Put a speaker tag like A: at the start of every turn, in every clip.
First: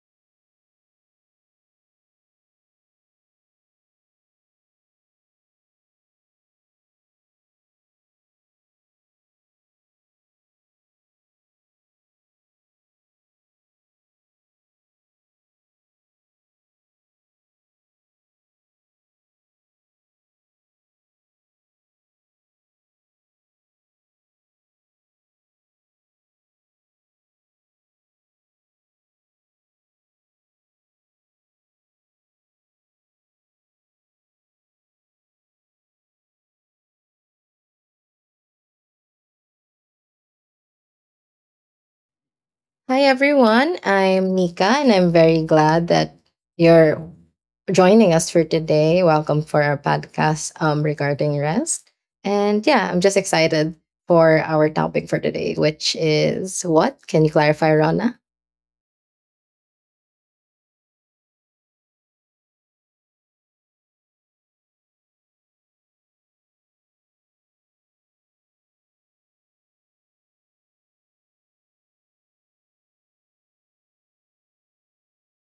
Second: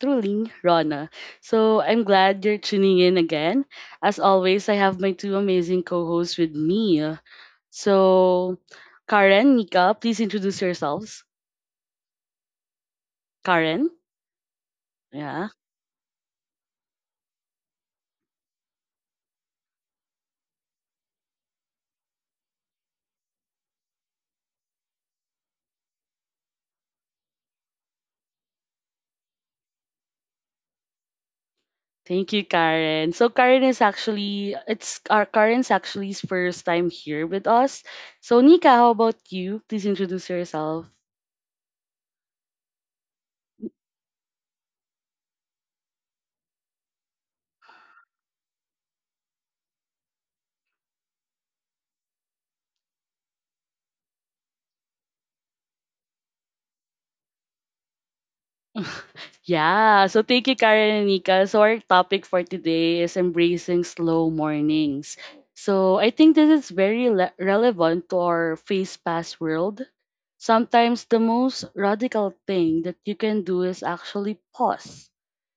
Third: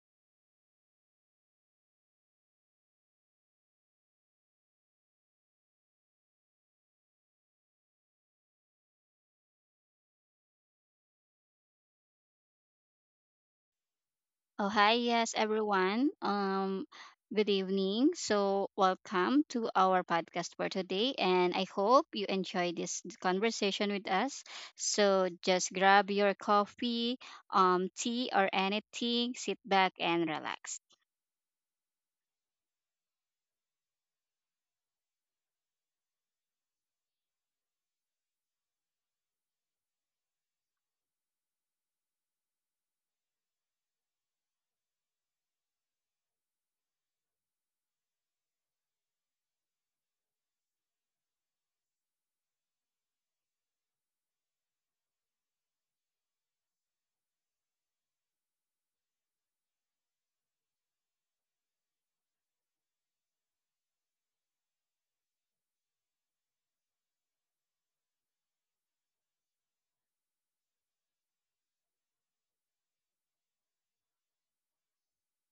A: truly, Rana. So I'm glad you're tuning in again. As always, I have my two amazing co-hosts with me. So Karen, Nika, please introduce yourselves. Karen,
B: Oh, hi, yes,
A: yeah,
B: everyone. Good evening. So, welcome to our podcast for today, and I hope you enjoy this conversation with us. So, just grab your coffee, tea, or anything, sit back and relax.
A: thank you, Karen. So Karen is actually it's our Karen's actually first time here with us. So Nika, how about you? Please introduce yourself.
C: Hi everyone, I'm Nika and I'm very glad that you're joining us for today. Welcome for our podcast regarding rest. And yeah, I'm just excited for our topic for today, which is what? Can you clarify, Rana?
A: Yeah, so thank you, Karen and Nika. So our topic for today is embracing slow mornings. So I think this is very relevant to our face-past world. Sometimes the most radical thing that you can do is actually pause.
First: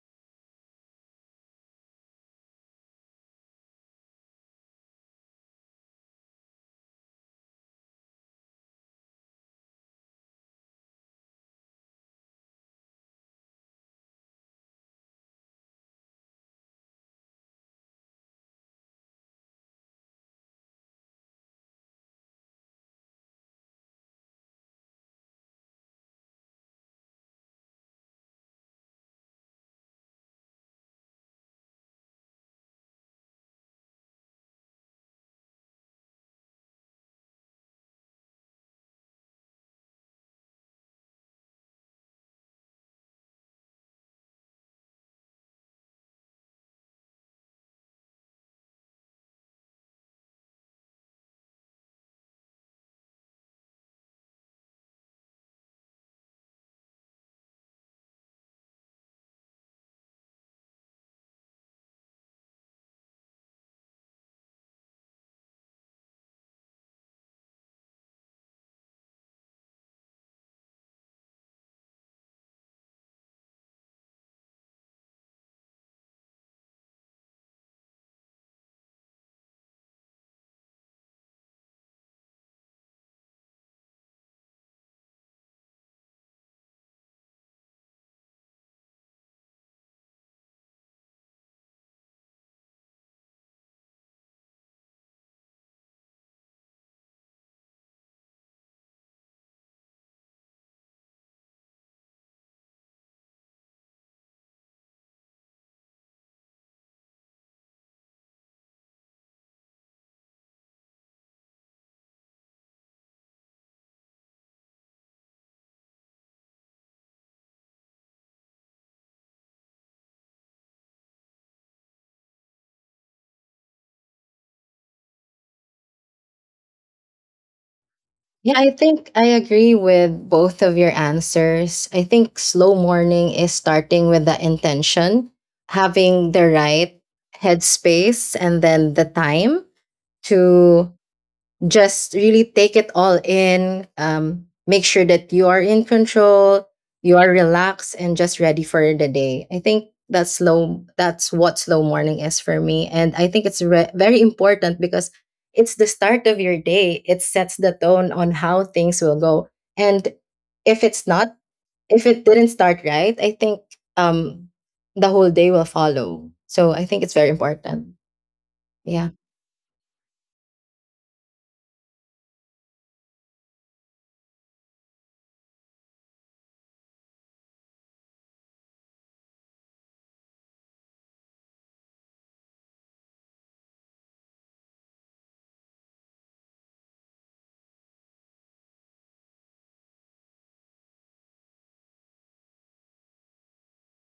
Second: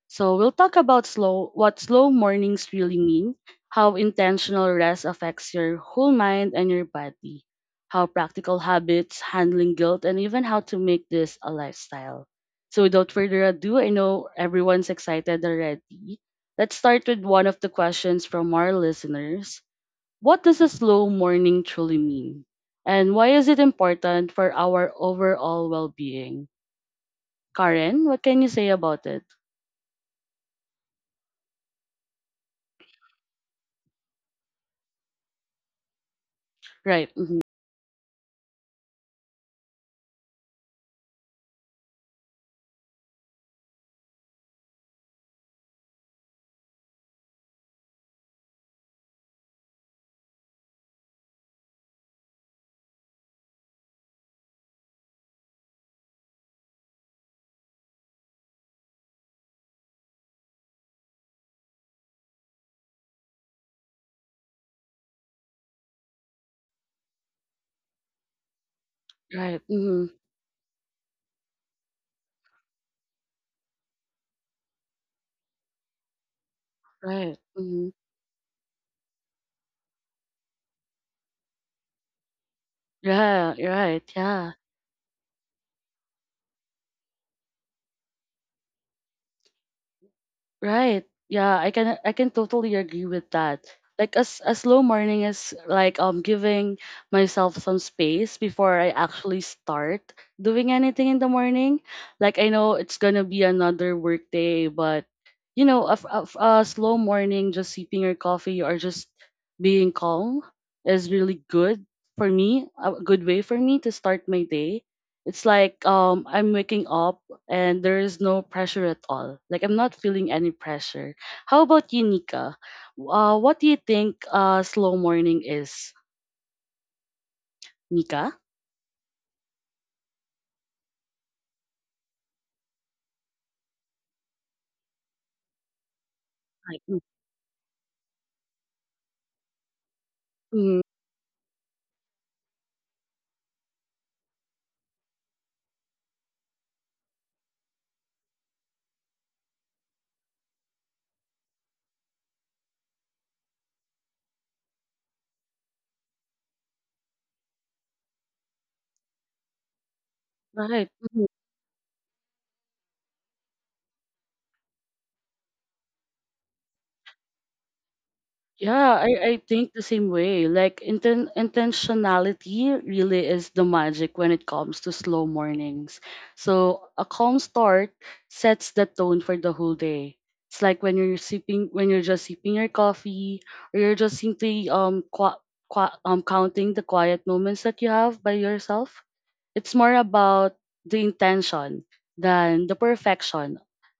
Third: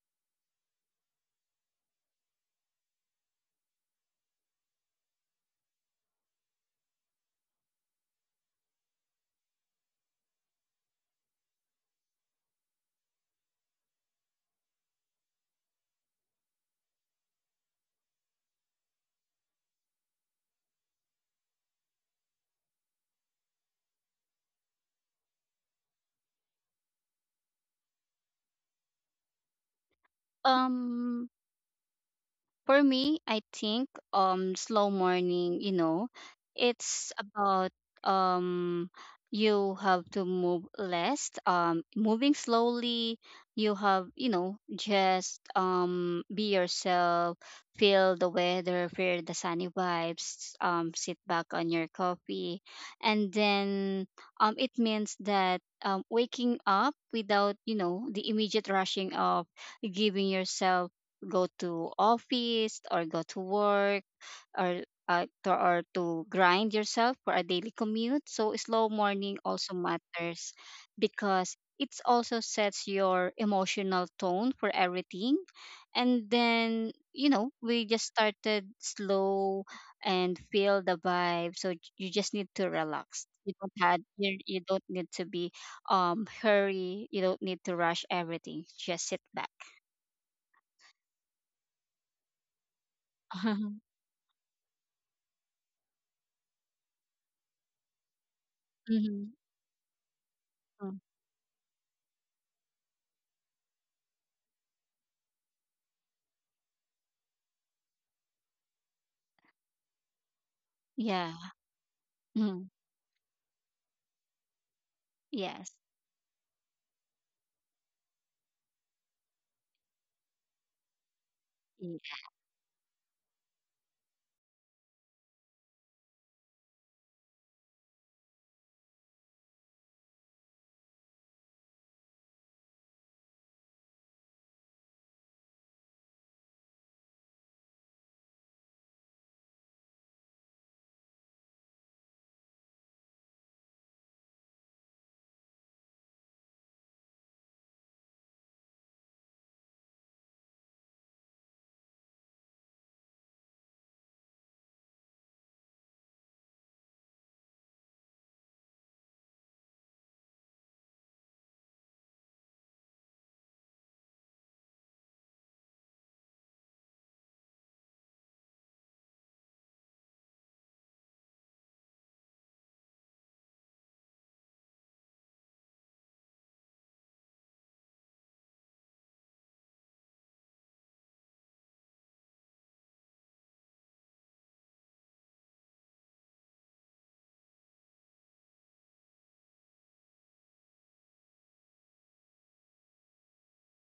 A: So we'll talk about slow what slow mornings really mean, how intentional rest affects your whole mind and your body, how practical habits, handling guilt, and even how to make this a lifestyle. So without further ado, I know everyone's excited already. Let's start with one of the questions from our listeners. What does a slow morning truly mean? And why is it important for our overall well-being? Karen, what can you say about it?
B: Um, For me, I think slow morning, you know,
A: Right.
B: it's
A: Mhm.
B: about um you have to move less, moving slowly, you have, you know, just be yourself, feel the weather, feel the sunny vibes, sit back on your coffee. And then it means that waking up without, you know, the immediate rushing of giving yourself go to office or go to work or or to grind yourself for a daily commute. So slow morning
A: Right.
B: also
A: Mhm.
B: matters because it also sets your emotional tone for everything. And then,
A: Right.
B: we
A: Mhm.
B: just started slow and feel the vibe. So you just need to relax.
A: Yeah,
B: You don't
A: right. Yeah.
B: you don't need to be hurry. You don't need to rush everything. Just sit back.
A: Right. Yeah, I can totally agree with that. Like a slow morning is like giving myself some space before I actually start doing
B: Mhm.
A: anything in the morning. Like I know it's gonna be another work day, but a slow morning, just sipping your coffee or just being calm is
B: Yeah.
A: really good for me.
B: Mhm.
A: A good way for me to start my day. It's
B: Yes.
A: like I'm waking up and there is no pressure at all. Like I'm not feeling any pressure. How about
B: Yeah.
A: you, Nika? What do you think slow morning is, Nika?
C: Yeah, I think I agree with both of your answers. I think slow morning is starting with the intention, having the
A: Like,
C: right
A: mm,
C: headspace and then the time
A: mm,
C: to just really take it all in. Make sure that you are in control, you are relaxed, and just ready for the day. I think that's slow. That's what slow morning is for me, and I think it's very important because it's the start of your day. It sets the tone on how things will go, and if
A: right.
C: it's
A: Mm.
C: not, if it didn't start right, I think um, the whole day will follow. So I think it's very important.
A: Yeah,
C: Yeah,
A: I think the same way. Like intentionality really is the magic when it comes to slow mornings. So a calm start sets the tone for the whole day. It's like when you're just sipping your coffee, or you're just simply qua qua counting the quiet moments that you have by yourself. It's more about the intention than the perfection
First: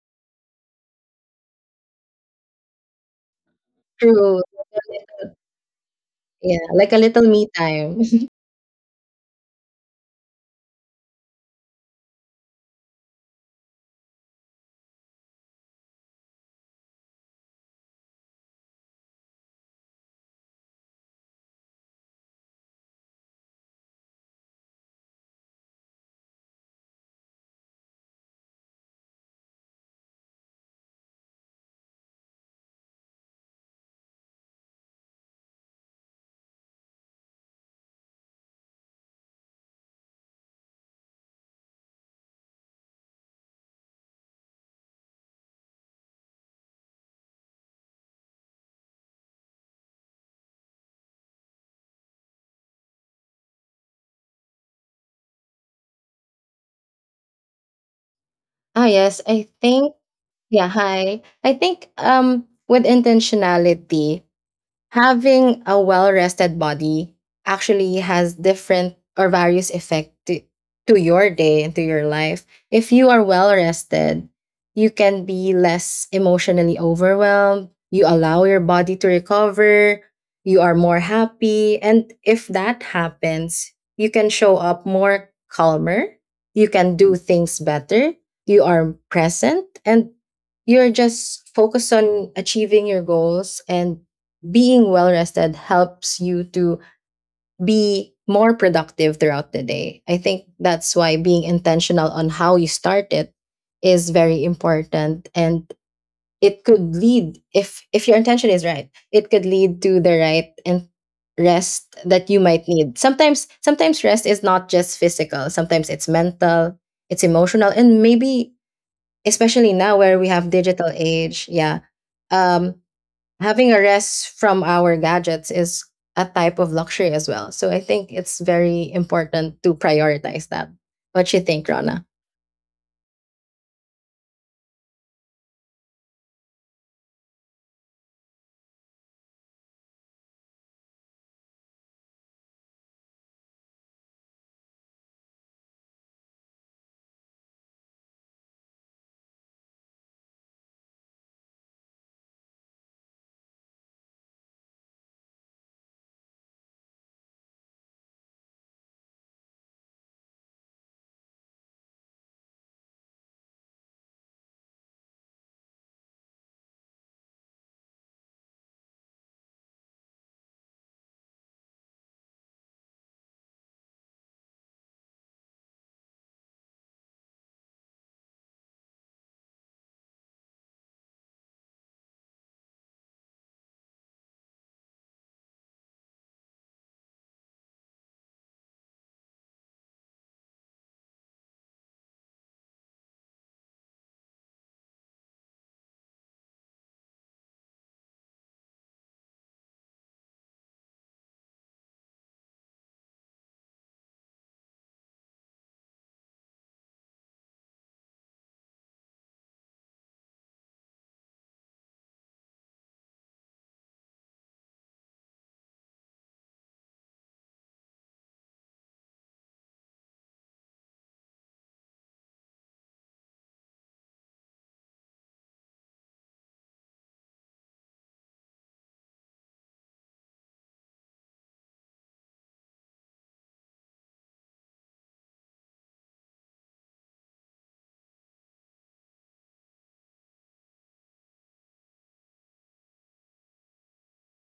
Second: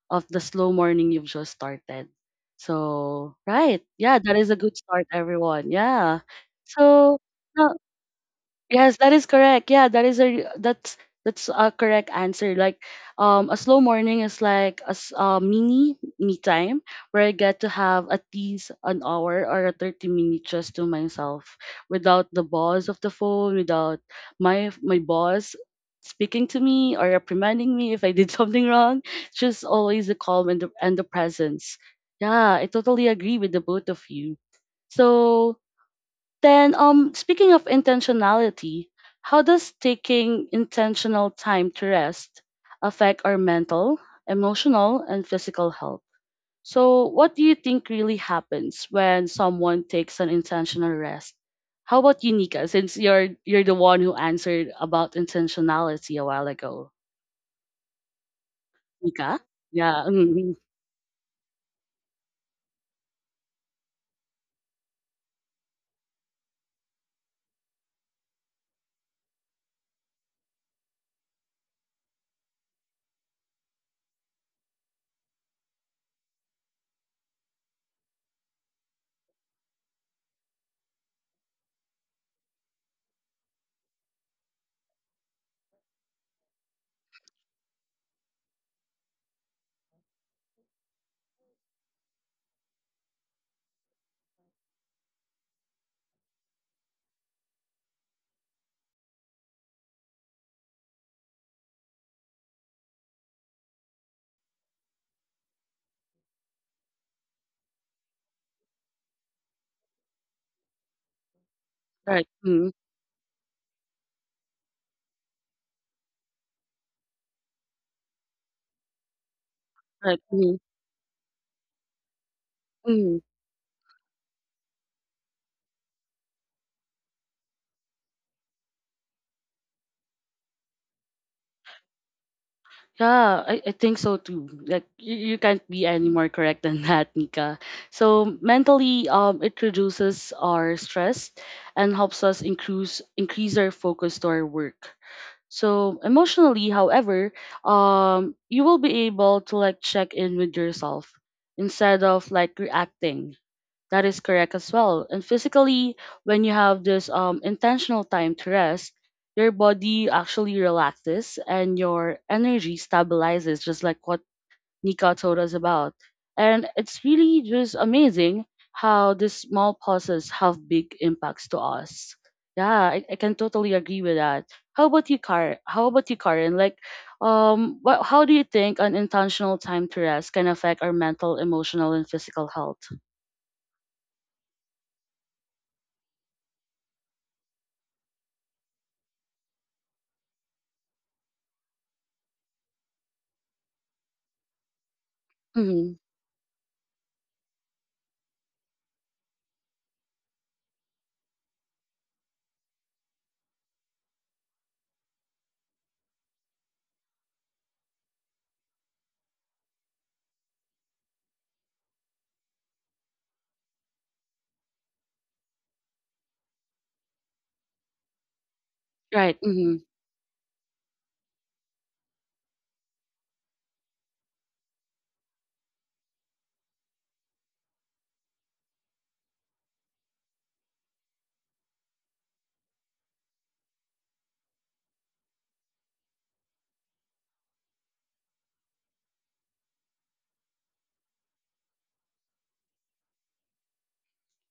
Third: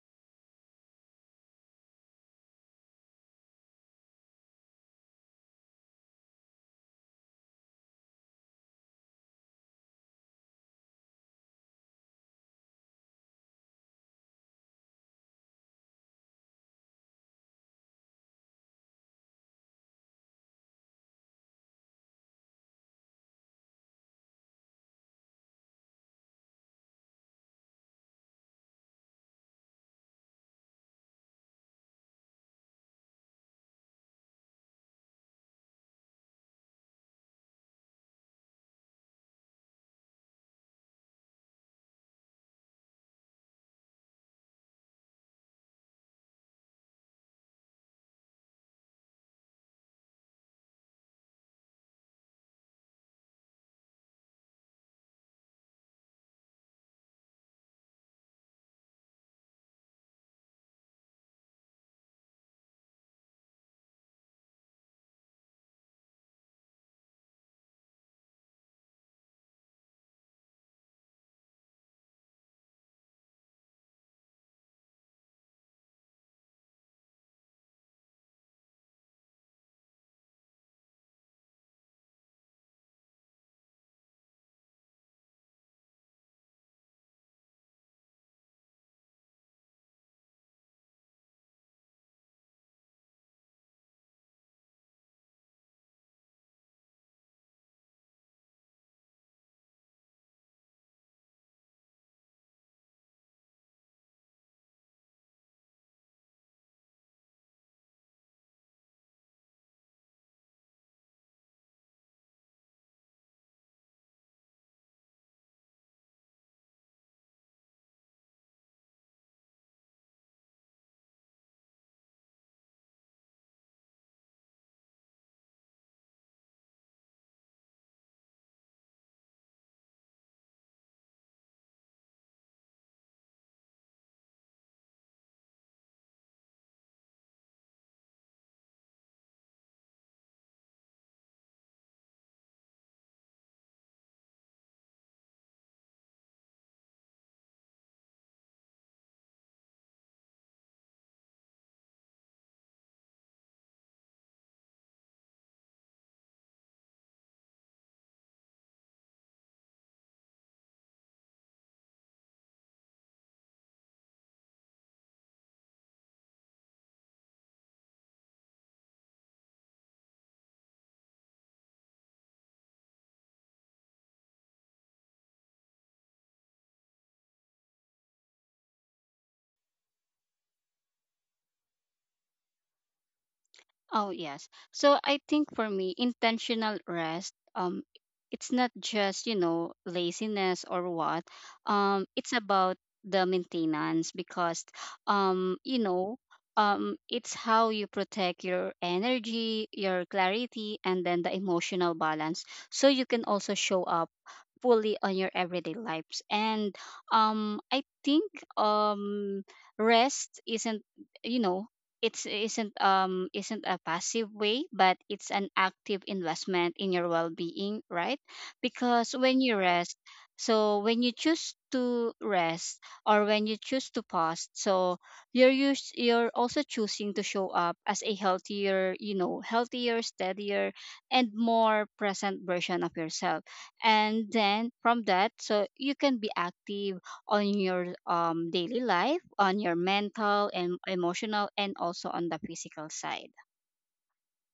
A: of the slow morning you've just started. So, right. Yeah, that
C: true.
A: is a good start, everyone. Yeah.
C: Yeah, like a
A: So,
C: little me
A: now
C: time.
A: Yes, that is correct. Yeah, that's a correct answer. Like, a slow morning is like a mini me time where I get to have at least an hour or a 30 minutes just to myself, without the buzz of the phone, without my boss speaking to me or reprimanding me if I did something wrong. Just always the calm and the presence. Yeah, I totally agree with the both of you. So then, speaking of intentionality, how does taking intentional time to rest affect our mental, emotional, and physical health? So, what do you think really happens when someone takes an intentional rest? How about you, Nika? Since you're the one who answered about intentionality a while ago,
C: Ah, yes.
A: Nika.
C: I think,
A: Yeah. Mm-hmm.
C: yeah. Hi. I think, with intentionality, having a well-rested body actually has different or various effect to your day and to your life. If you are well-rested, you can be less emotionally overwhelmed. You allow your body to recover. You are more happy. And if that happens, you can show up more calmer. You can do things better. You are present and you're just focused on achieving your goals, and being well rested helps you to be more productive throughout the day. I think that's why being intentional on how you start it is very important, and it could lead, if your intention is right, it could lead to the right and rest that
A: Right.
C: you might
A: Mm-hmm.
C: need. Sometimes rest is not just physical, sometimes it's mental, it's emotional, and maybe especially now where
A: Right.
C: we have
A: Mm-hmm.
C: digital age, yeah. Um
A: Mm-hmm.
C: Having a rest from our gadgets is a type of luxury as well. So I think it's very important to prioritize that. What you think, Rana?
A: Yeah, I think so too. Like you can't be any more correct than that, Nika. So mentally, it reduces our stress and helps us increase our focus to our work. So emotionally, however, you will be able to like check in with yourself instead of like reacting, that is correct as well. And physically, when you have this intentional time to rest, your body actually relaxes and your energy stabilizes, just like what Nika told us about. And it's really just amazing how these small pauses have big impacts to us. Yeah, I can totally agree with that. How about you, Karen? Like, how do you think an intentional time to rest can affect our mental, emotional, and physical health?
B: Oh, yes. So I think, for me, intentional rest, it's not just, laziness or what. It's about the maintenance because um, you
A: Mm-hmm.
B: know, it's how you protect your energy, your clarity, and then the emotional balance. So you can also show up fully on your everyday lives. And I think um rest isn't you know it's isn't a passive way, but it's an active investment in your well-being, right? Because when
A: Right.
B: you
A: Mm-hmm.
B: rest, so when you choose to rest or when you choose to pause, so you're also choosing to show up as a healthier, healthier, steadier, and more present version of yourself. And then from that, so you can be active on your daily life, on your mental and emotional, and also on the physical side.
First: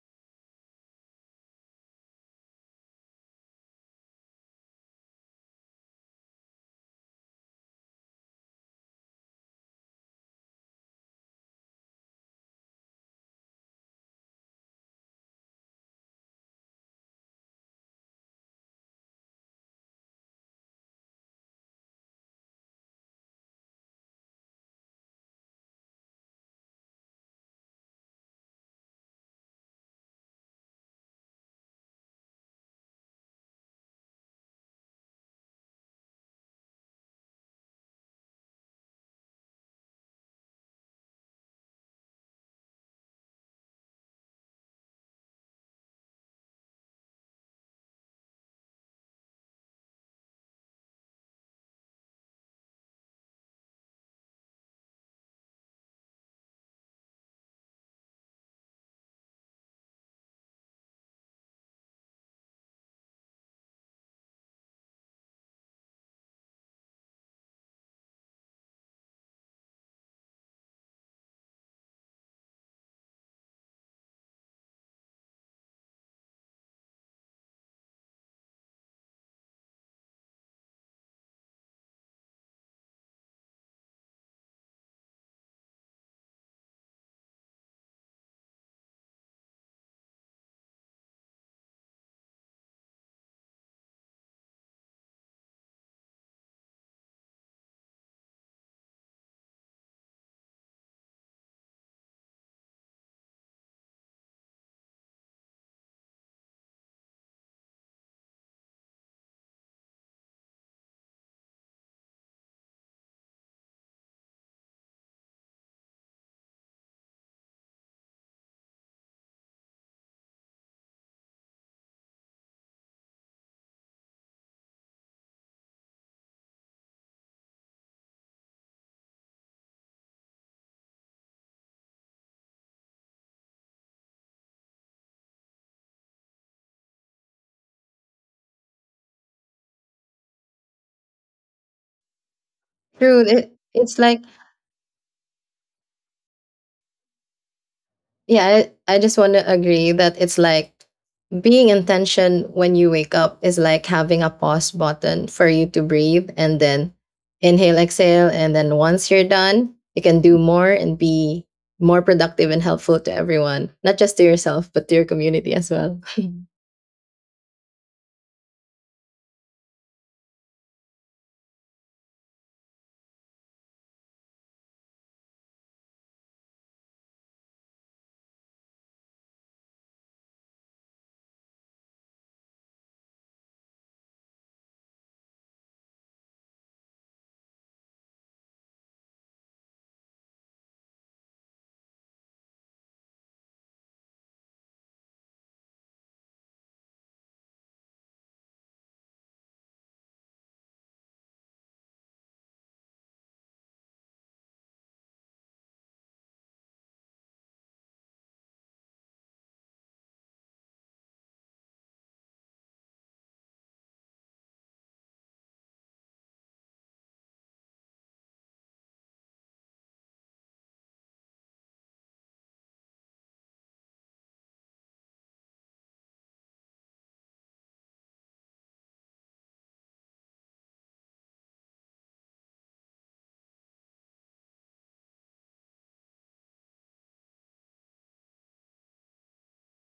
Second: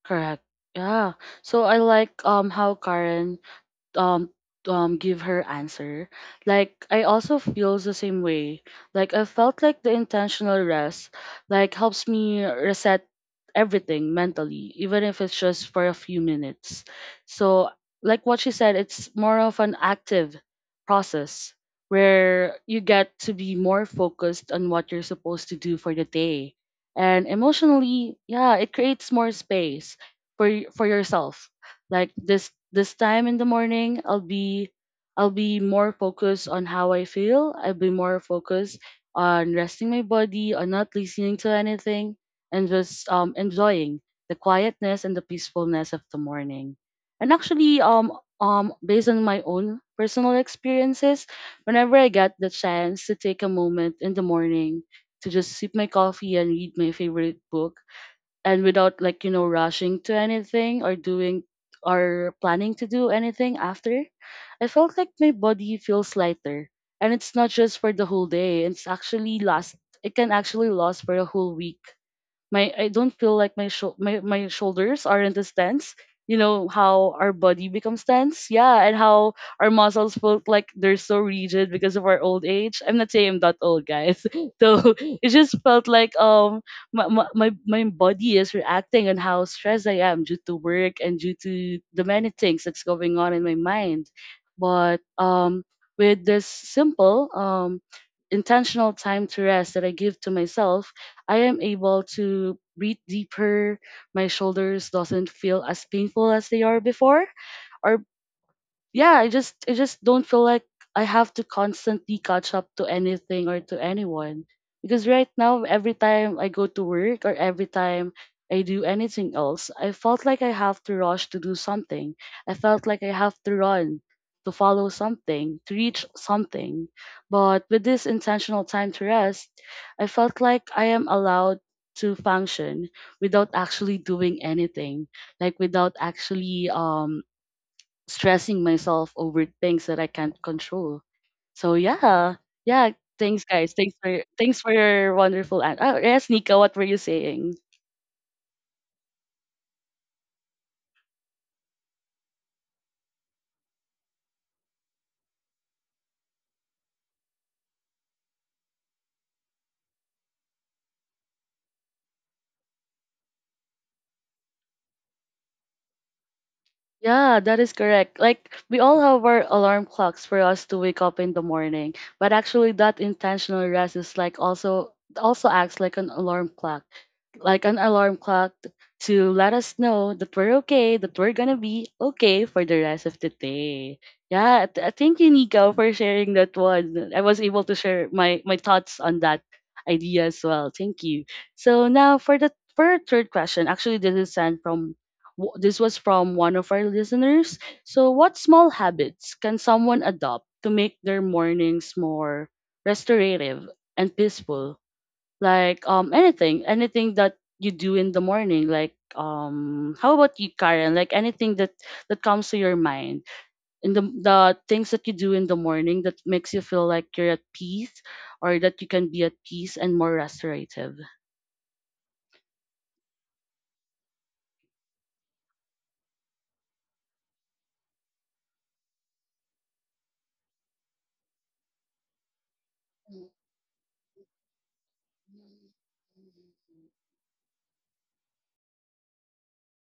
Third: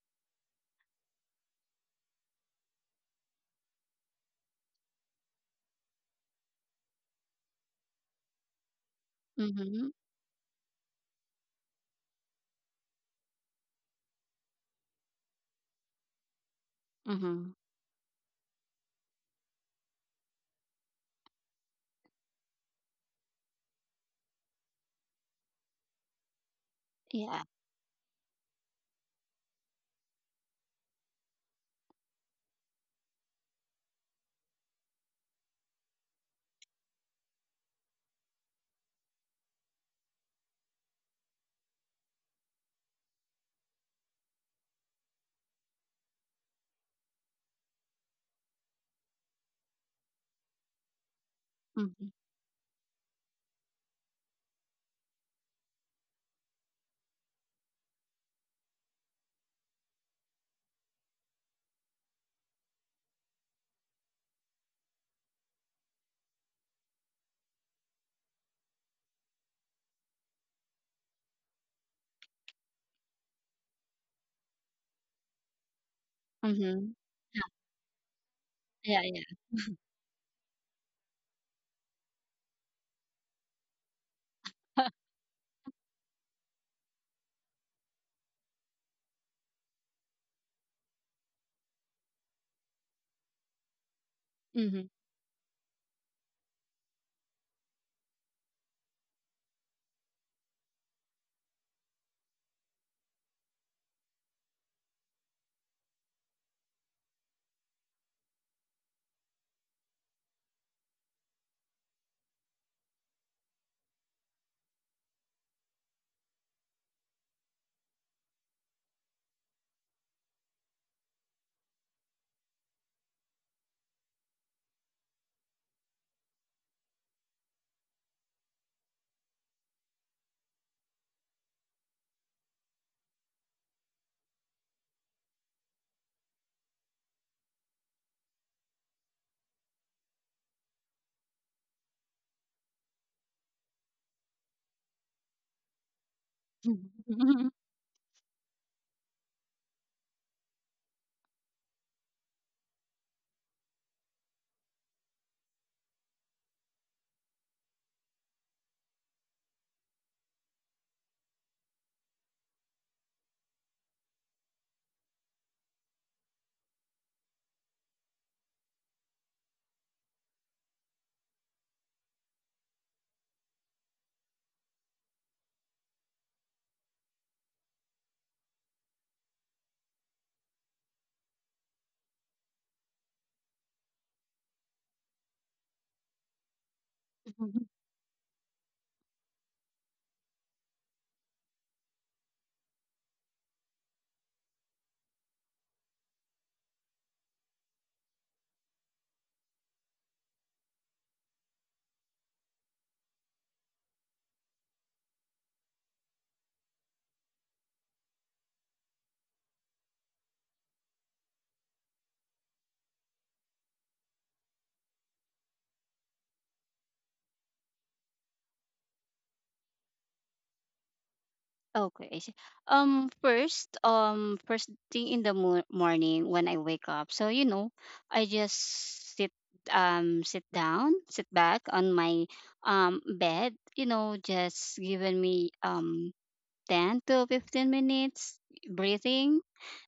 A: Correct. Yeah. So I like how Karen um give her answer. Like, I also feels the same way. Like, I felt like
B: Mm-hmm.
A: the intentional rest like helps me reset everything mentally, even if it's just for a few minutes.
B: Mm-hmm.
A: So like what she said, it's more of an active process where you get to be more focused on what you're supposed to do for the day. And
B: Yeah.
A: emotionally, yeah, it creates more space for yourself. Like, this time in the morning, I'll be more focused on how I feel. I'll be more focused on resting my body, on not listening to anything, and just enjoying the quietness and the peacefulness of the morning. And actually, based on my own personal experiences, whenever
B: Mm-hmm.
A: I get the chance to take a moment in the morning to just sip my coffee and read my favorite book, and without like rushing to anything or doing or planning to do anything after, I felt like my body feels lighter, and it's not just for the whole day, it can actually last for a whole week. My I don't feel like my shoulders aren't as tense. You know
B: Mm-hmm.
A: how our
B: Yeah.
A: body becomes tense, yeah, and
B: Yeah. Yeah.
A: how our muscles felt like they're so rigid because of our old age. I'm not saying I'm that old, guys. So it just felt like my body is reacting on how stressed I am due to work and due to the many things that's going on in my mind. But with this simple intentional time to rest that I give to myself, I am able to breathe deeper. My shoulders doesn't feel as painful as they are before, or yeah, I just don't feel like I have to constantly catch up to anything or to anyone. Because right now, every time I go to work or every time I do anything else, I felt like I have to rush to do something. I felt like I have to run to follow something, to reach something. But with this intentional time to rest, I felt like I am allowed to function without actually doing anything, like without actually stressing myself over things that I can't control. So yeah, yeah.
C: True.
A: Thanks,
C: It,
A: guys. Thanks
C: it's like,
A: for thanks for your wonderful. Oh yes, Nika. What were you
B: Mm-hmm.
A: saying?
C: yeah, I just want to agree that it's like being intention when you wake up is like having a pause button for you to breathe and then inhale, exhale. And then once you're done, you can do more and be more productive and helpful to everyone, not just to yourself, but to your community as well.
A: Yeah, that is correct. Like we all have our alarm clocks for us to wake up in the morning, but actually that intentional rest is like also acts like an alarm clock. Like an alarm clock to let us know that we're okay, that we're gonna be okay for the rest of the day. Yeah, thank you, Nico, for sharing that one. I was able to share my thoughts on that idea as well. Thank you. So now for our third question, actually this is sent from This was from one of our listeners. So, what small habits can someone adopt to make their mornings more restorative and peaceful? Like anything that you do in the morning. Like how about you, Karen? Like anything that comes to your mind in the things that you do in the morning that makes you feel like you're at peace or that you can be at peace and more restorative.
B: Okay, I see. First thing in the morning when I wake up. So, I just sit. Sit down. Sit back on my bed. Just giving me 10 to 15 minutes breathing.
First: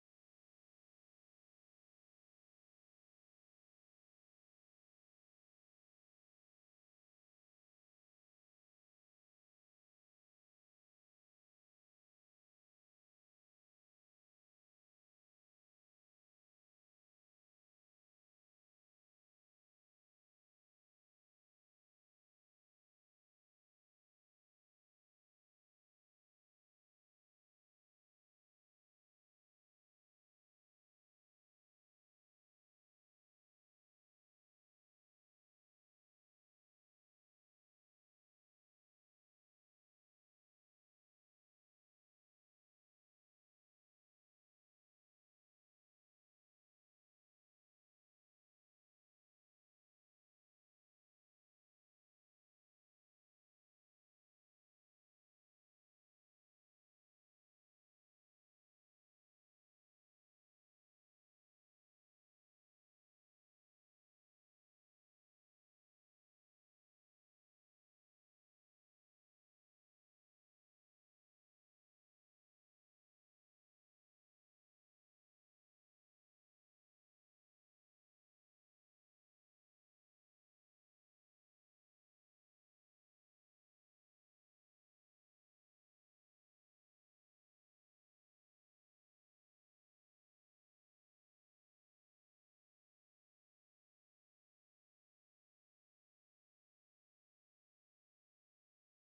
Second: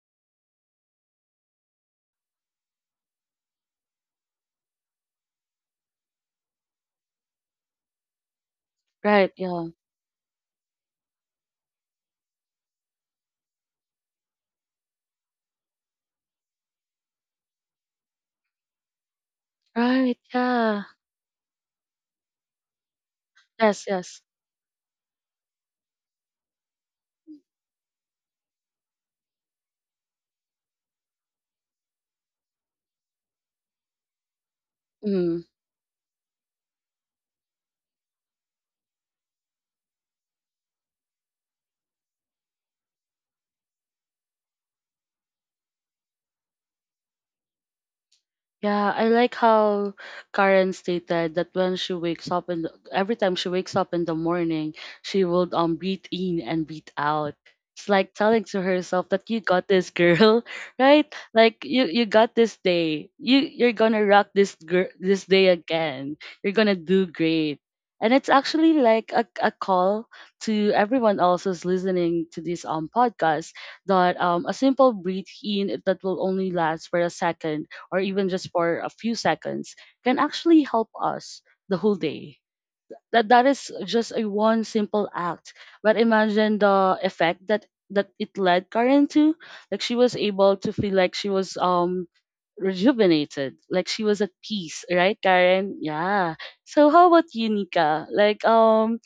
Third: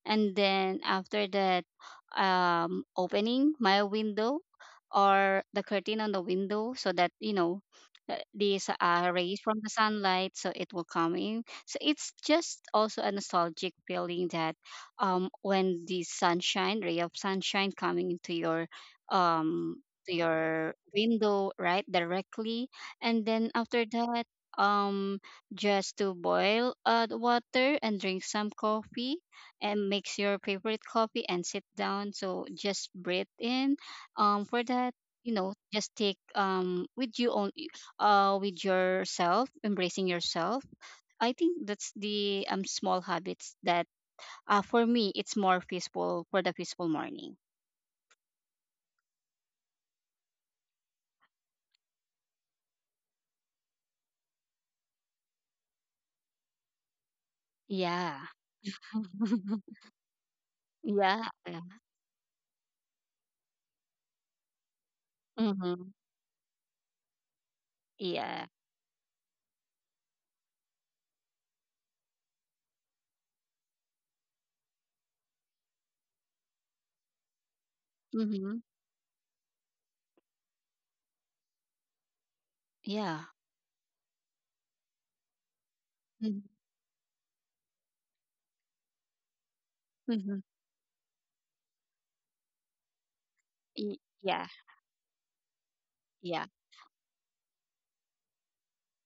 B: And then after that, opening my window or the curtain on the window so that, these,
A: Right.
B: rays from
A: Yeah.
B: the sunlight, so it will come in. So it's just also a nostalgic feeling that, when the sunshine, ray of sunshine coming into your, to
A: Right.
B: your
A: Yeah.
B: window right directly. And then
A: Yes.
B: after
A: Yes.
B: that, um just to boil, the water and drink some coffee and mix your favorite coffee and sit down. So just breathe in. For that,
A: Mm-hmm.
B: just take, with you, on with yourself, embracing yourself. I think that's the small habits that, for me, it's more peaceful for the peaceful morning.
A: Yeah, I like how Karen stated that when she wakes up and every time she wakes up in the morning, she would breathe in and breathe out. It's like
B: Yeah.
A: telling to herself that you got this girl, right?
B: Yeah.
A: Like
B: Yeah.
A: you got this day. You're gonna rock this girl this day
B: Mhm.
A: again. You're gonna do great. And it's
B: Yeah.
A: actually like a call to everyone else who's listening to this podcast, that a simple breathe in that will only last for a second or even just
B: Mhm.
A: for a few seconds can actually help us the whole day.
B: Yeah.
A: That is just a one simple act, but
B: Mhm.
A: imagine the effect that it led Karen to. Like she was
B: Mhm.
A: able to feel like she was rejuvenated, like she was at
B: Yeah.
A: peace, right, Karen? Yeah.
B: Yeah.
A: So how about you, Nika? Like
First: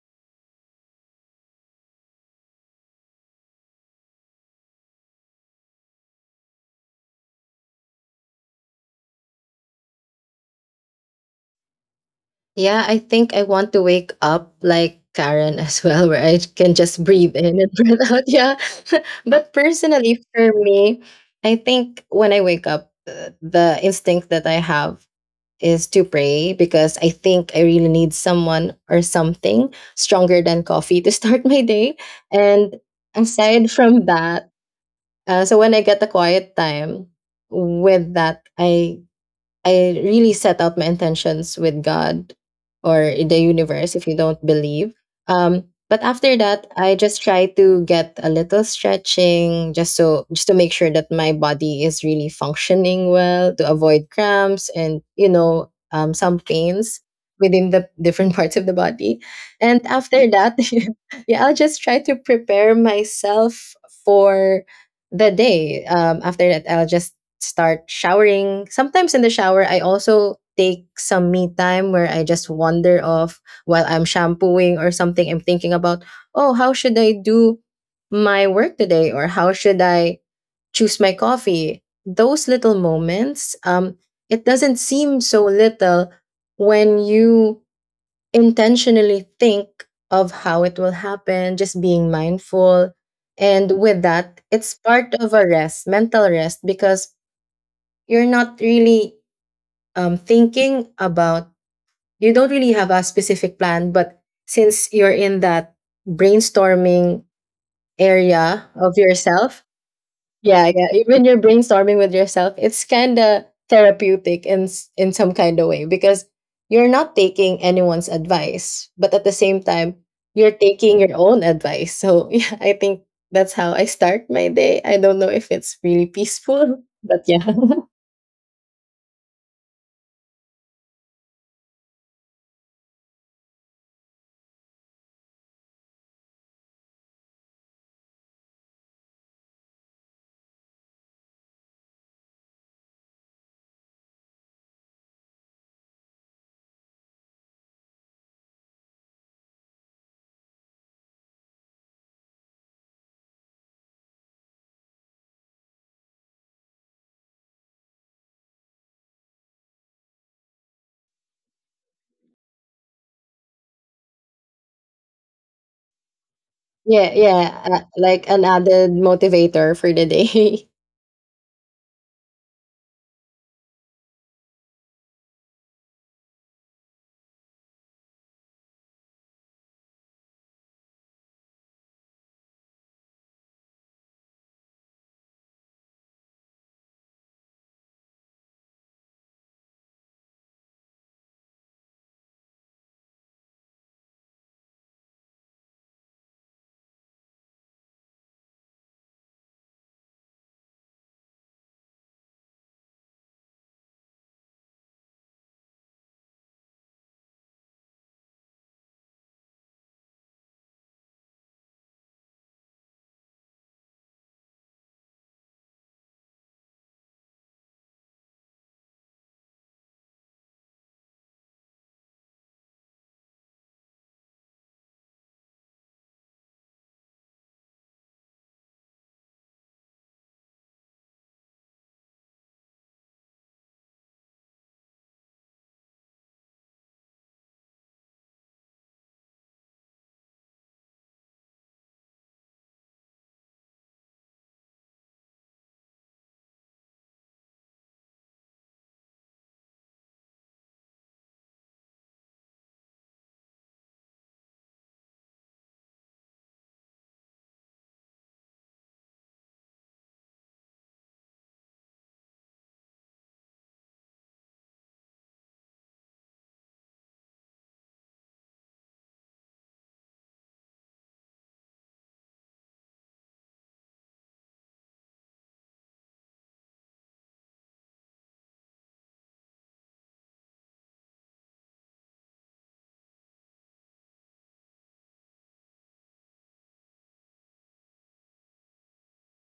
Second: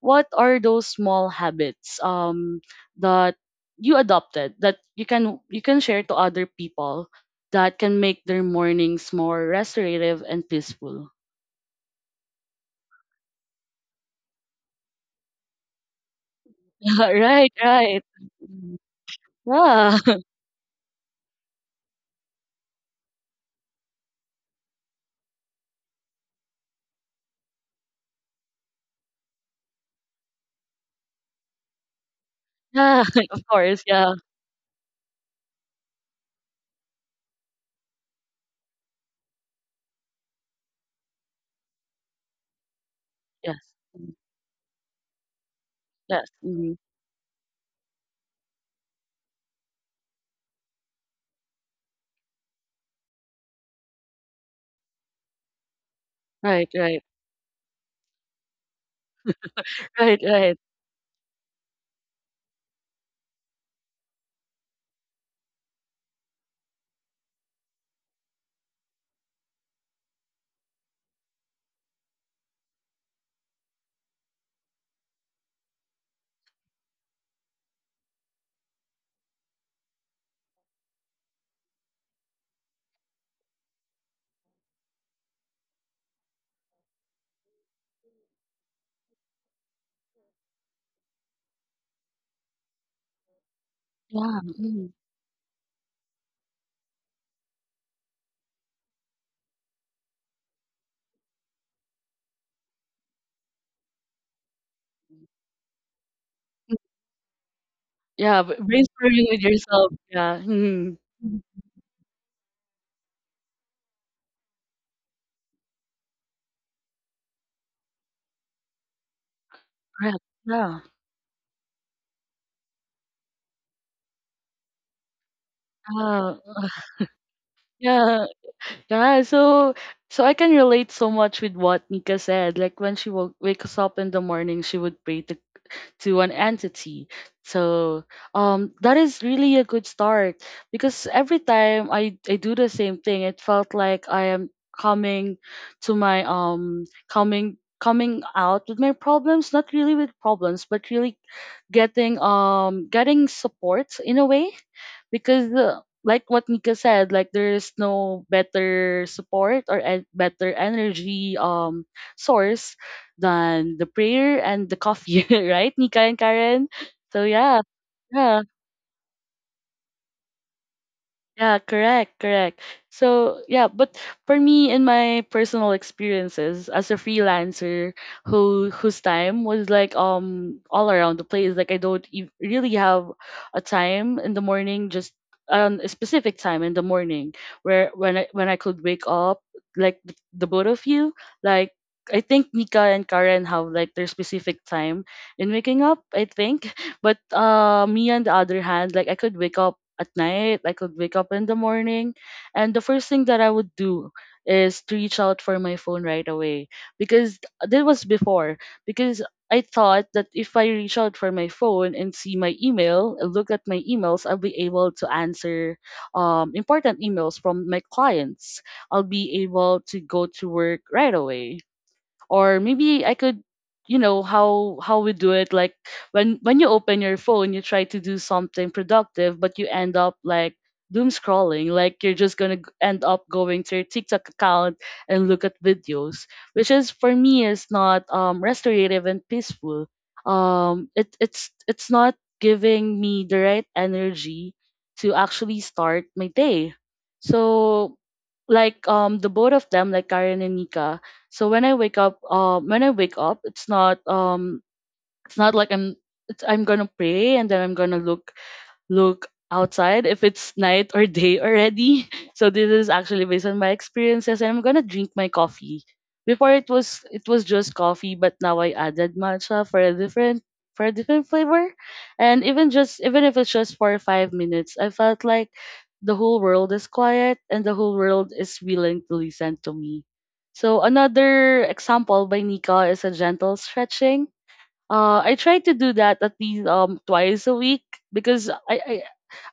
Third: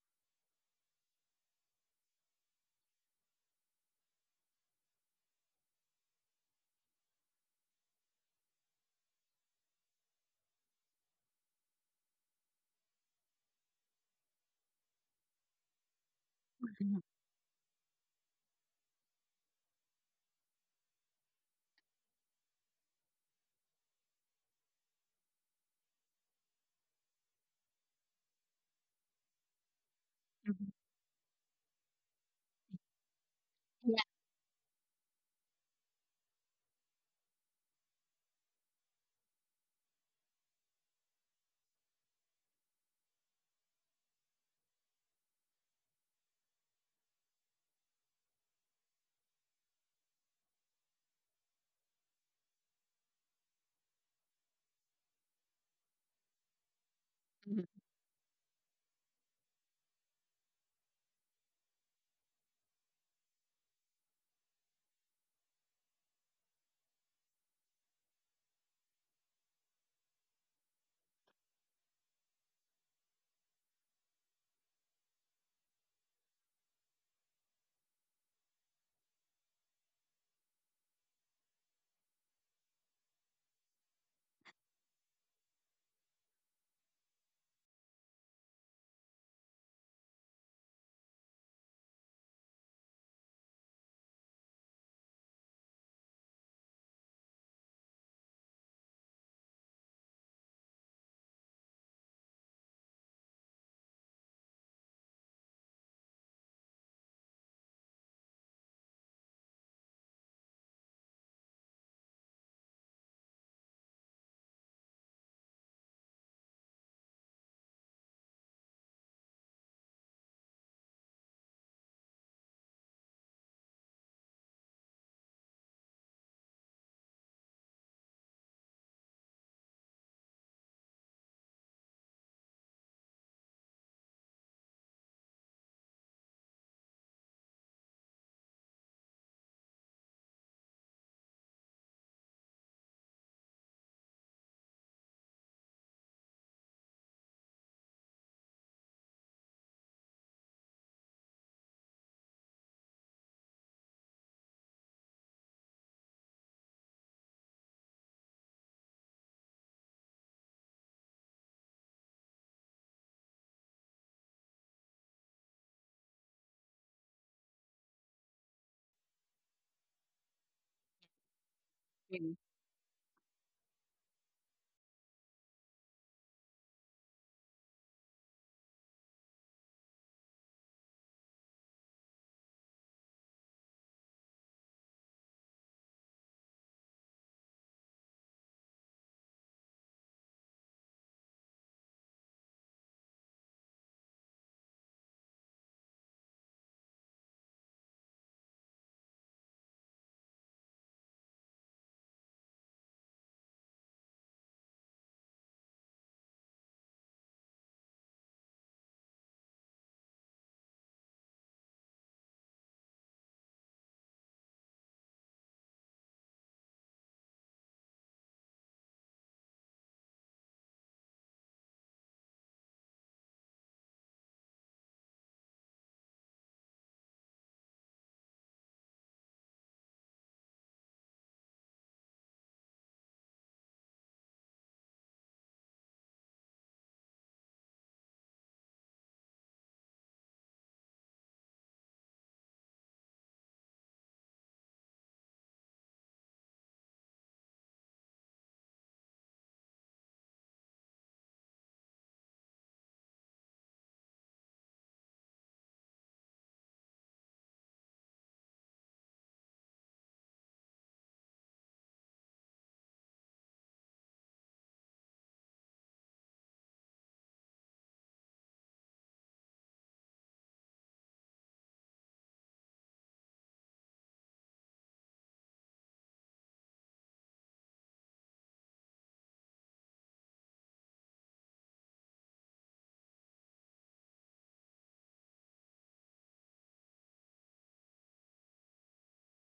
A: what are those small habits that you adopted that you can share to other people that can make their mornings more restorative and peaceful.
C: Yeah, I think I want to wake up like Karen as well, where I can just
B: Mhm.
A: Yeah,
C: breathe in
A: right,
C: and breathe
A: right.
C: out. Yeah.
A: Mhm.
C: But
A: Yeah.
C: personally, for me, I think when I wake up, the instinct that I have is to pray because I think I really need someone or something stronger than
B: Mhm.
C: coffee to start my day. And
A: Yeah. Of
C: aside
A: course.
B: Yeah.
C: from
A: Yeah.
C: that, so when I get a quiet time, with that, I really set out my intentions with God or in the
A: Yes.
C: universe if
A: Mhm.
C: you don't believe. But
A: Yes.
C: after that,
A: Hmm.
C: I just try to get a little stretching just to make sure that my body is really functioning well to avoid cramps and some
A: Right, right.
C: pains within the different parts of the body. And
A: Right,
C: after that,
A: right.
C: yeah, I'll just try to prepare myself for the day. After that, I'll just start showering. Sometimes in the shower, I also take some me time where I just wander off while I'm shampooing or something. I'm thinking about, oh, how should I do my work today? Or how should I choose my coffee? Those little moments, it doesn't seem so little when you intentionally think of how it will happen, just being mindful. And with
A: Yeah.
C: that, it's
A: Mhm.
C: part of a rest, mental rest, because you're not really thinking about, you don't really have a specific plan, but since you're in that brainstorming
A: Yeah,
C: area of
A: brainstorming with
C: yourself.
A: yourself, yeah.
C: Yeah, yeah,
A: Mm-hmm.
C: even you're brainstorming with yourself, it's kind of therapeutic in some kind of way, because you're not taking anyone's advice, but at the same time
A: Correct.
C: you're
A: Yeah.
C: taking your own advice. So yeah, I think that's how I start my day. I don't know if it's really
A: Yeah.
C: peaceful, but yeah.
A: Yeah. Yeah, so I can relate so much with what Nika said. Like when she woke wakes up in the morning, she would pray to an entity. So that is really a good start because every time I do the same thing, it felt like I am coming to my coming coming out with my problems, not really with problems, but really getting getting support in a way because like what Nika said, like there's no better support or better energy source than the prayer and the coffee right, Nika and Karen?
C: Yeah,
A: So yeah.
C: yeah, like an
A: Yeah.
C: added motivator for the day.
A: Yeah, correct,
B: Mhm.
A: correct. So, yeah, but for me, in my personal experiences as a freelancer whose time was like all around the place, like I don't really have a time in the morning, just a specific time in the morning where when I could wake up, like the both of you, like I think Nika and Karen have like their specific time in waking up, I think. But me on the other hand, like I could wake up at night, I could wake up in the morning, and the first thing that I would do is to reach out for my phone right away because that was before, because I thought that if I reach out for my phone and see my email, look at my emails, I'll be able to answer important emails from my clients. I'll be able to go to work right away, or maybe I could, you know, how we do it, like when you open your phone you try to do something productive but you end up like doom scrolling, like you're just going to end up going to your TikTok account and look at videos, which is for me is not restorative and peaceful. It's not giving me the right energy to actually start my day. So like the both of them, like Karen and Nika, so when I wake up, when I wake up, it's not like I'm, it's, I'm gonna pray and then I'm gonna look outside if it's night or day already. So this is actually based on my experiences, and I'm gonna drink my coffee. Before it was just coffee, but now I added matcha for a different, for a different flavor. And even just even if it's just for 5 minutes, I felt like the whole world is quiet and the whole world is willing to listen to me. So another example by Nika is a gentle stretching. I try to do that at least twice a week, because I,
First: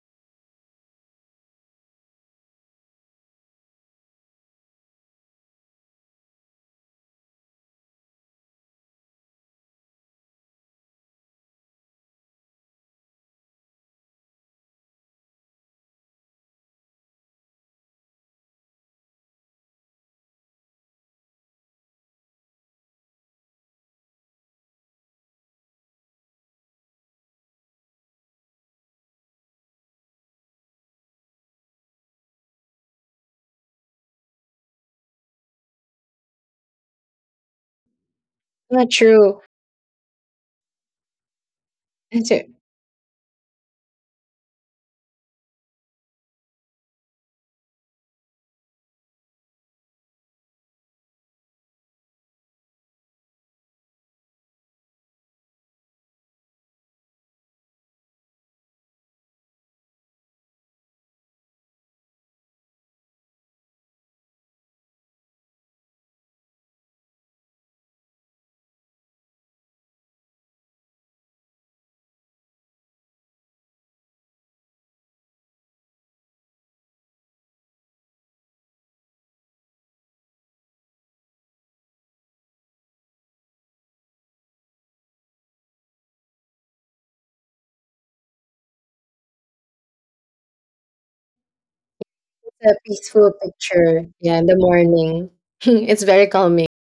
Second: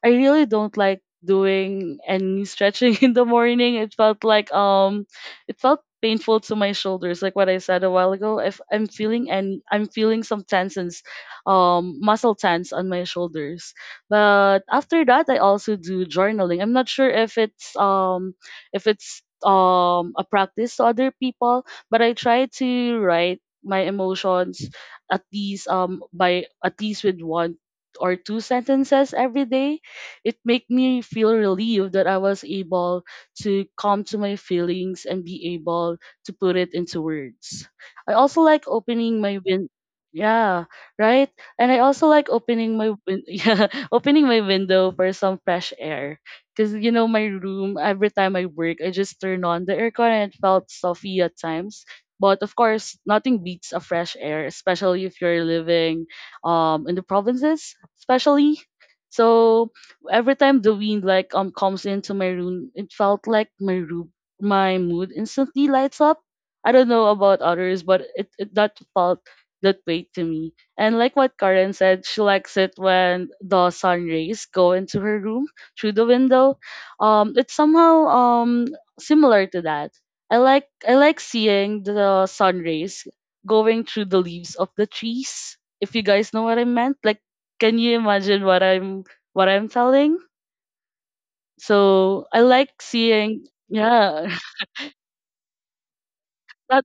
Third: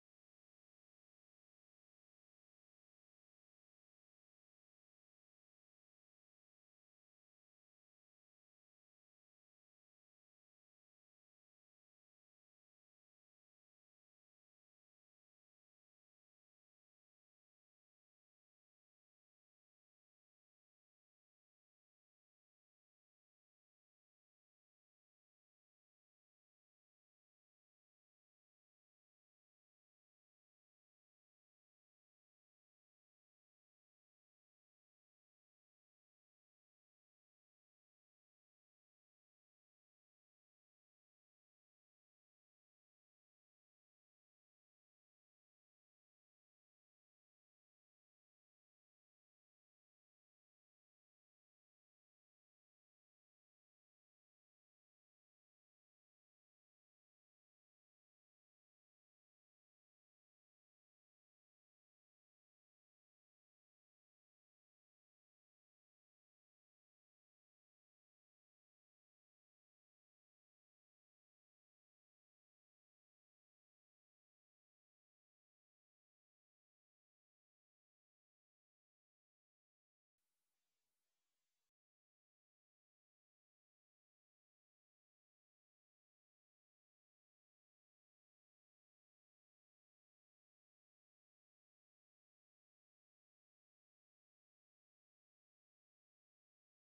A: I really don't like doing any stretching in the morning. It felt like it felt painful to my shoulders, like what I said a while ago. If I'm feeling some tensions, muscle tense on my shoulders. But after that, I also do journaling. I'm not sure if it's a practice to other people, but I try to write my emotions at least by at least with one or two sentences every day. It made me feel relieved that I was able to come to my feelings and be able to put it into words. I also like
C: Not
A: opening my
C: true.
A: win. Yeah, right? And I also like
C: It's a,
A: opening my yeah, opening my window for some fresh air. Cause you know my room, every time I work, I just turn on the aircon and it felt stuffy at times. But of course, nothing beats a fresh air, especially if you're living in the provinces, especially. So every time the wind like comes into my room, it felt like my room, my mood instantly lights up. I don't know about others, but it that felt that way to me. And like what Karen said, she likes it when the sun rays go into her room through the window. It's somehow similar to that. I like, I like seeing the sun rays going through the leaves of the trees. If you guys know what I meant, like can you imagine what I'm selling. So I
C: it's a
A: like
C: peaceful
A: seeing,
C: picture.
A: yeah,
C: Yeah, in the morning, it's very calming.
A: not,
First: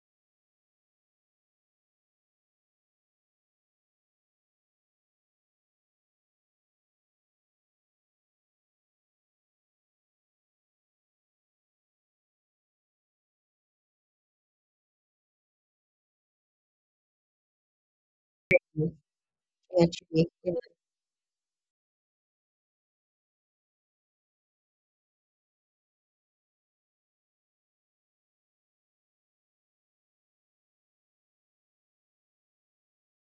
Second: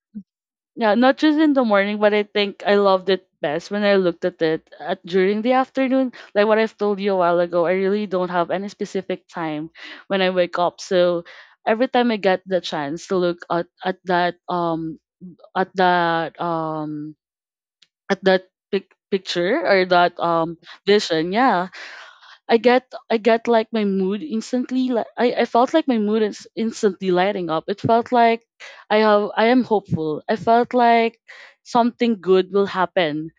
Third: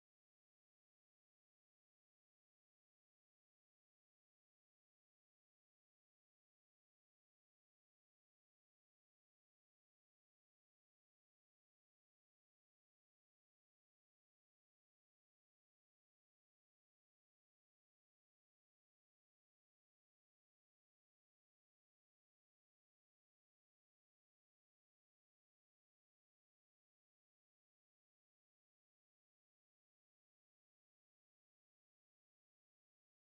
A: yeah, not just in the morning, but I think I loved it best when I looked at it at, during the afternoon. Like what I've told you a while ago, I really don't have any specific time when I wake up. So every time I get the chance to look at that at that um at that picture, or that
C: Actually,
A: vision, yeah, I get like my mood instantly, like I felt like my mood is instantly lighting up. It felt like I am hopeful. I felt like something good will happen.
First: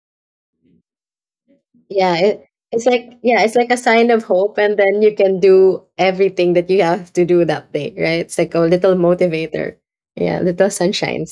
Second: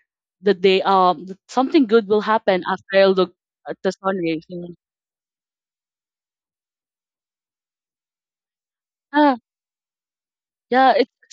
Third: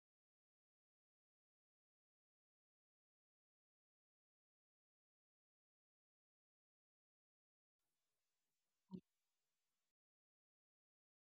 A: The day Something good
C: yeah,
A: will
C: it,
A: happen
C: it's
A: after I
C: like,
A: look
C: yeah, it's like a
A: at the
C: sign of
A: sunrise, you
C: hope,
A: know.
C: and then you can do everything that you have to do that day, right? It's like a little
A: Yeah,
C: motivator. Yeah, little
A: yeah. It.
C: sunshine.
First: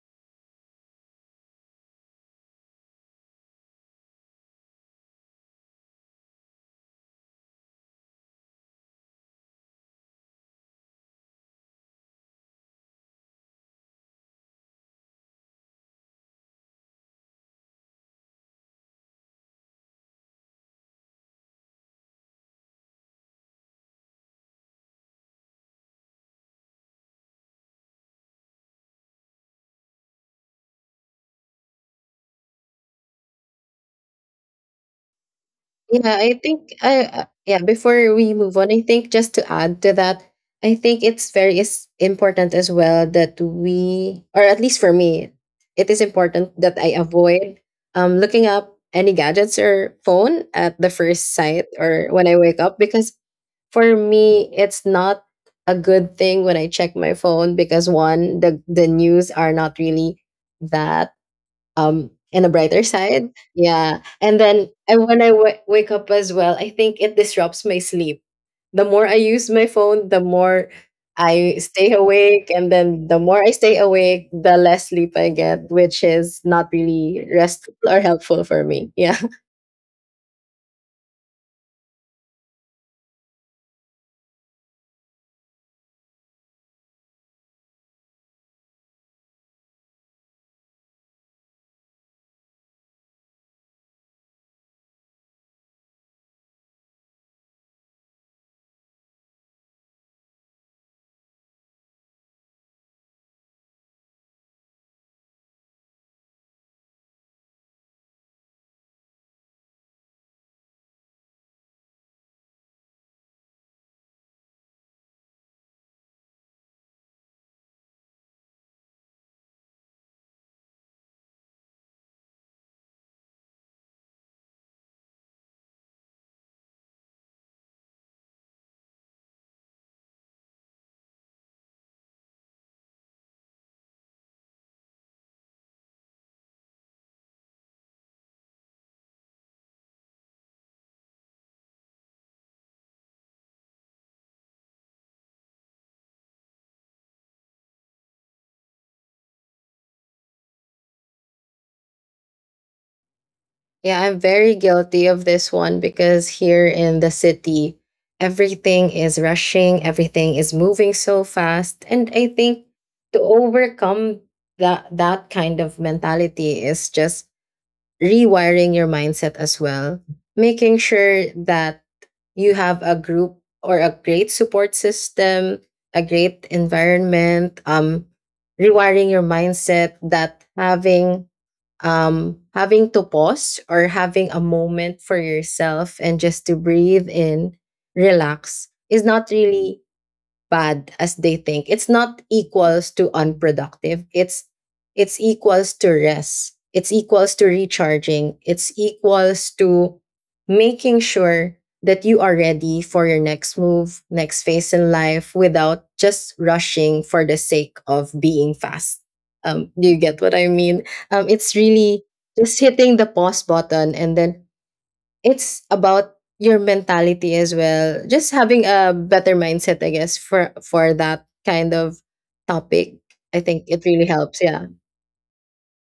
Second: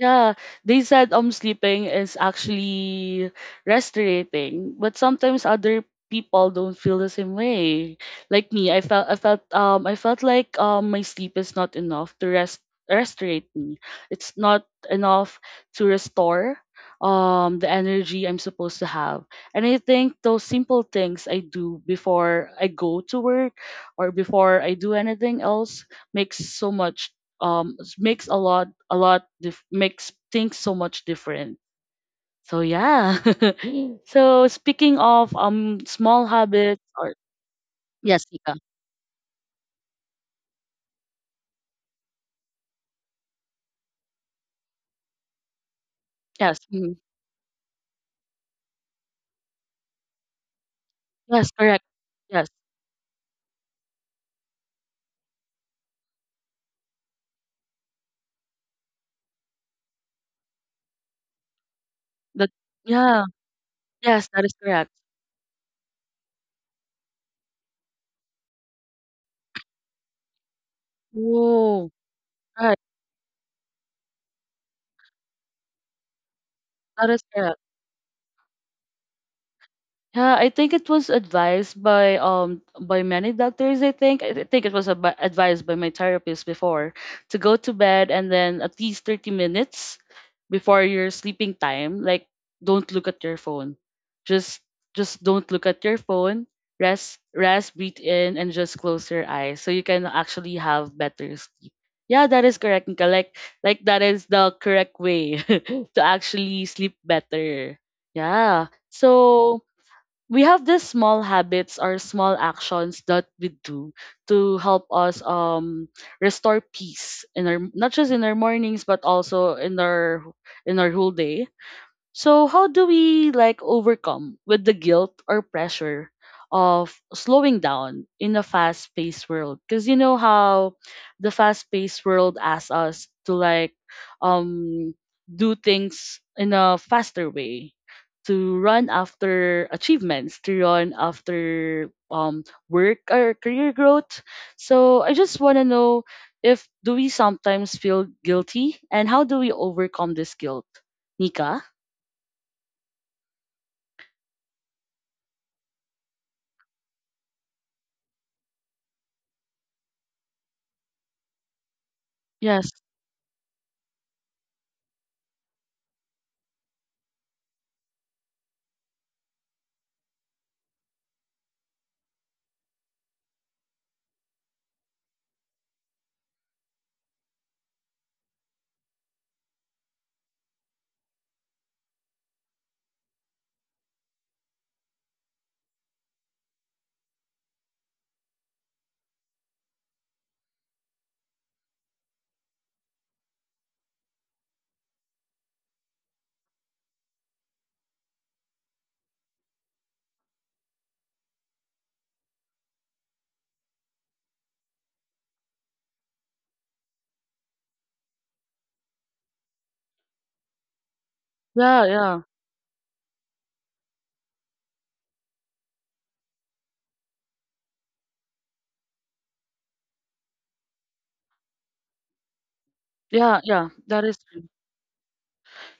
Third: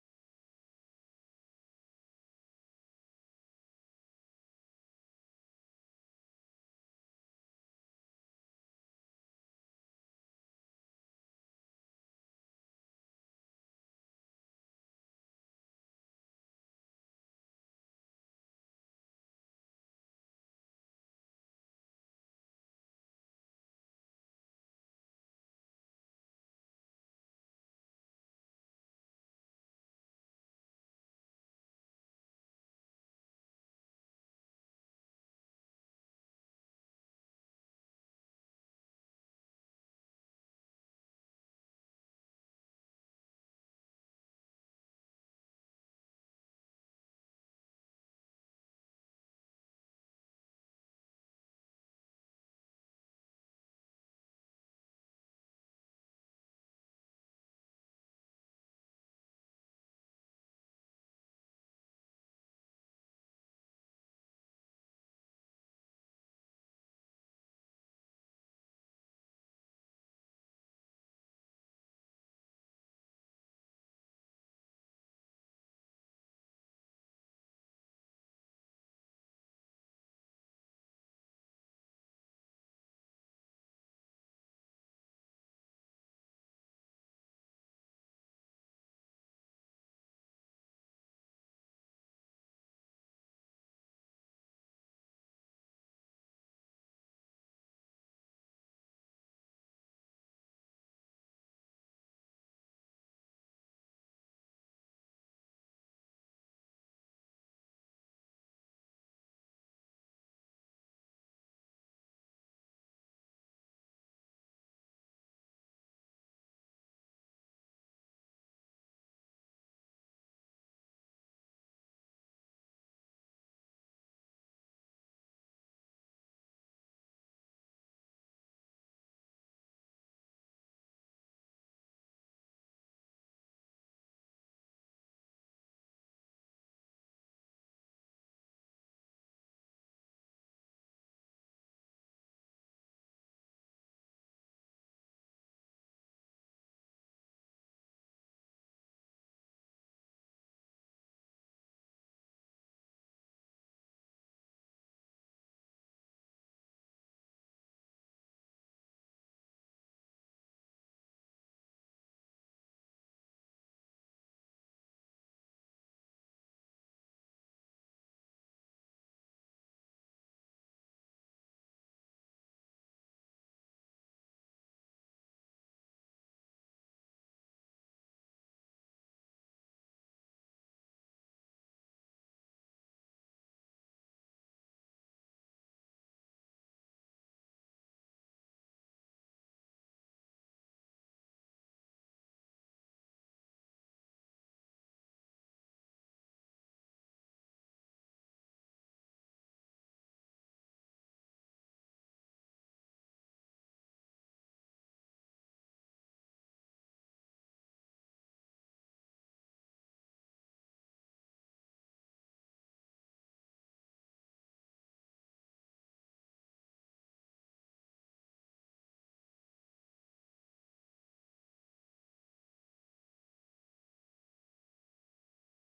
A: Yeah, they said sleeping is actually restorating, but sometimes other people don't feel the same way. Like me, I felt like my sleep is not enough to rest, restorate me. It's not enough to restore the energy I'm supposed to have. And I think those simple things I do before I go to work or before I do anything else makes so much makes a makes things so much different. So yeah. So speaking of
C: Yeah,
A: small
C: I think
A: habits
C: I
A: or,
C: yeah, before
A: yes,
C: we
A: Nika.
C: move on, I think just to add to that, I think it's very is important as well that we, or at least for me, it is important
A: Yes.
C: that I
A: Mhm.
C: avoid looking up any gadgets or phone at the first
A: Yes,
C: sight
A: correct.
C: or when I
A: Yes.
C: wake up, because for me it's not a good thing when I check my phone because one, the news are not really that in a
A: That,
C: brighter
A: yeah,
C: side. Yeah.
A: yes,
C: And
A: that is
C: then,
A: correct.
C: and when I wake up as well, I think it disrupts my sleep. The more I use my phone, the more I
A: Oh,
C: stay awake, and
A: right.
C: then the more I stay awake, the less sleep I get, which is not
A: That is
C: really
A: correct.
C: restful or helpful for me. Yeah.
A: Yeah, I think it was advised by many doctors. I think, it was advised by my therapist before to go to bed, and then at least 30 minutes before your sleeping time, like don't look at your phone. Just just don't look at your phone. Rest, rest, breathe in, and just close your eyes so you can actually have better sleep. Yeah, that is correct, Nika. Like that is the correct way to actually sleep better. Yeah. So we have these small habits or small actions that we do to help us restore peace in our, not just in our mornings but also in our whole day. So how do we like overcome with the guilt or pressure of slowing down in a fast-paced world? Because you know how the fast-paced world asks us to like um do things in a faster way, to run after achievements, to run after work or career growth. So I just want to know if, do we sometimes feel guilty, and how do we overcome this guilt? Nika?
C: Yeah, I'm very guilty of this one because here in the city, everything is rushing, everything is moving so fast. And I think
A: Yes.
C: to overcome that that kind of mentality is just rewiring your mindset as well, making sure that you have a group or a great support system, a great environment, rewiring your mindset that having to pause or having a moment for yourself and just to breathe in, relax is not really bad as they think. It's not equals to unproductive, it's equals to rest, it's equals to recharging, it's equals to making sure that you are ready for your next move, next phase in life, without just rushing for the sake of being fast. Do you get what I mean? It's
A: Yeah,
C: really
A: yeah.
C: just hitting the pause button, and then it's about your mentality as well. Just having a better mindset, I guess, for that kind of topic.
A: Yeah,
C: I think
A: yeah.
C: it
A: That
C: really
A: is
C: helps.
A: true.
C: Yeah.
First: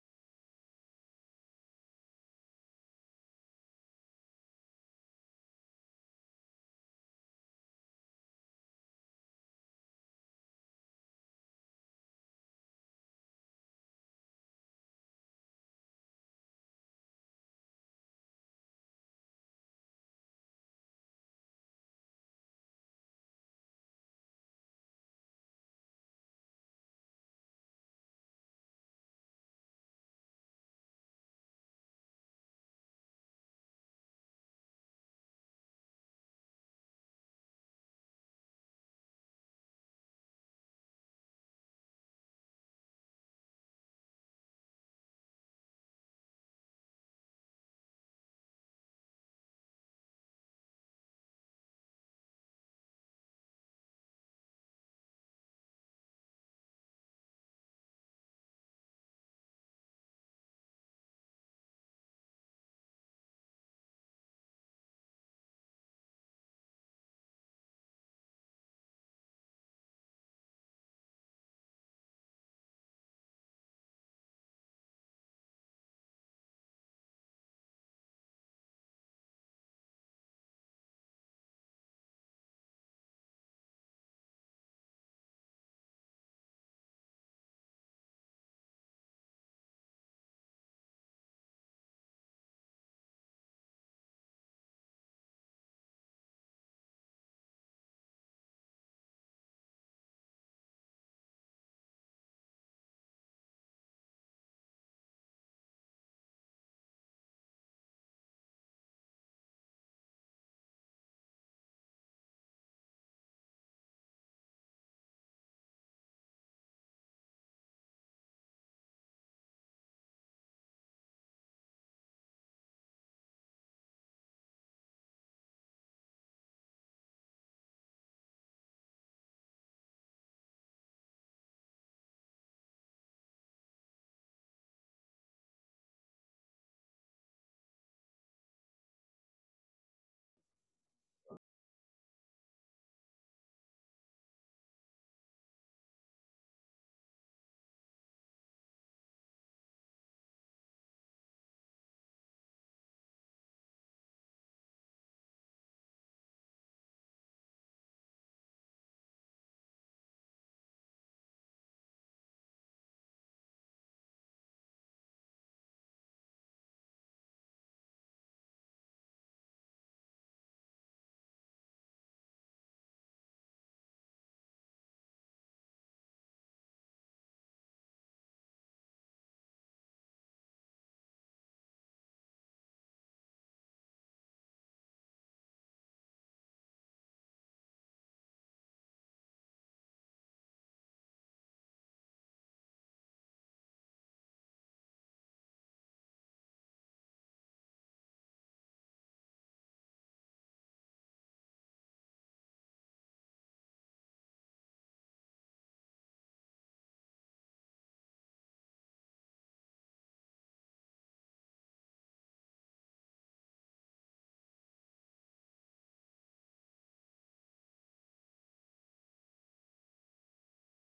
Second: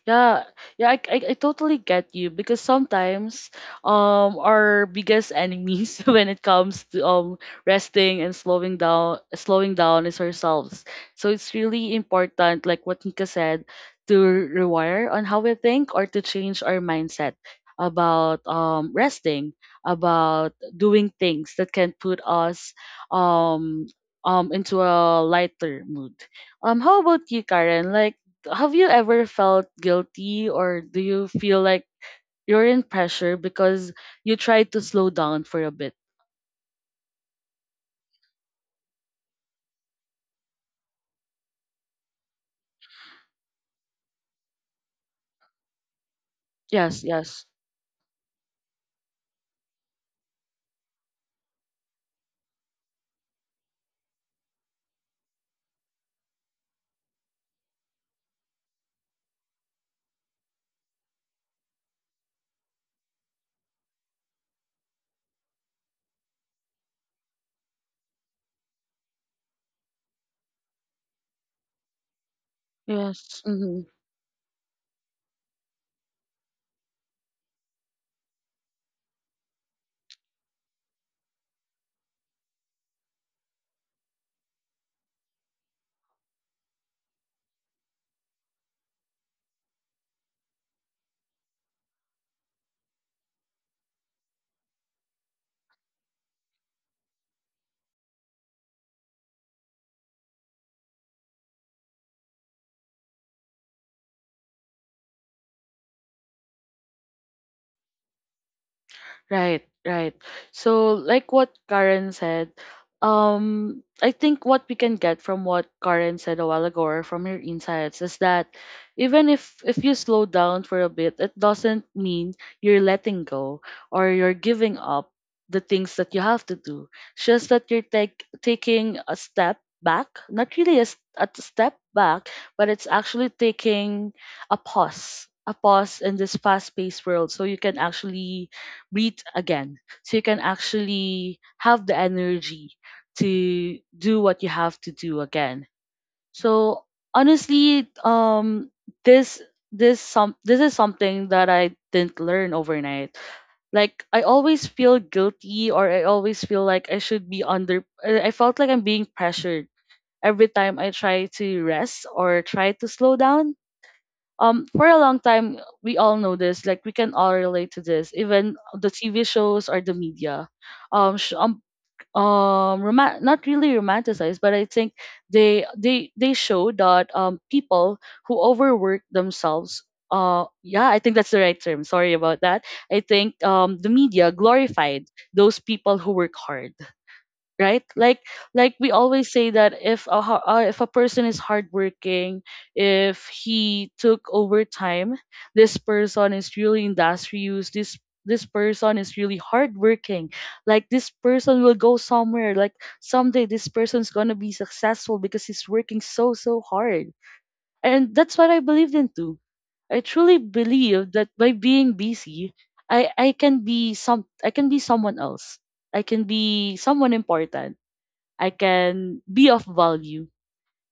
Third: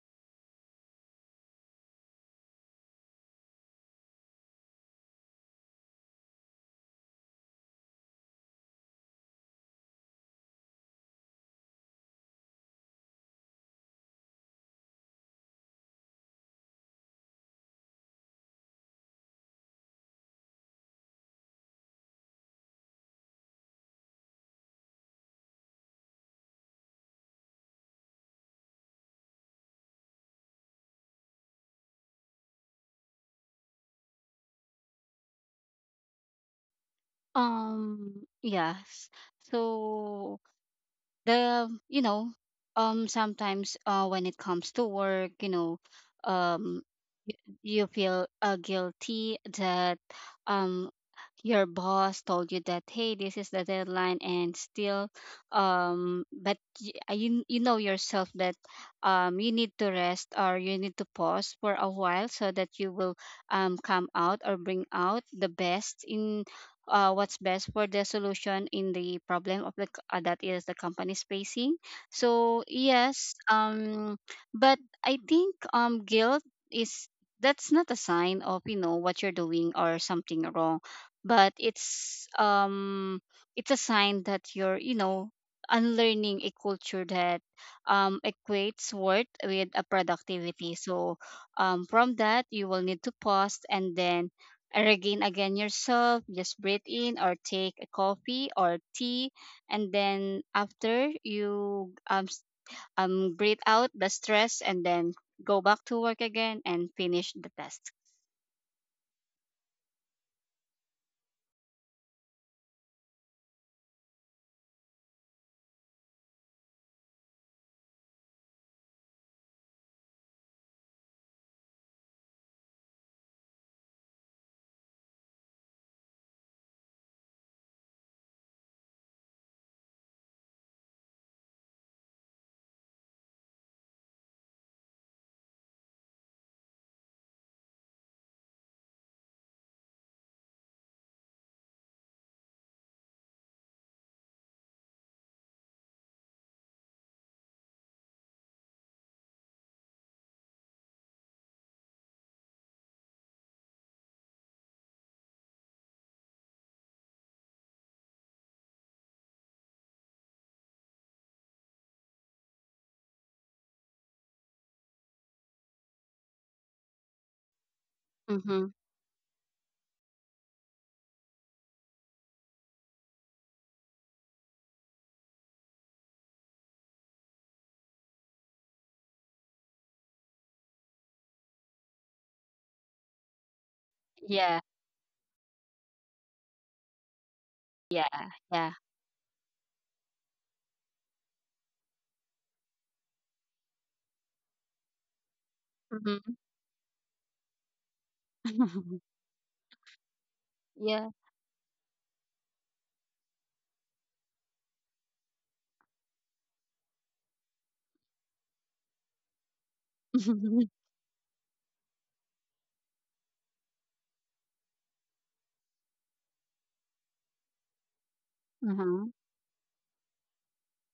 A: Yeah, yeah, I totally get you, because sometimes our biggest enemies when it comes to resting and slowing down is ourselves. So it's really important, like what Nika said, to rewire on how we think or to change our mindset about resting, about doing things that can put us um into a lighter mood. How about you, Karen? Like have you ever felt guilty, or do you feel like you're in pressure because you tried to slow down for a bit?
B: Yes. So, the you know, sometimes, when it comes to work, um
A: Yes,
B: y-
A: yes,
B: you feel, guilty that, um your boss told you that, hey, this is the deadline, and still, but, you know yourself that, you need to rest or you need to pause for a while so that you will, come out or bring out the best in, what's best for the solution in the problem of the, that is the company's facing. So, yes,
A: yes.
B: but I think, guilt is that's not a sign of, what you're doing or something wrong, but it's, it's a sign that you're, unlearning a culture that, equates worth with a productivity. So, from that, you will need to pause and then regain again yourself. Just breathe in or take a coffee or tea, and then after you, breathe out the stress, and then go back to work again and finish the task.
A: Right, right. So, like what Karen said, I think what we can get from what Karen said a while ago, or from your insights, is that even if you slow down for a bit, it doesn't mean you're letting go or you're giving up the things that you have to do. It's just that you're take, taking a step back, not really a, a step back, but it's actually taking a pause in this fast-paced world, so you can actually breathe again. So you can actually have the energy to do what you have to do again. So honestly, this this is something that I didn't learn overnight. Like I always feel guilty, or I always feel like I should be under. I felt like I'm being pressured every time I try to rest or try to slow down for a long time. We all know this, like we can all relate to this, even
B: Mm-hmm.
A: the TV shows or the media um sh- um not really romanticized, but I think they show that people who overwork themselves, uh, yeah, I think that's the right term, sorry about that. I think the media
B: Yeah.
A: glorified those people who work hard, right? like
B: Yeah. Yeah.
A: like we always say that if if a person is hardworking, if he took overtime, this
B: Mm-hmm.
A: person is really industrious, this person is really hardworking, like this
B: Yeah.
A: person will go somewhere, like someday this person's gonna be successful because he's working so so hard. And that's what I believed into. I truly believe that by being busy, I can be some I can be someone else, I can be someone important, I
B: Mm-hmm.
A: can be of value.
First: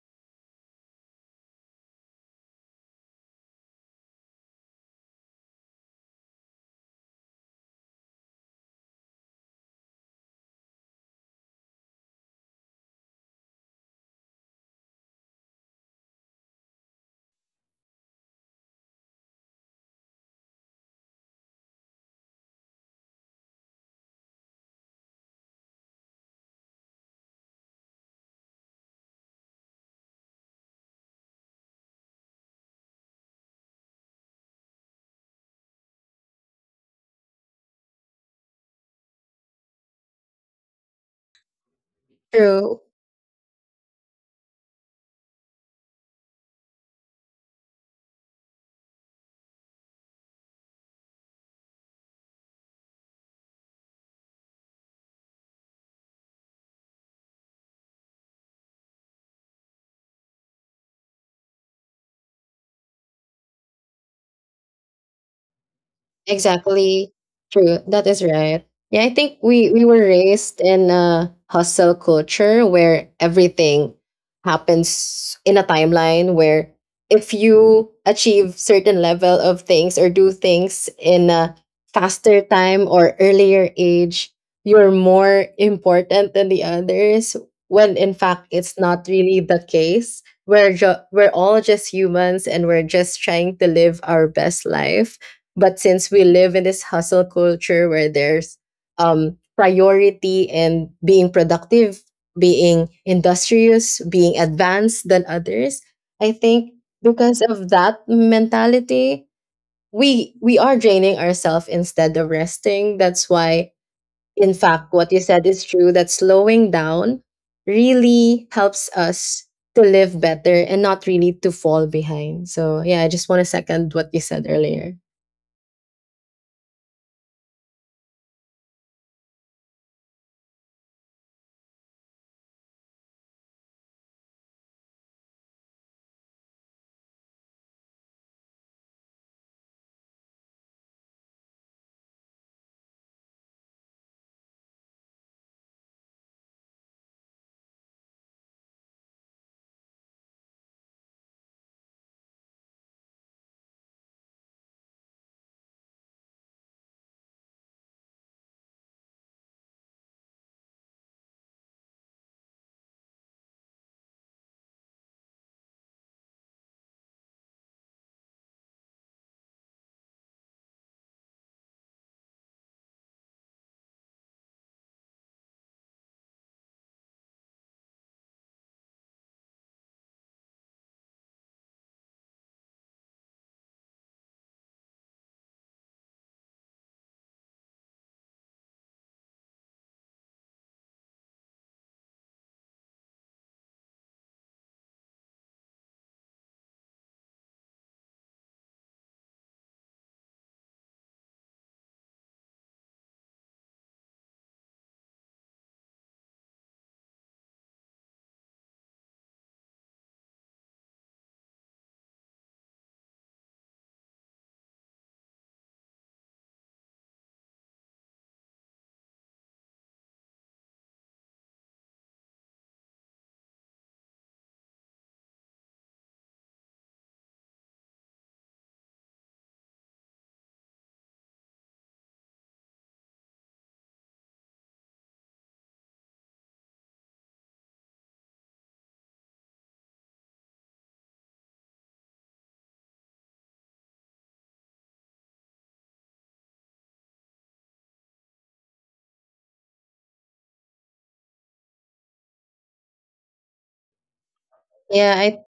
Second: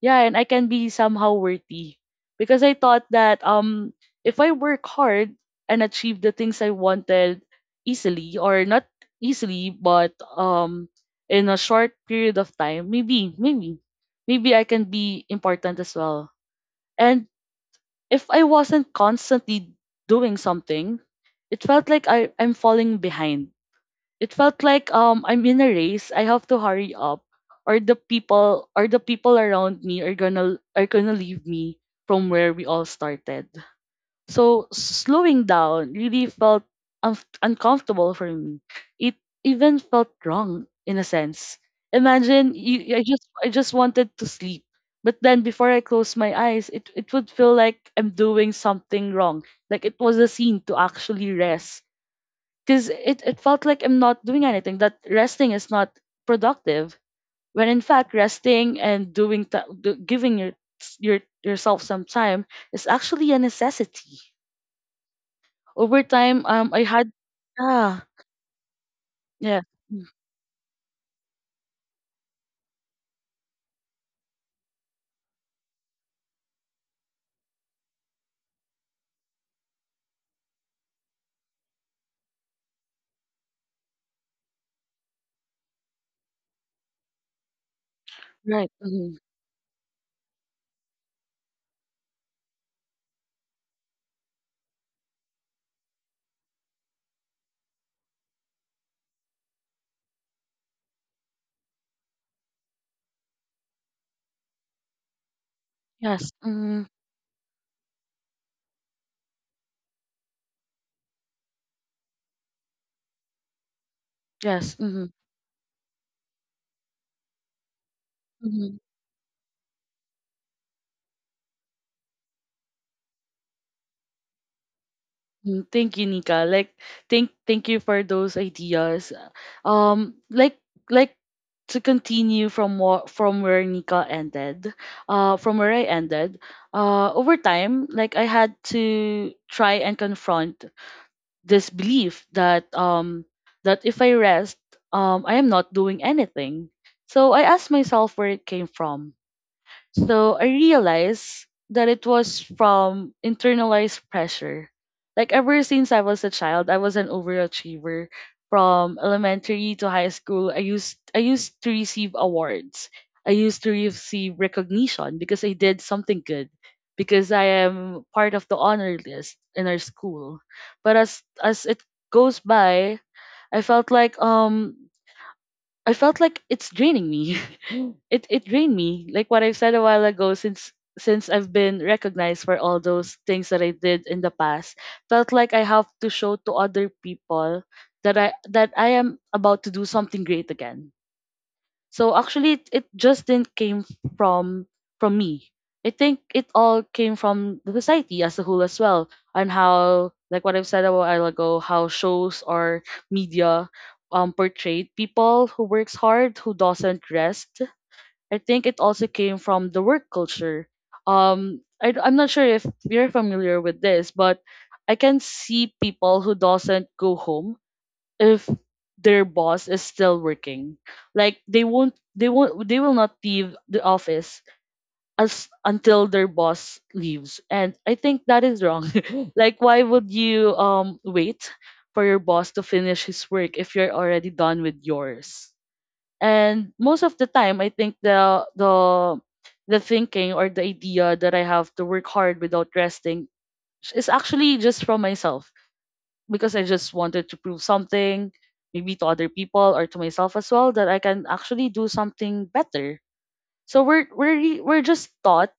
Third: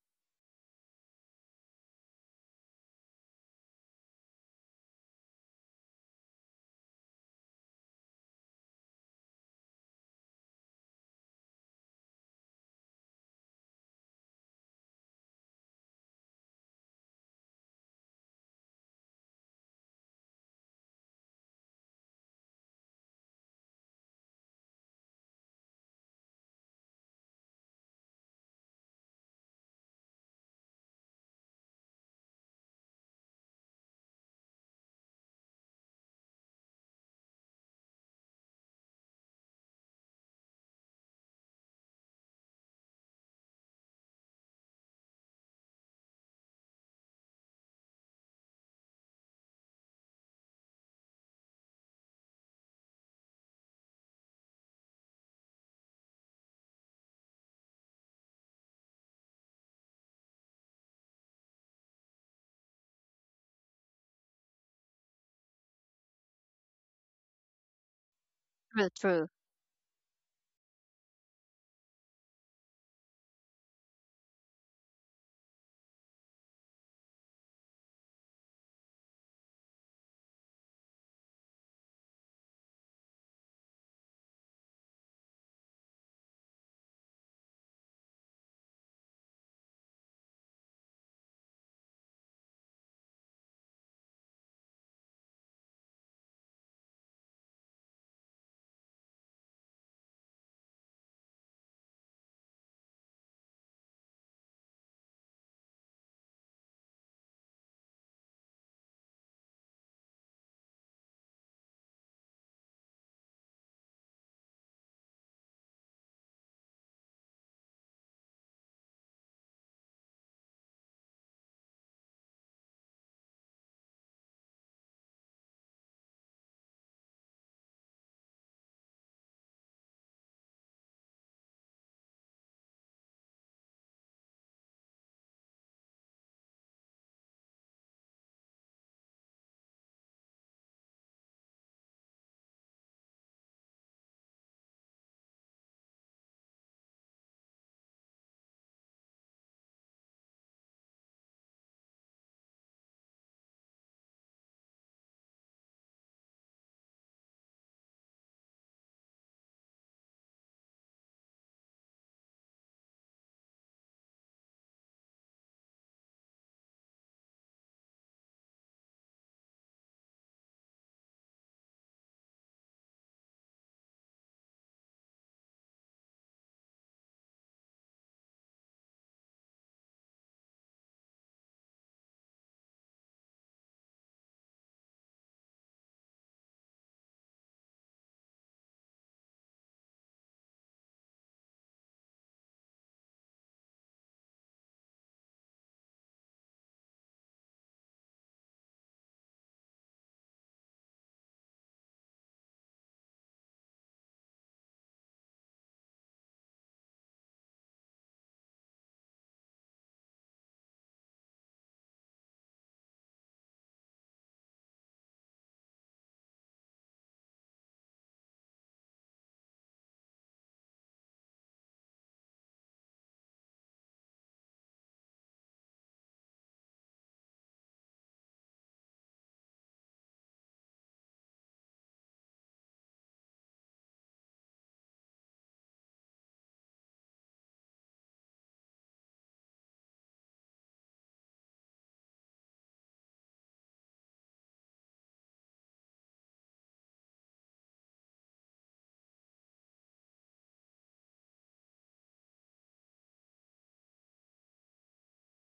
A: Yeah, and I can be somehow worthy. Because I thought that if I work hard and achieve the things I wanted easily or not easily but in a short period of time, maybe I can be important as well. And if I wasn't constantly doing something, it felt like I'm falling behind. It felt like I'm in a race. I have to hurry up, or the people around me are gonna leave me from where we all started. So slowing down really felt uncomfortable for me. It even felt wrong in a sense.
C: True.
A: I just wanted to sleep, but then before I close my eyes, it would feel like I'm doing something wrong. Like it was a scene to actually rest because it felt like I'm not doing anything, that resting is not productive. When in fact, resting and giving yourself some time is actually a necessity. Over time, I had
C: Exactly. True.
A: ah
C: That is right.
B: True,
C: Yeah, I
B: true.
C: think
A: yeah.
C: we were
A: Mm,
C: raised in a hustle culture where everything happens in a timeline where if you achieve certain level of things or do things in a faster time or earlier age, you're more important than the others, when in fact
A: right.
C: it's not
A: Mm,
C: really the case. We're all just humans and we're just trying to live our best life, but since we live in this hustle culture where there's priority and being productive, being industrious, being advanced than others,
A: yes.
C: I think
A: Mm,
C: because of that mentality we are draining ourselves instead of resting. That's why, in
A: yes.
C: fact,
A: Mm.
C: what you said is true, that slowing down really
A: Mm.
C: helps us to live better and not really to fall behind. So yeah, I just want to second what you said earlier.
A: Mm, Thank you, Nika. Like, thank you for those ideas. Um, like like to continue from what from where Nika ended, from where I ended. Over time, like I had to try and confront this belief that if I rest, I am not doing anything. So I asked myself where it came from. So I realized that it was from internalized pressure. Like ever since I was a child, I was an overachiever. From elementary to high school, I used to receive awards. I used to receive recognition because I did something good. Because I am part of the honor list in our school. But as it goes by, I felt like um I felt like it's draining me. It it drained me. Like what I've said a while ago, since I've been recognized for all those things that I did in the past, felt like I have to show to other people that I am about to do something great again. So actually, it just didn't came from from me. I think it all came from the society as a whole as well, and how, like what I've said a while ago, how shows or media portrayed people who works hard, who doesn't rest. I think it also came from the work culture. I'm not sure if you're familiar with this, but I can see people who doesn't go home if their boss is still working. Like they will not leave the office as until their boss leaves. And I think that is wrong. Like why would you wait for your boss to finish his work if you're already done with yours? And most of the time, I think the thinking or the idea that I have to work hard without resting is actually just from myself, because I just wanted to prove something, maybe to other people or to myself as well, that I can actually do something better. So we're just
C: yeah, I
A: taught.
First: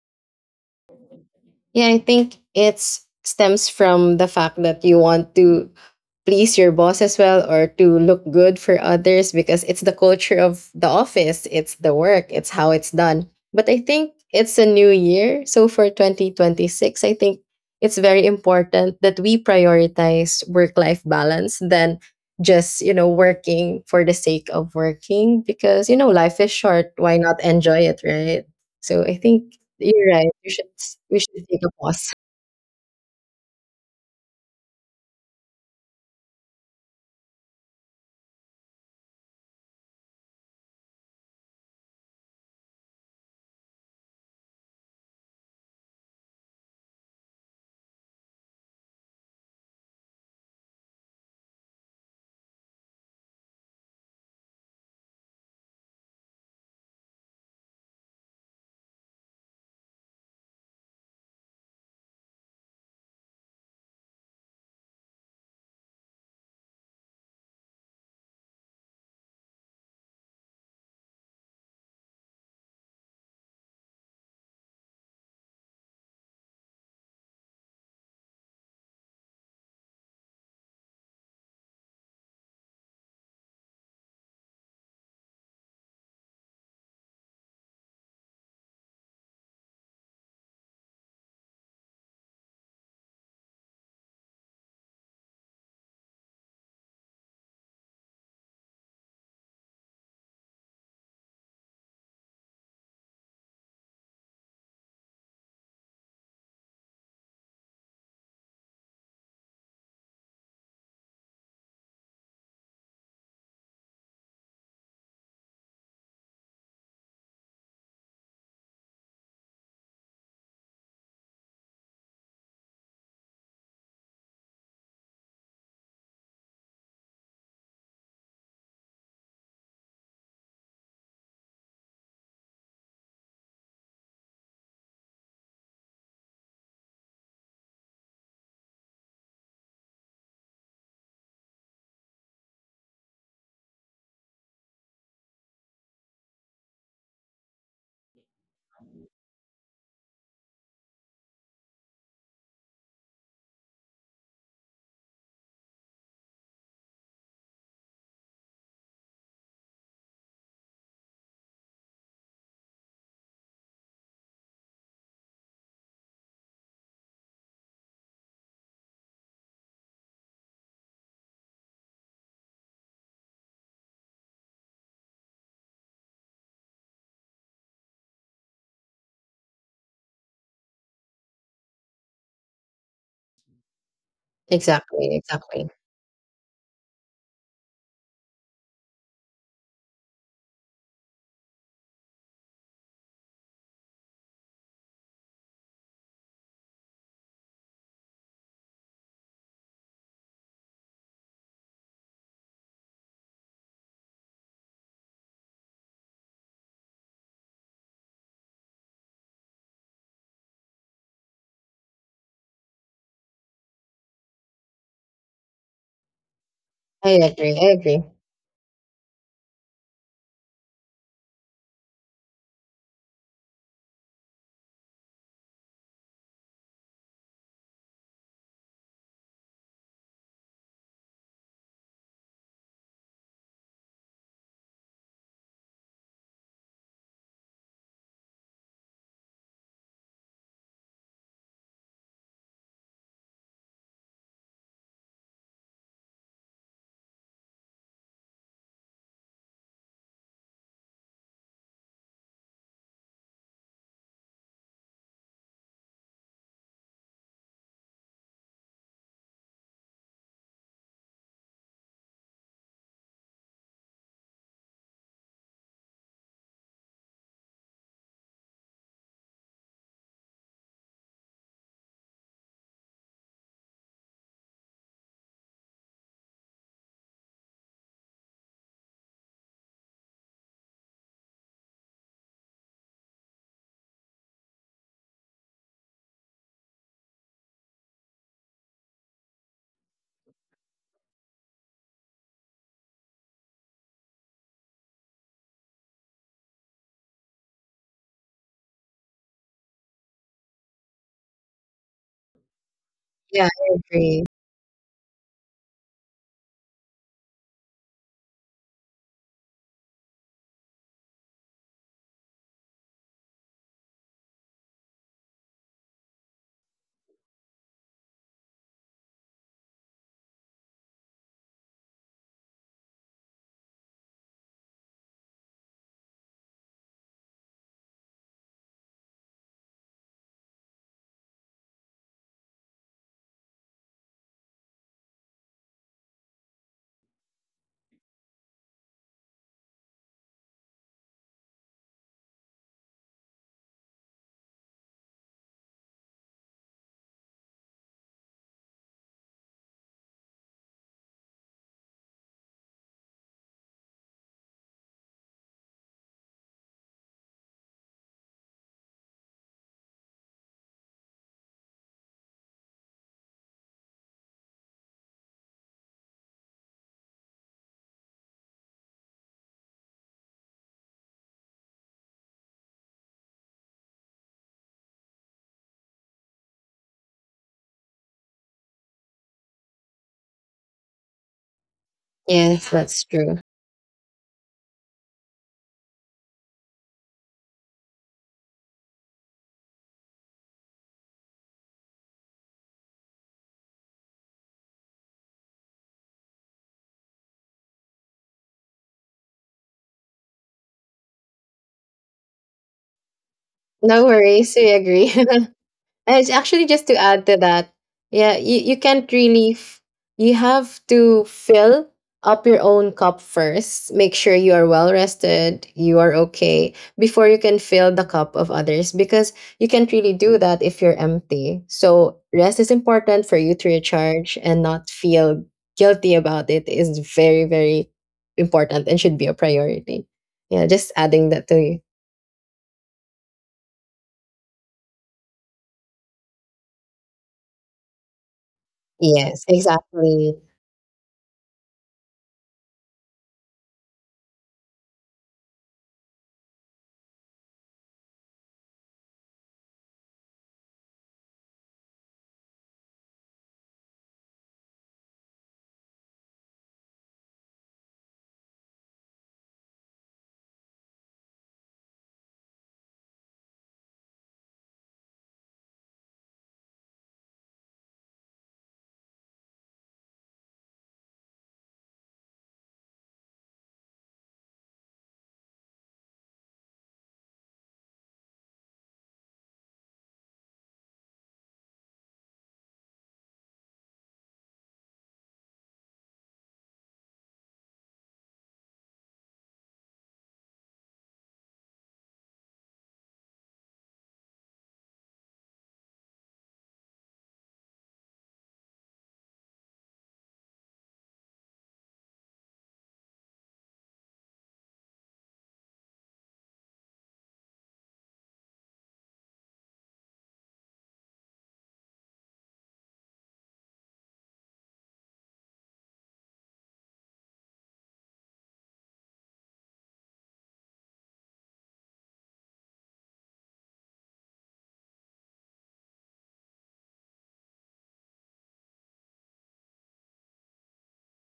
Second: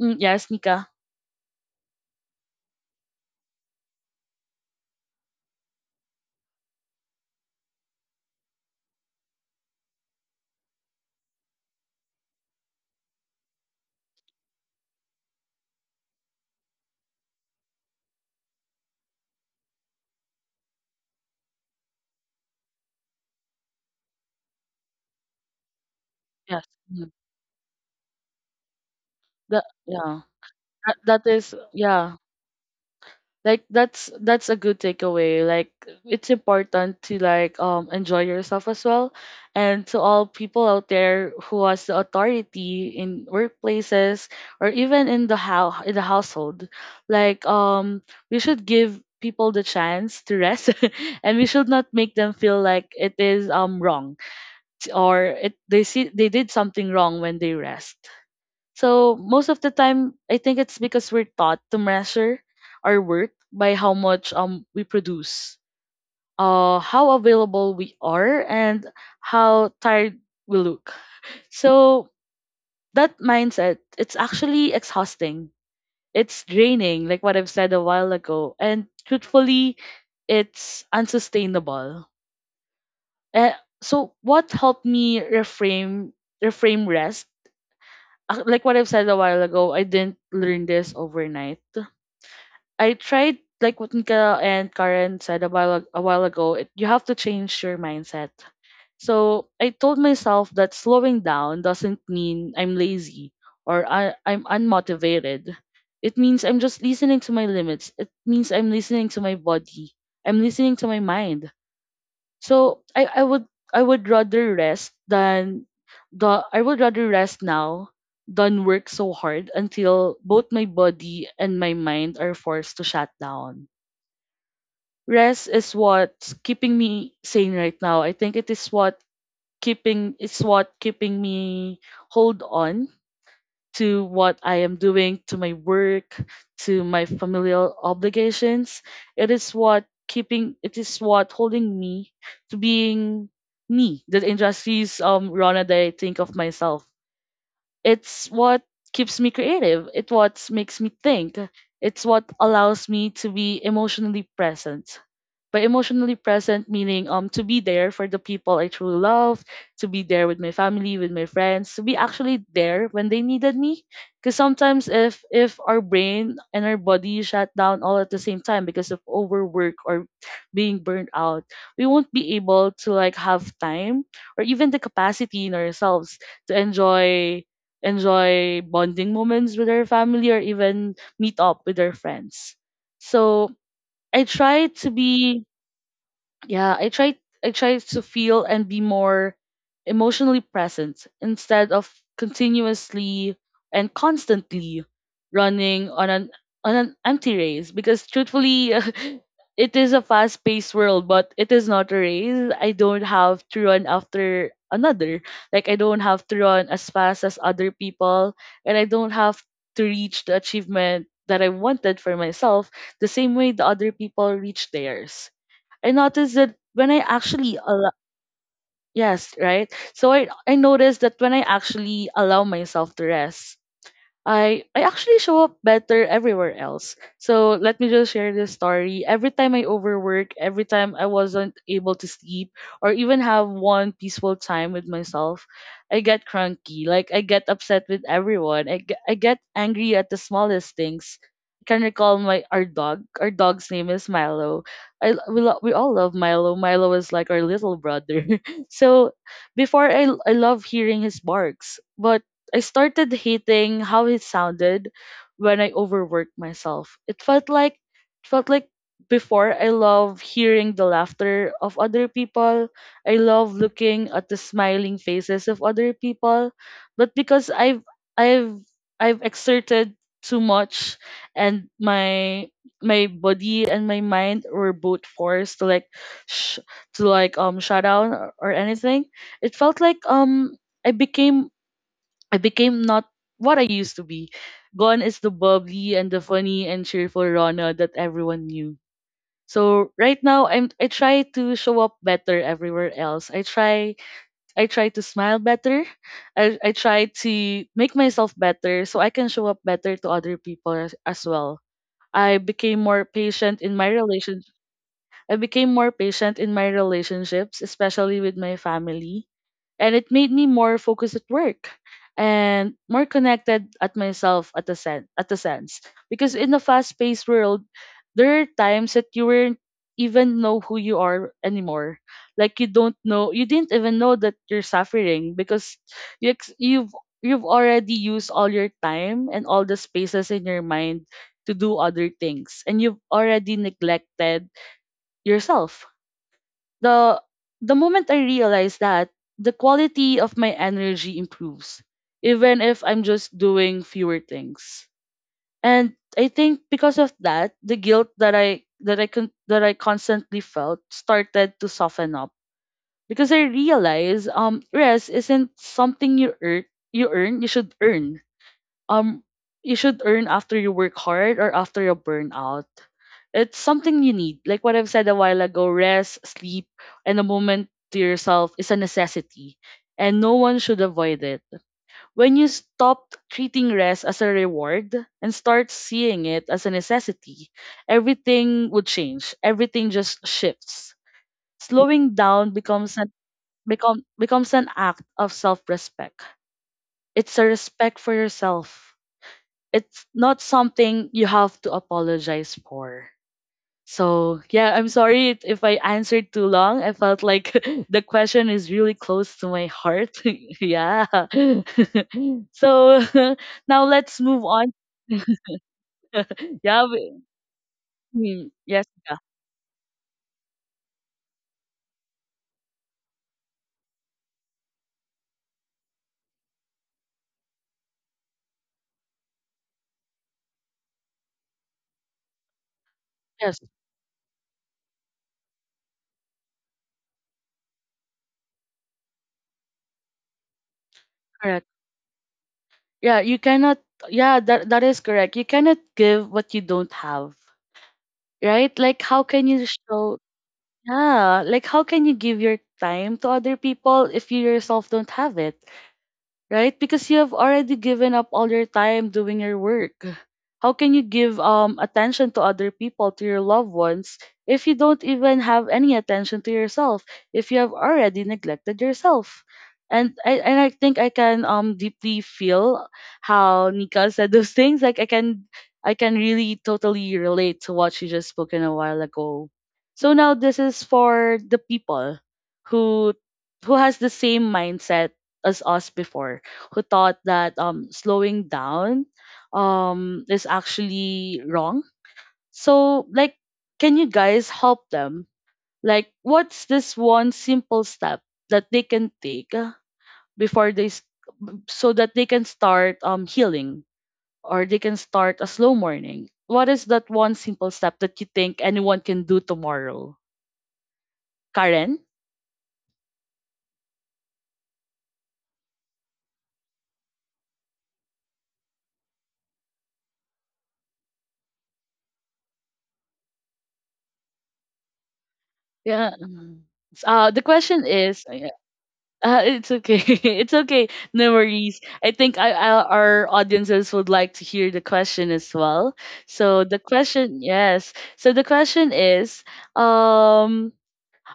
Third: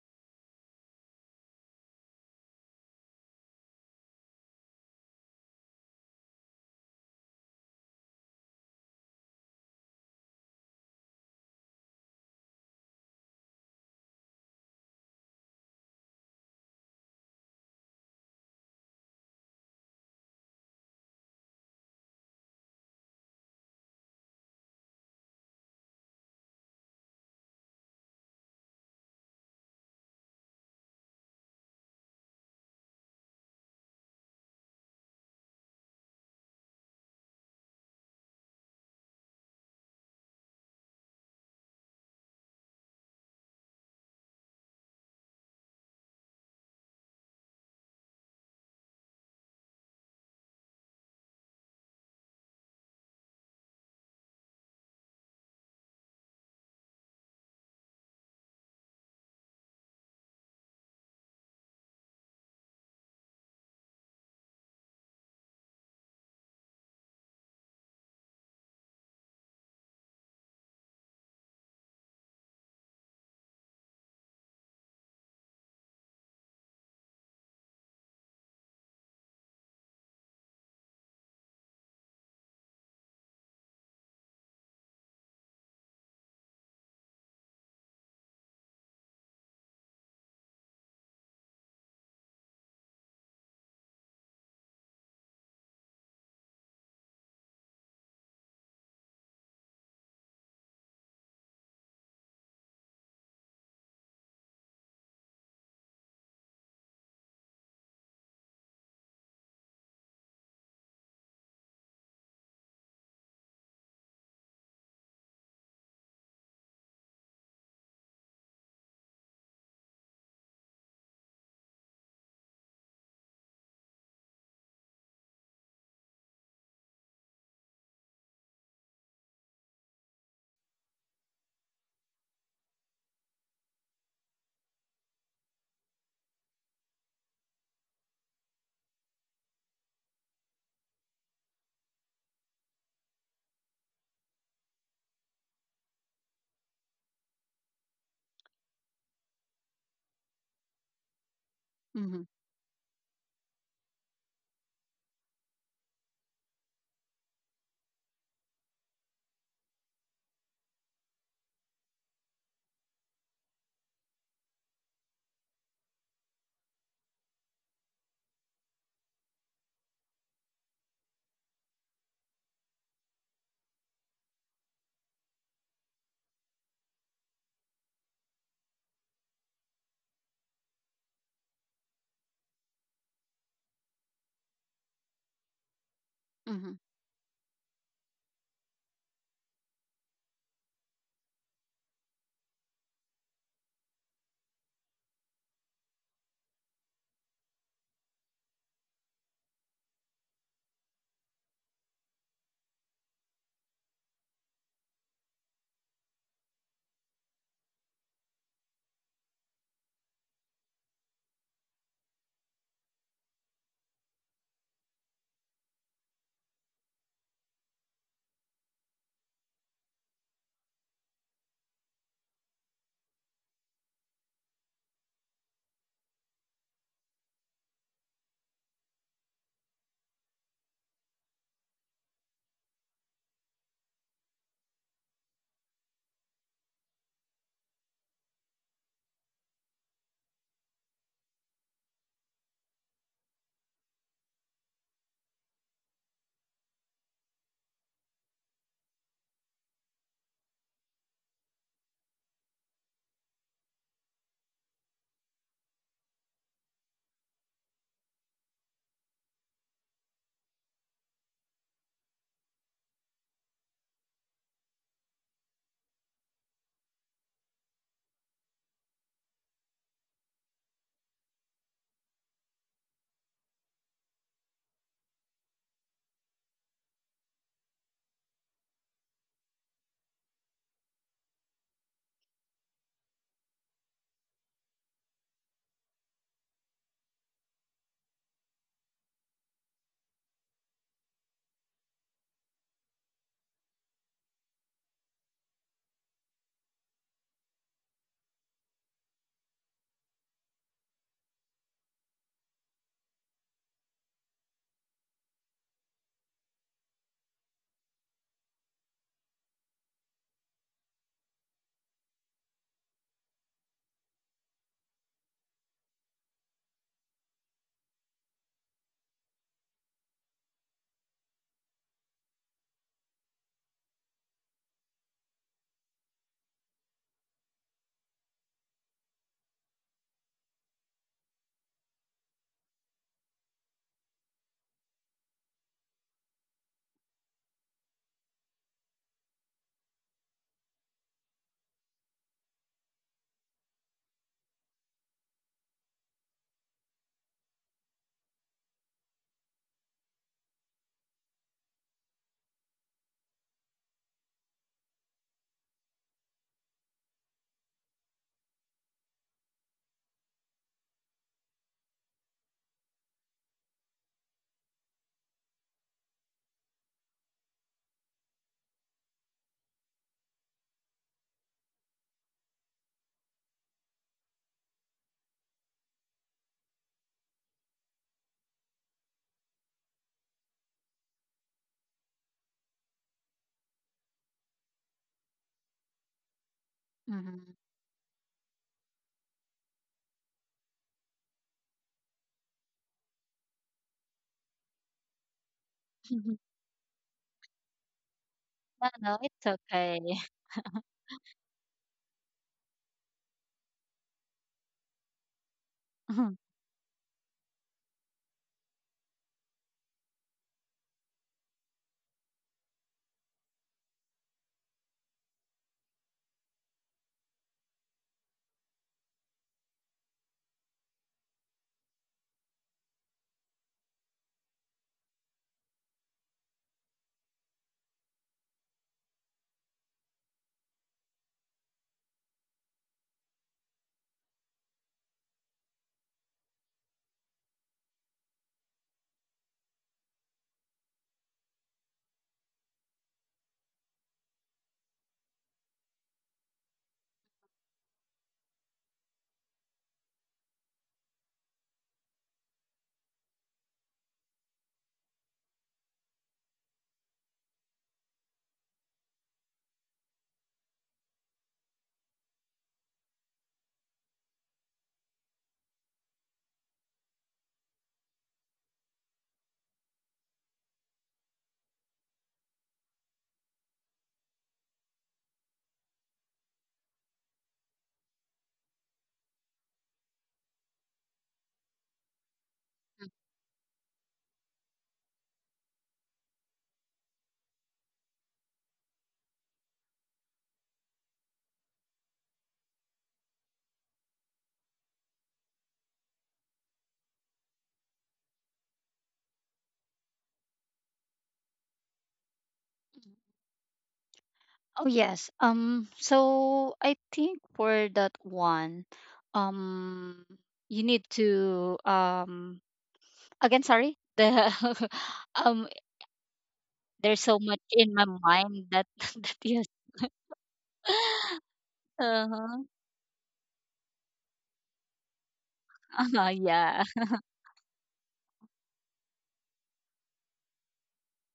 A: Mm, yes, Nika.
C: Yeah, I think it stems from the fact that you want to please your boss as well, or to look good for others, because it's the culture of the office, it's the work, it's how it's done. But I think it's a new year. So for 2026, I think it's very important that we prioritize work-life balance than just, working for the sake of working, because, life is
A: Yes.
C: short,
A: Mm.
C: why not enjoy it, right? So I think
A: That,
C: you're
A: yeah.
C: right. We should we
A: That
C: should
A: is,
C: take a pause.
A: yeah. Like that's a good takeaway. Like it's important to, like, enjoy yourself as well, and to all people out there who has the authority in workplaces or even in the household, like um we should give people the chance to rest. And we should not make them feel like it is wrong, or it they see they did something wrong when they rest. So most of the time, I think it's because we're taught to measure our worth by how much we produce, how available we are, and how tired we look. So that mindset, it's actually exhausting. It's draining, like what I've said a while ago, and truthfully, it's unsustainable. Eh, so what helped me reframe rest? Like what I've said a while ago, I didn't learn this overnight. I tried, like what Nika and Karen said a while ago. You have to change your mindset. So I told myself that slowing down doesn't mean I'm lazy or I'm unmotivated. It means I'm just listening to my limits. It means I'm listening to my body. I'm listening to my mind. So I would I would rather rest than the I would rather rest now than work so hard until both my body and my mind are forced to shut down. Rest is what's keeping me sane right now. I think it's what keeping me, hold on, to what I am doing, to my work, to my familial obligations. It is what holding me to being me. The industries Rona that I think of myself, it's what keeps me creative, it what makes me think, it's
B: Mm-hmm.
A: what allows me to be emotionally present, by emotionally present meaning to be there for the people I truly love, to be there with my family, with my friends, to be actually there when they needed me, because sometimes if our brain and our body shut down all at the same time because of overwork or being burned out, we won't be able to like have time or even the capacity in ourselves to enjoy bonding moments with their family or even meet up with their friends. So I try to
C: Exactly,
A: be,
C: exactly.
B: Mm-hmm.
A: yeah. I tried to feel and be more emotionally present instead of continuously and constantly running on an empty race, because truthfully, it is a fast paced world, but it is not a race. I don't have to run after another. Like I don't have to run as fast as other people, and I don't have to reach the achievement that I wanted for myself the same way the other people reach theirs. I noticed that when I
C: I agree,
A: actually
C: I
A: allow —
C: agree.
A: yes, right. So I noticed that when I actually allow myself to rest, I actually show up better everywhere else. So let me just share this story. Every time I overwork, every time I wasn't able to sleep or even have one peaceful time with myself, I get cranky. Like I get upset with everyone. I get angry at the smallest things. I can recall my our dog. Our dog's name is Milo. We all love Milo. Milo is like our little brother. So before I love hearing his barks, but I started hating how it sounded when I overworked myself. It felt like before I love hearing the laughter of other people. I love looking at the smiling faces of other people. But because I've I've exerted too much, and my body and my mind were both forced sh- to like shut down, or anything. It felt like I became I became not what I used to be. Gone is the bubbly and the funny and cheerful Rona that everyone knew. So right now I try to show up better everywhere else. I try to smile better. I try to make myself better so I can show up better to other people as well. I became more
C: Yeah,
A: patient
C: I
A: in my
C: agree.
A: relation I became more patient in my relationships, especially with my family, and it made me more focused at work and more connected at myself at the sense, because in a fast paced world there are times that you won't even know who you are anymore. Like you didn't even know that you're suffering, because you ex- you've you've already used all your time and all the spaces in your mind to do other things, and you've already neglected yourself. The the moment I realize that, the quality of my energy improves, even if I'm just doing fewer things. And I think because of that, the guilt that I constantly felt started to soften up, because I realized rest isn't something you earn you should earn um you should earn after you work hard or after you burn out. It's something you need. Like what I've said a while ago, rest, sleep, and a moment to yourself is a necessity. And no one should avoid it. When you stop treating rest as a reward and start seeing it as a necessity, everything would change. Everything just shifts. Slowing down
C: Yes, that's true.
A: becomes an act of self-respect. It's a
B: Mm-hmm.
A: respect for yourself. It's not something you have to apologize for. So, yeah, I'm sorry if I answered too long. I felt like, the question is
B: No,
A: really
B: no,
A: close to
B: it's
A: my
B: okay.
A: heart. Yeah. so, now
C: No
A: let's move
C: worries, we
A: on.
C: agree. It's
B: Mhm.
C: actually
A: yeah.
C: just to
A: we-
C: add to that. Yeah, you
A: Yes.
C: can't
A: Yeah.
C: really, you have to fill up your own cup first. Make sure you are well rested, you are okay, before you can fill the cup of others, because you can't really do that if you're empty. So, rest is important for you
A: Yes.
C: to recharge and not feel guilty about it is very, very important and should be a priority. Yeah, just adding that to
A: Correct.
C: you.
A: Yeah. That is correct. You cannot give what you don't have, right? How
C: Yes,
A: can you show,
C: exactly.
A: yeah, like, how can you give your time to other people if you yourself don't have it? Right? Because you have already given up all your time doing your work. How can you give attention to other people, to your loved ones, if you don't even have any attention to yourself, if you have already neglected yourself? And I think I can deeply feel how Nika said those things. Like I can really totally relate to what she just spoken a while ago. So now this is for the people who who has the same mindset as us before who thought that slowing down is actually wrong. So, like, can you guys help them? Like, what's this one simple step that they can take before they, s- so that they can start healing or they can start a slow morning? What is that one simple step that you think anyone can do tomorrow? Karen?
B: Oh, yes. So I think for that one, um you need to, again, sorry. The um
A: Yeah.
B: there's
A: Uh,
B: so
A: the
B: much
A: question
B: in my
A: is,
B: mind that that you
A: It's okay. It's okay. No worries. I think I,
B: uh-huh.
A: I, our audiences would like to hear the question as well.
B: Uh-huh,
A: So the
B: yeah.
A: question, yes. So the question is, um,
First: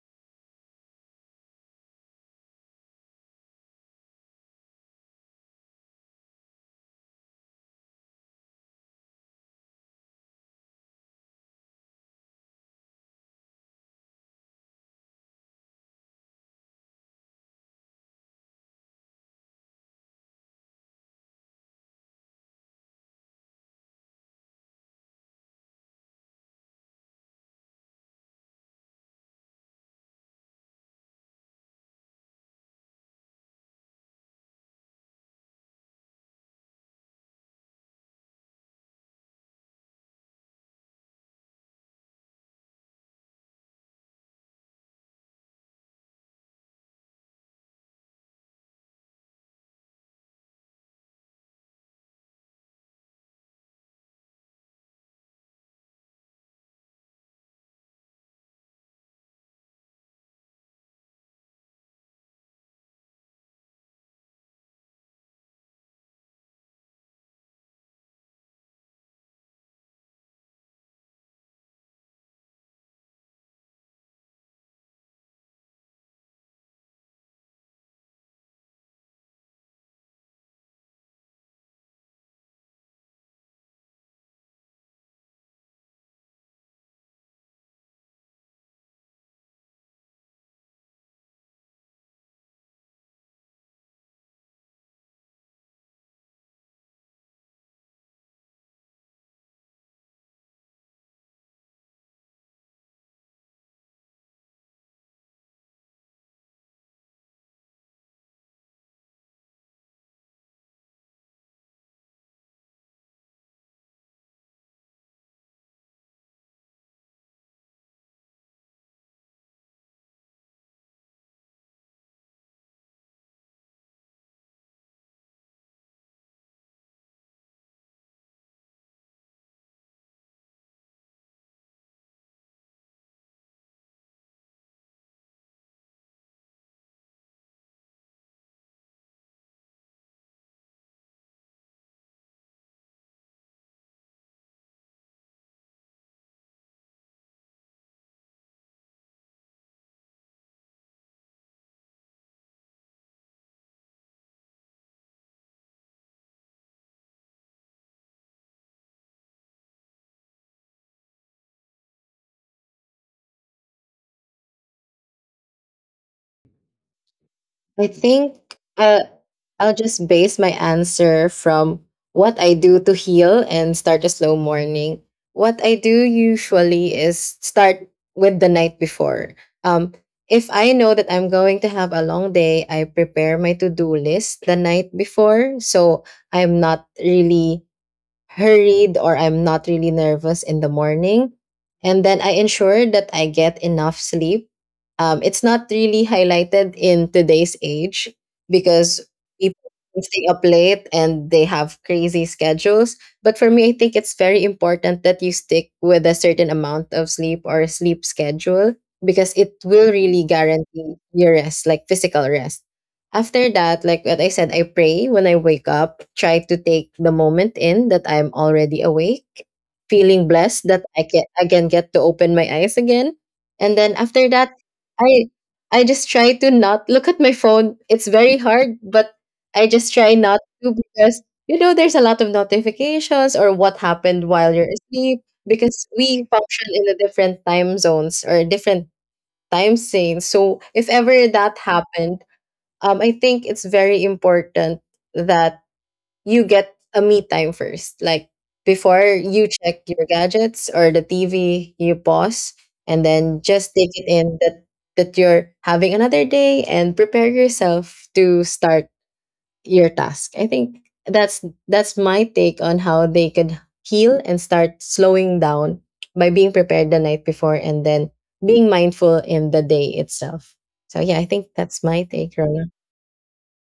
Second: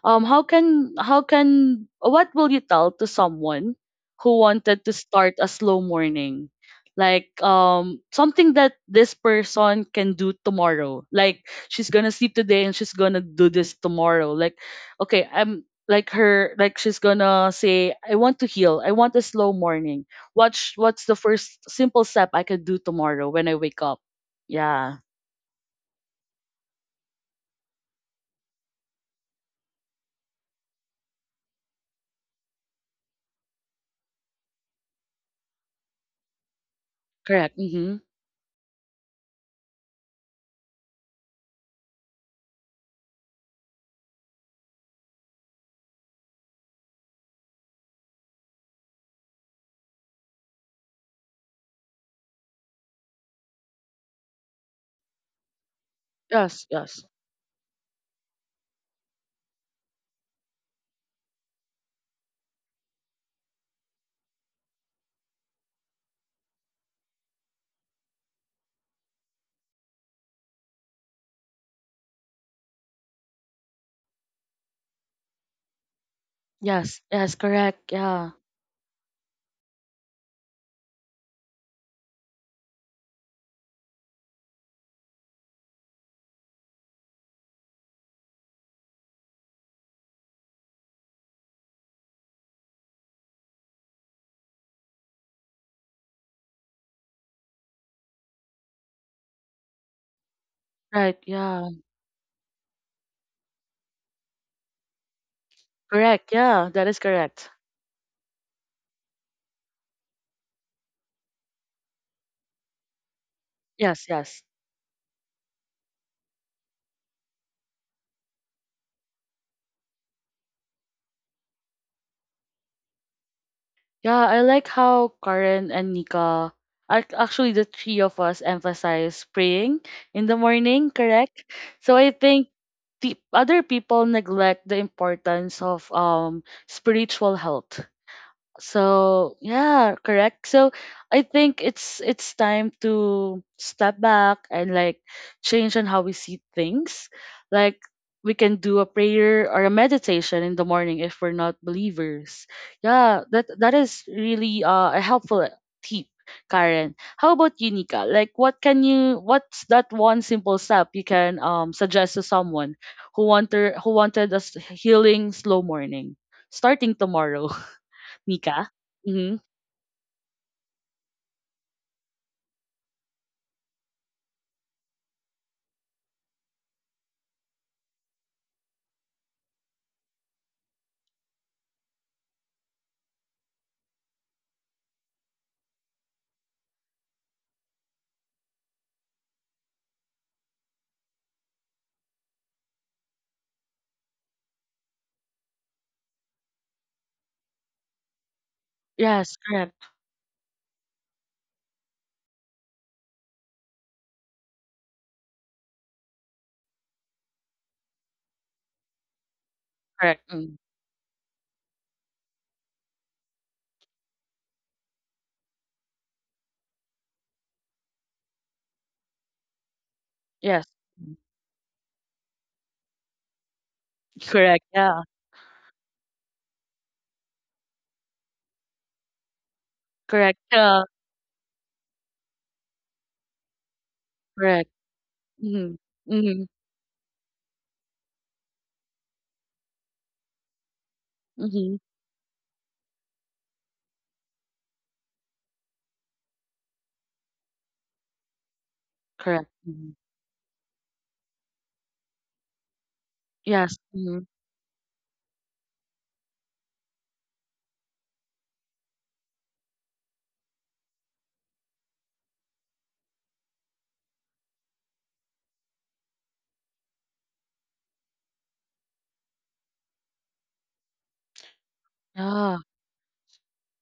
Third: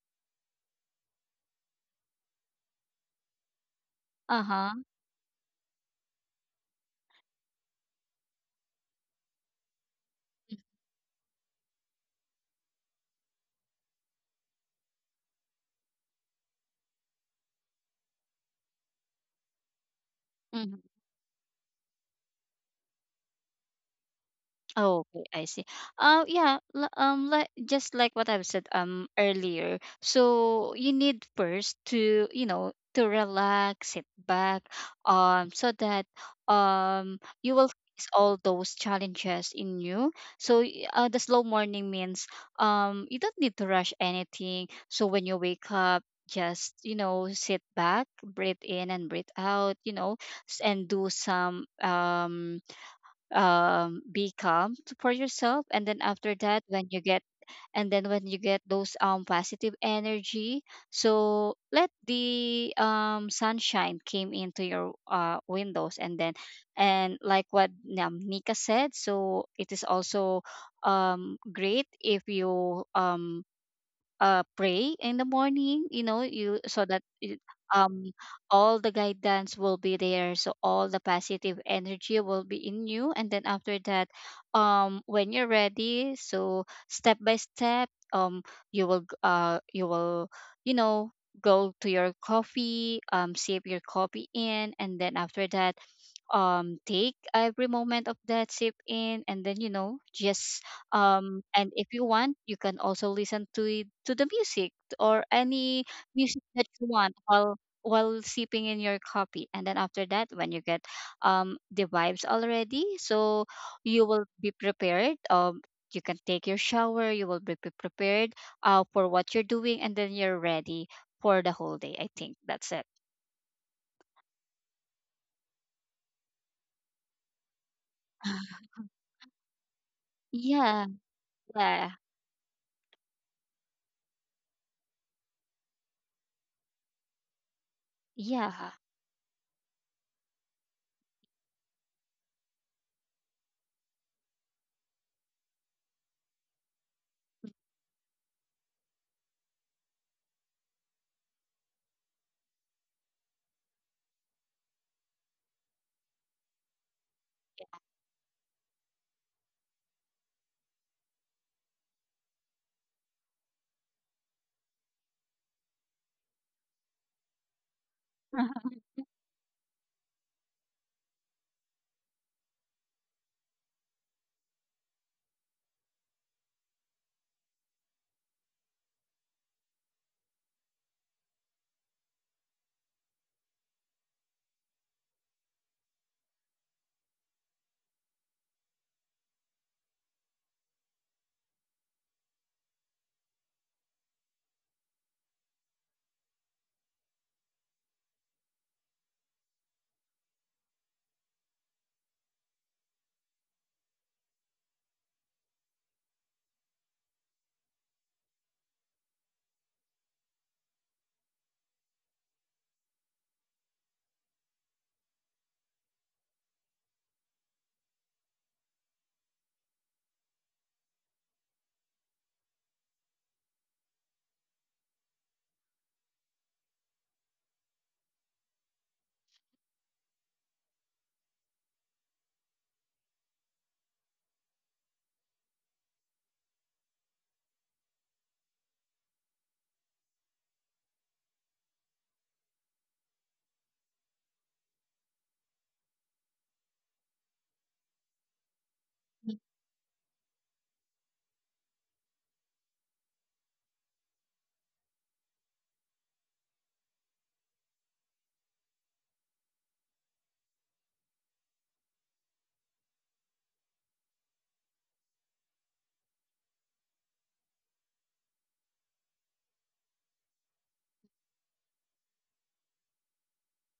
A: how can what will you tell to someone who
B: Uh-huh.
A: wanted to start a slow morning like something that this person can do tomorrow, like she's gonna sleep today and she's gonna do this tomorrow, like okay, I'm like her, like she's gonna say I want to heal, I want a slow morning, what's
B: Mm-hmm.
A: what's the first simple step I can do tomorrow when I wake up? Yeah.
B: Oh, okay, I see. Yeah, just like what I've said, earlier. So you need first to, to relax, sit back, so that, um you
A: Correct.
B: will
A: Mm-hmm.
B: face all those challenges in you. So, the slow morning means, you don't need to rush anything. So when you wake up, just, sit back, breathe in, and breathe out. And do some, be calm, for yourself. And then after that,
A: Yes,
B: when you
A: yes.
B: get, and then when you get those, positive energy, so let the, sunshine came into your, windows. And then, and like what, Nika said, so it is also, great if you, pray in the morning, you know you so
A: Yes,
B: that,
A: yes, correct.
B: um
A: Yeah.
B: all the guidance will be there, so all the positive energy will be in you. And then after that, when you're ready, so step by step, you will, you know go to your coffee, sip your coffee in. And then after that, take every moment of that sip in. And then, just,
A: Right. Yeah.
B: and if you want, you can also listen to the music or any
A: Correct.
B: music that
A: Yeah, that
B: you
A: is
B: want
A: correct.
B: while, sipping in your coffee. And then after that, when you get, the vibes already, so
A: Yes,
B: you will
A: yes.
B: be prepared, you can take your shower, you will be, prepared, for what you're doing, and then you're ready for the whole day. I think that's it.
A: Yeah, I like how Karen and actually the three of us emphasize praying in the
B: Yeah.
A: morning, correct?
B: Yeah.
A: So I think the other people neglect the importance of spiritual health.
B: Yeah.
A: So yeah, correct. So I think it's time to step back and like change on how we see things. Like we can do a prayer or a meditation in the morning if we're not believers. Yeah, that that is really a helpful tip, Karen. How about you, Nika? Like what can you, what's that one simple step you can suggest to someone who wanted a healing slow morning starting tomorrow?
C: I think
A: Mika?
C: uh,
A: Mhm.
C: I'll just base my answer from what I do to heal and start a slow morning. What I do usually is start with the night before. Um, if I know that I'm going to have a long day, I prepare my to do list the night before. So I'm not really hurried or I'm not really nervous in the morning. And then I ensure that I get enough sleep. It's not really highlighted in today's age because
A: Yes,
C: people
A: correct,
C: can stay up late and they have crazy schedules. But for me, I think it's very important that you stick with a certain amount of sleep or a sleep schedule because it will
A: correct.
C: really
A: Mm.
C: guarantee your rest, like physical rest. After that, like what I said, I pray when I wake up, try to take the moment in that I'm already awake, feeling
A: Yes.
C: blessed that I
A: Mm.
C: can again get to open my eyes again. And then after that,
A: Correct. Yeah.
C: I I just try to not look at my phone. It's very hard, but I just try
A: Correct.
C: not to
A: Yeah.
C: because you know there's a lot of notifications or what happened while
A: Correct.
C: you're asleep
A: Mhm.
C: because we
A: Mhm.
C: function in a different time zones or different time zones. So if ever that
A: Mhm.
C: happened, I think it's very important that you get a me time first. Like before
B: Mm,
A: Correct.
C: you check
A: Mhm.
C: your gadgets or the TV, you pause and then just
A: Yes.
C: take it
A: Mhm.
C: in that you're having another day and prepare yourself to start your task. I think that's my take on how they could heal and start slowing down by being prepared the night before and then being mindful in the day itself. So yeah, I think that's my take,
A: Yeah.
C: Rona.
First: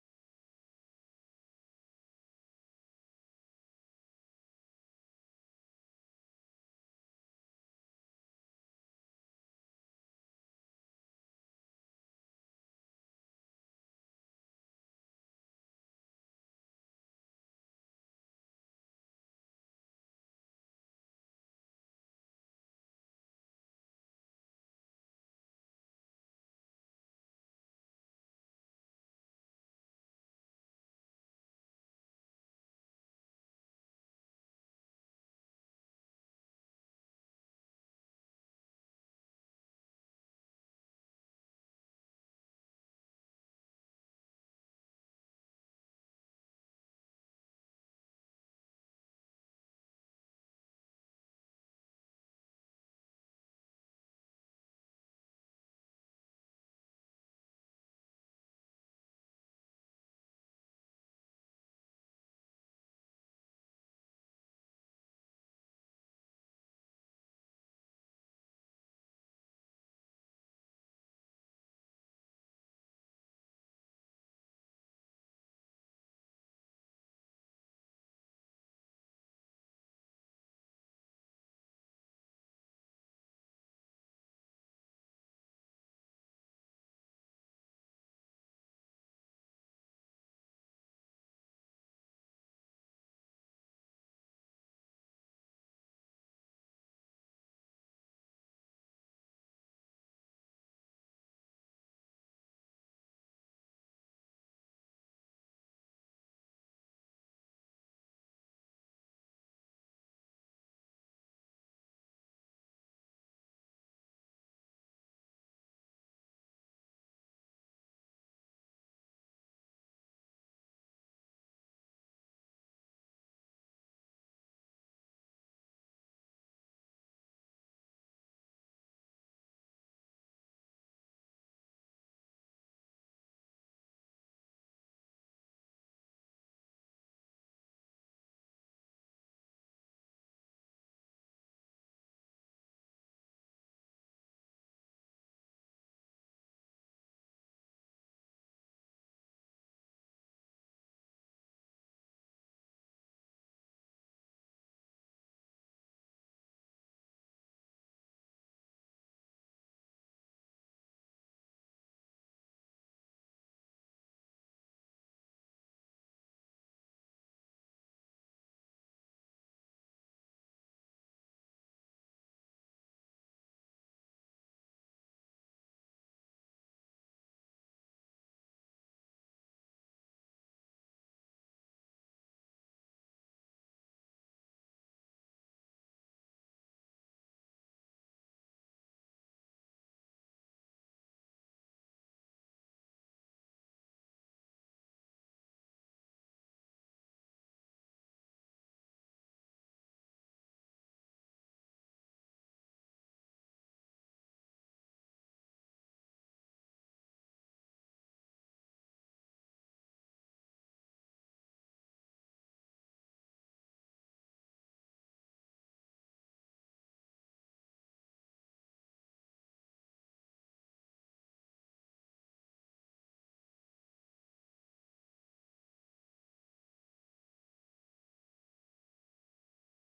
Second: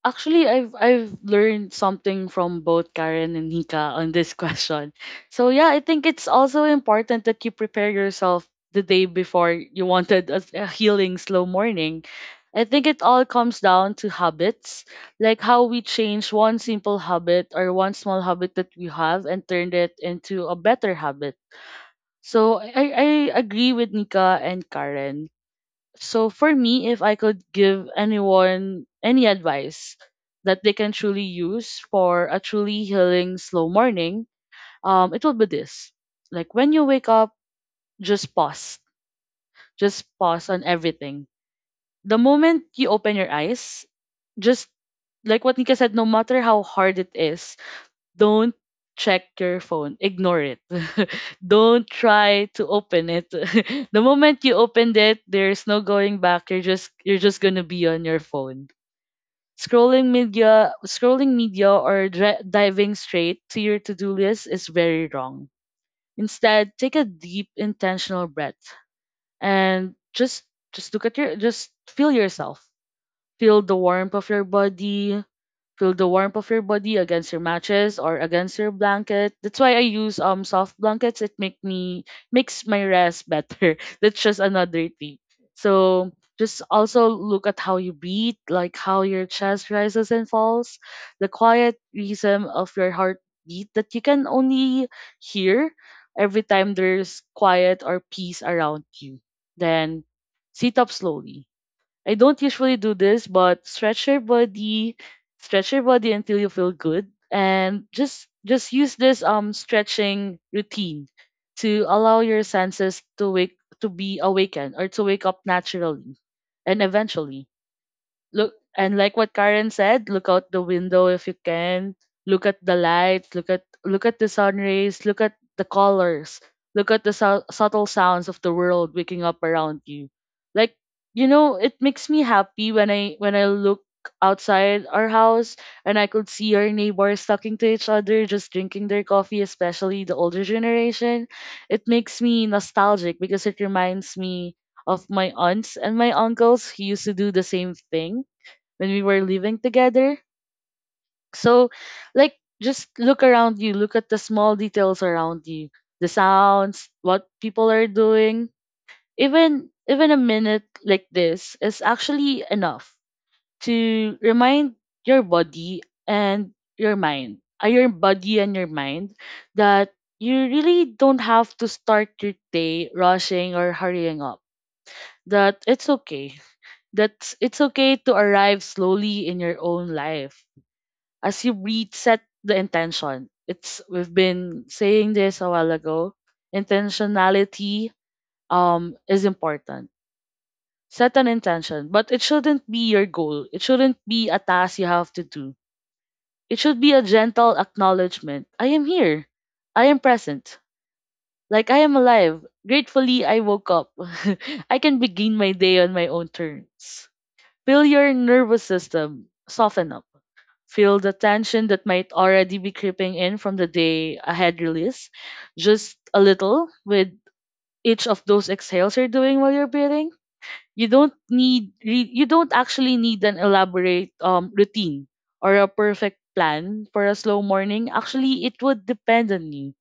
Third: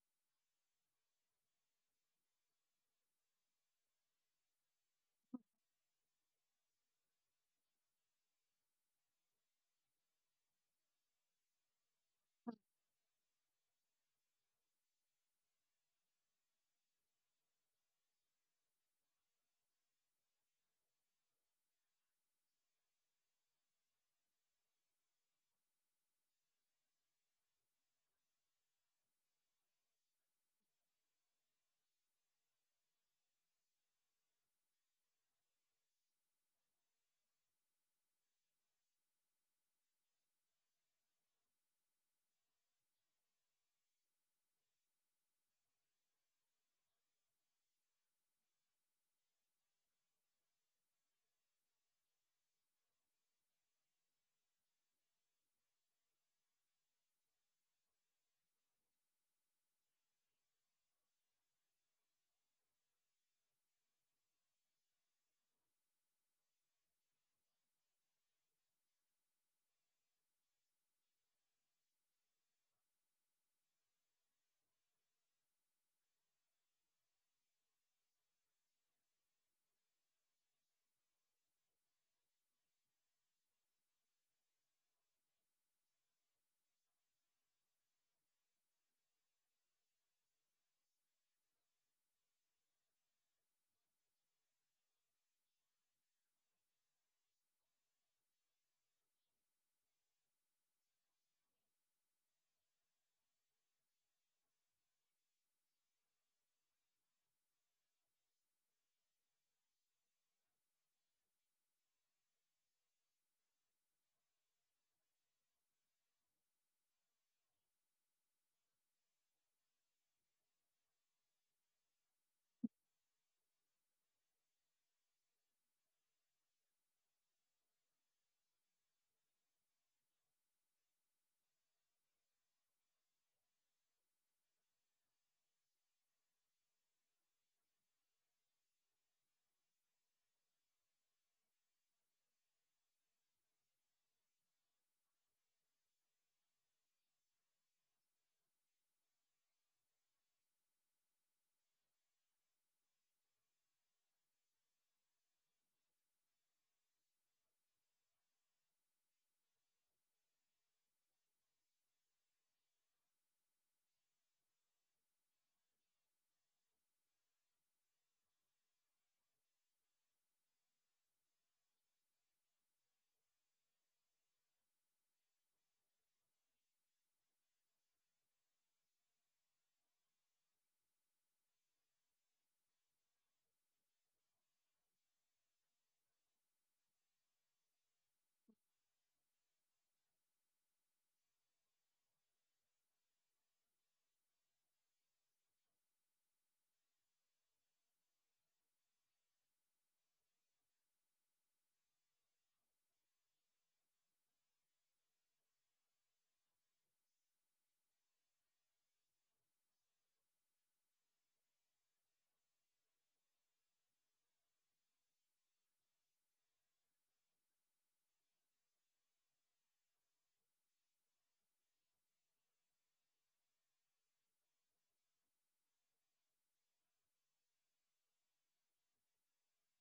A: Actually, I've learned something from both Karen and Nika on this question. So yeah, I think it's also important that you prepare yourself the day before you wanted a healing slow morning. I think it all comes down to habits, like how we change one simple habit or one small habit that we have and turned it into a better habit. So I agree with Nika and Karen. So for me, if I could give anyone any advice that they can truly use for a truly healing slow morning, it will be this. Like when you wake up, just pause. Just pause on everything. The moment you open your eyes, just like what Nika said, no matter how hard it is, don't check your phone. Ignore it. Don't try to open it. The moment you opened it, there's no going back. You're just gonna be on your phone. Scrolling media, or diving straight to your to-do list is very wrong. Instead, take a deep, intentional breath and just look at your, just feel yourself. Feel the warmth of your body, feel the warmth of your body against your matches or against your blanket. That's why I use soft blankets. It makes my rest better. That's just another tip. So just also look at how you breathe, like how your chest rises and falls, the quiet rhythm of your heartbeat that you can only hear every time there's quiet or peace around you. Then sit up slowly. I don't usually do this, but stretch your body until you feel good, and just use this stretching routine to allow your senses to wake, to be awakened or to wake up naturally, and eventually look, and like what Karen said, look out the window if you can. Look at the light, look at the sun rays, look at the colors, look at the subtle sounds of the world waking up around you. Like, you know, it makes me happy when I look outside our house and I could see our neighbors talking to each other, just drinking their coffee, especially the older generation. It makes me nostalgic because it reminds me of my aunts and my uncles who used to do the same thing when we were living together. So, like, just look around you, look at the small details around you, the sounds, what people are doing. Even a minute like this is actually enough to remind your body and your body and your mind, that you really don't have to start your day rushing or hurrying up. That it's okay. That it's okay to arrive slowly in your own life as you reset the intention. It's, we've been saying this a while ago. Intentionality is important. Set an intention, but it shouldn't be your goal. It shouldn't be a task you have to do. It should be a gentle acknowledgement. I am here. I am present. Like I am alive. Gratefully I woke up. I can begin my day on my own terms. Feel your nervous system soften up. Feel the tension that might already be creeping in from the day ahead release. Just a little with each of those exhales you're doing while you're breathing. You don't actually need an elaborate routine or a perfect plan for a slow morning. Actually, it would depend on you.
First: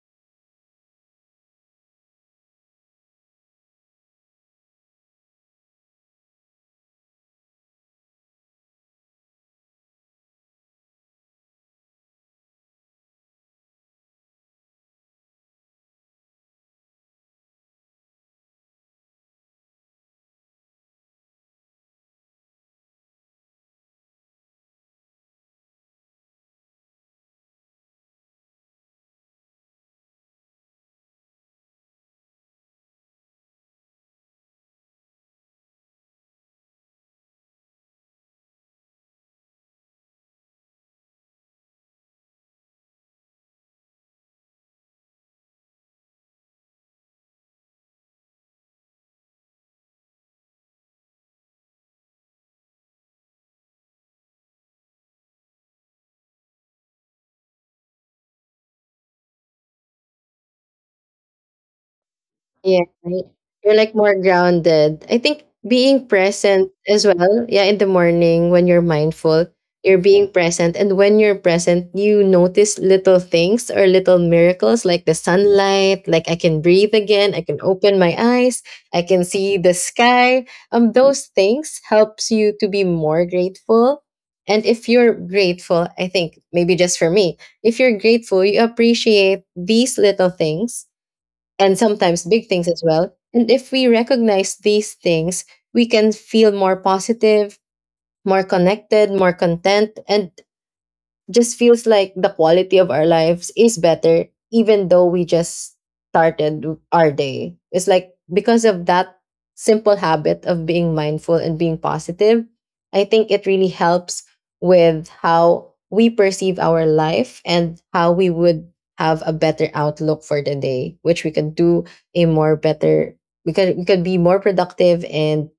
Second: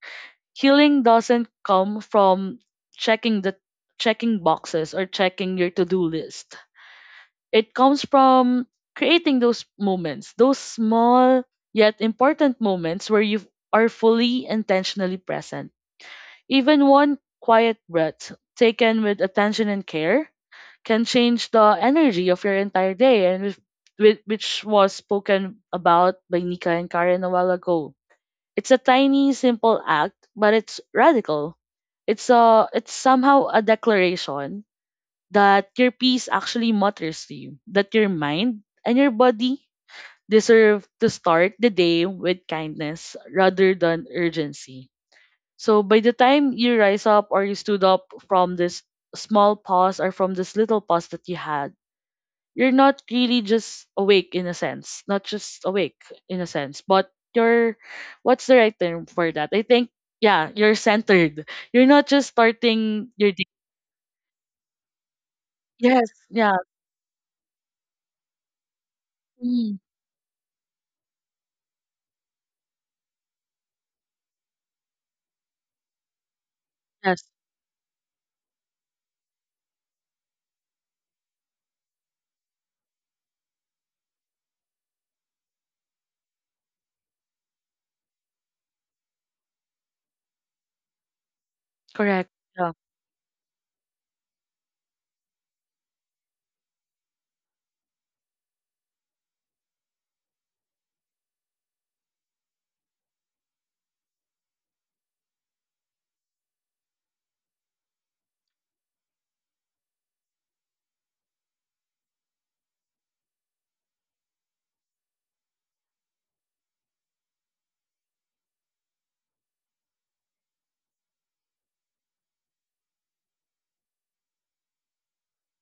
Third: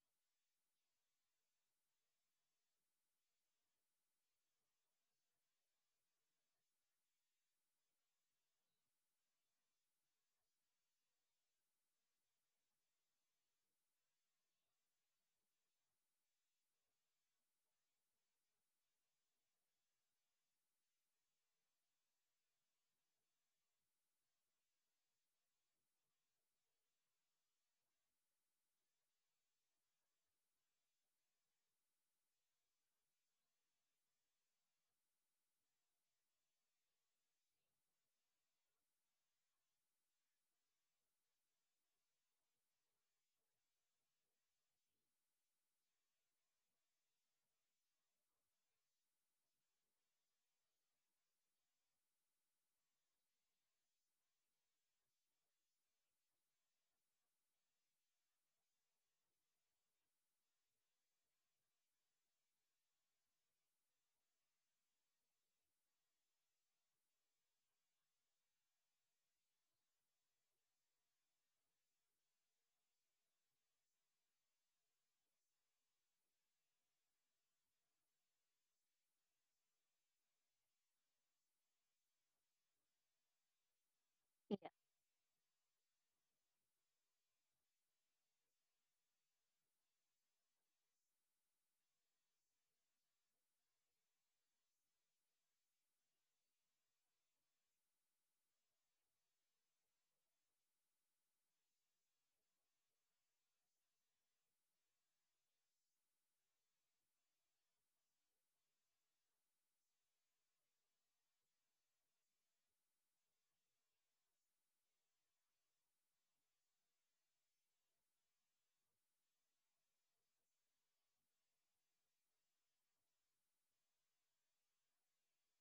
A: Healing doesn't come from checking the checking boxes or checking your to-do list, it comes from creating those moments, those small yet important moments where you are fully intentionally present. Even one quiet breath taken with attention and care can change the energy of your entire day and which was spoken about by Nika and Karen a while ago. It's a tiny simple act, but it's radical. It's somehow a declaration that your peace actually matters to you, that your mind and your body deserve to start the day with kindness rather than urgency. So by the time you rise up or you stood up from this small pause or from this little pause that you had, you're not really just awake in a sense, not just awake in a sense, but you're, what's the right term for that? I think, yeah, you're centered. You're not just
C: Yeah,
A: starting
C: right.
A: your day.
C: You're like more grounded. I think being
A: Yes, yeah.
C: present as well. Yeah, in the morning when you're mindful,
A: Mm,
C: you're being present. And when you're present, you notice little things or little miracles like the sunlight, like I can breathe
A: yes.
C: again, I can open my eyes, I can see the sky. Those things helps you to be more grateful. And
B: yeah.
C: if you're grateful, I think maybe just for me, if you're grateful, you appreciate these little things and sometimes
A: Correct.
C: big things
A: Yeah.
C: as well. And if we recognize these things, we can feel more positive, more connected, more content, and just feels like the quality of our lives is better, even though we just started our day. It's like because of that simple habit of being mindful and being positive, I think it really helps with how we perceive our life and how we would have a better outlook for the day, which we can do a more better, we can be more productive and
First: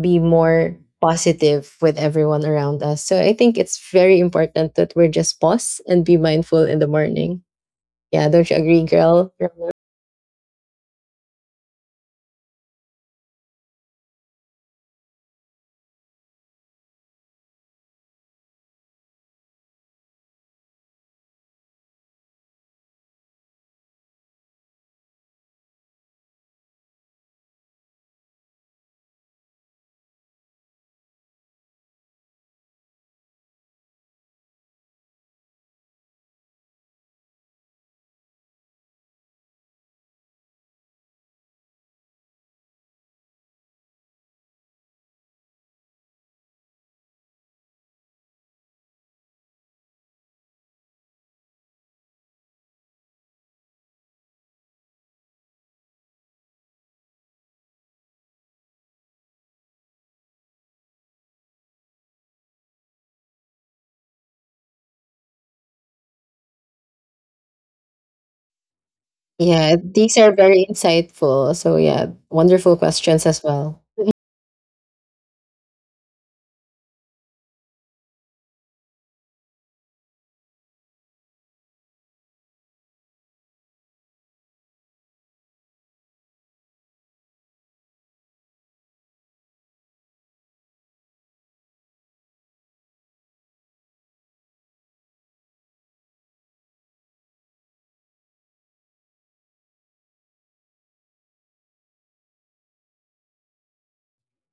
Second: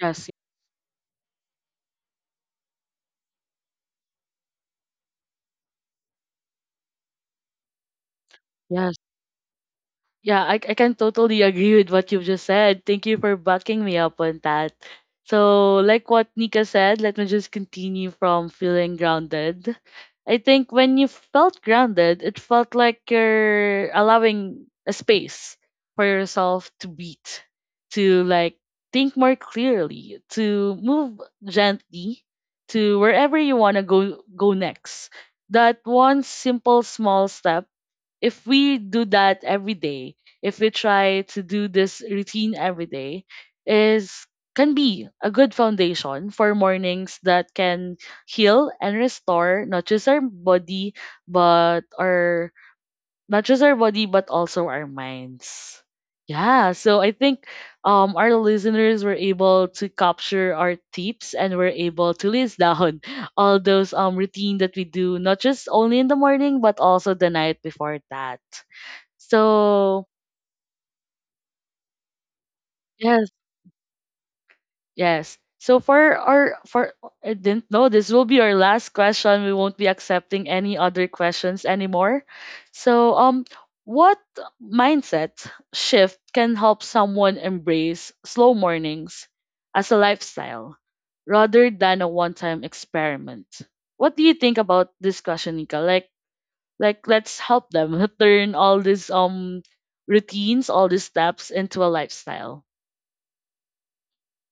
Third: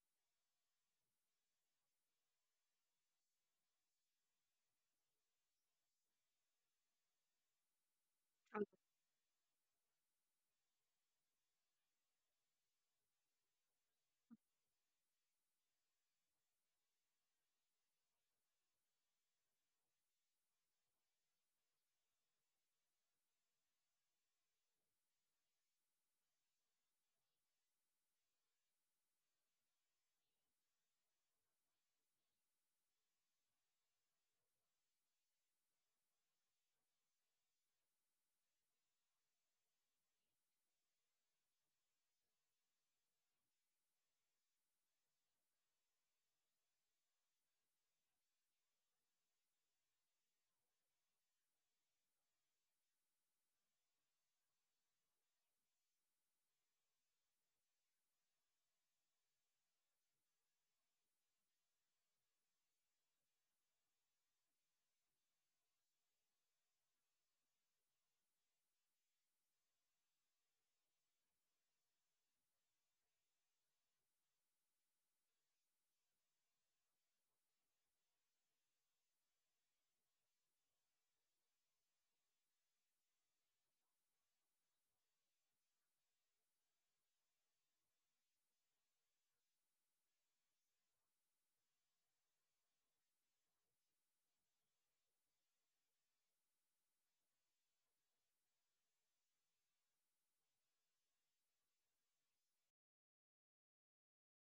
C: be
A: Yes.
C: more positive with everyone around us. So I think it's very important that we're just pause and be mindful in the morning. Yeah, don't you agree,
A: Yes.
C: girl? Rona?
A: Yeah, I can totally agree with what you've just said. Thank you for backing me up on that. So, like what Nika said, let me just continue from feeling grounded. I think when you felt grounded, it felt like you're allowing a space for yourself to breathe, to like think more clearly, to move gently to wherever you want to go next. That one simple small step, if we do that every day, if we try to do this routine every day, is, can be a good foundation for mornings that can heal and restore not just our body but our, not just our body but also our minds. Yeah, so I think our listeners were able to capture our tips and were able to list down all those routine that we do not just only in the morning but also the night before that,
C: Yeah,
A: so
C: these are very insightful. So yeah, wonderful questions
A: yes,
C: as well.
A: yes. So for our for I didn't know this will be our last question. We won't be accepting any other questions anymore. So what mindset shift can help someone embrace slow mornings as a lifestyle rather than a one-time experiment? What do you think about this question, Nika? Like let's help them turn all these routines, all these steps into a lifestyle.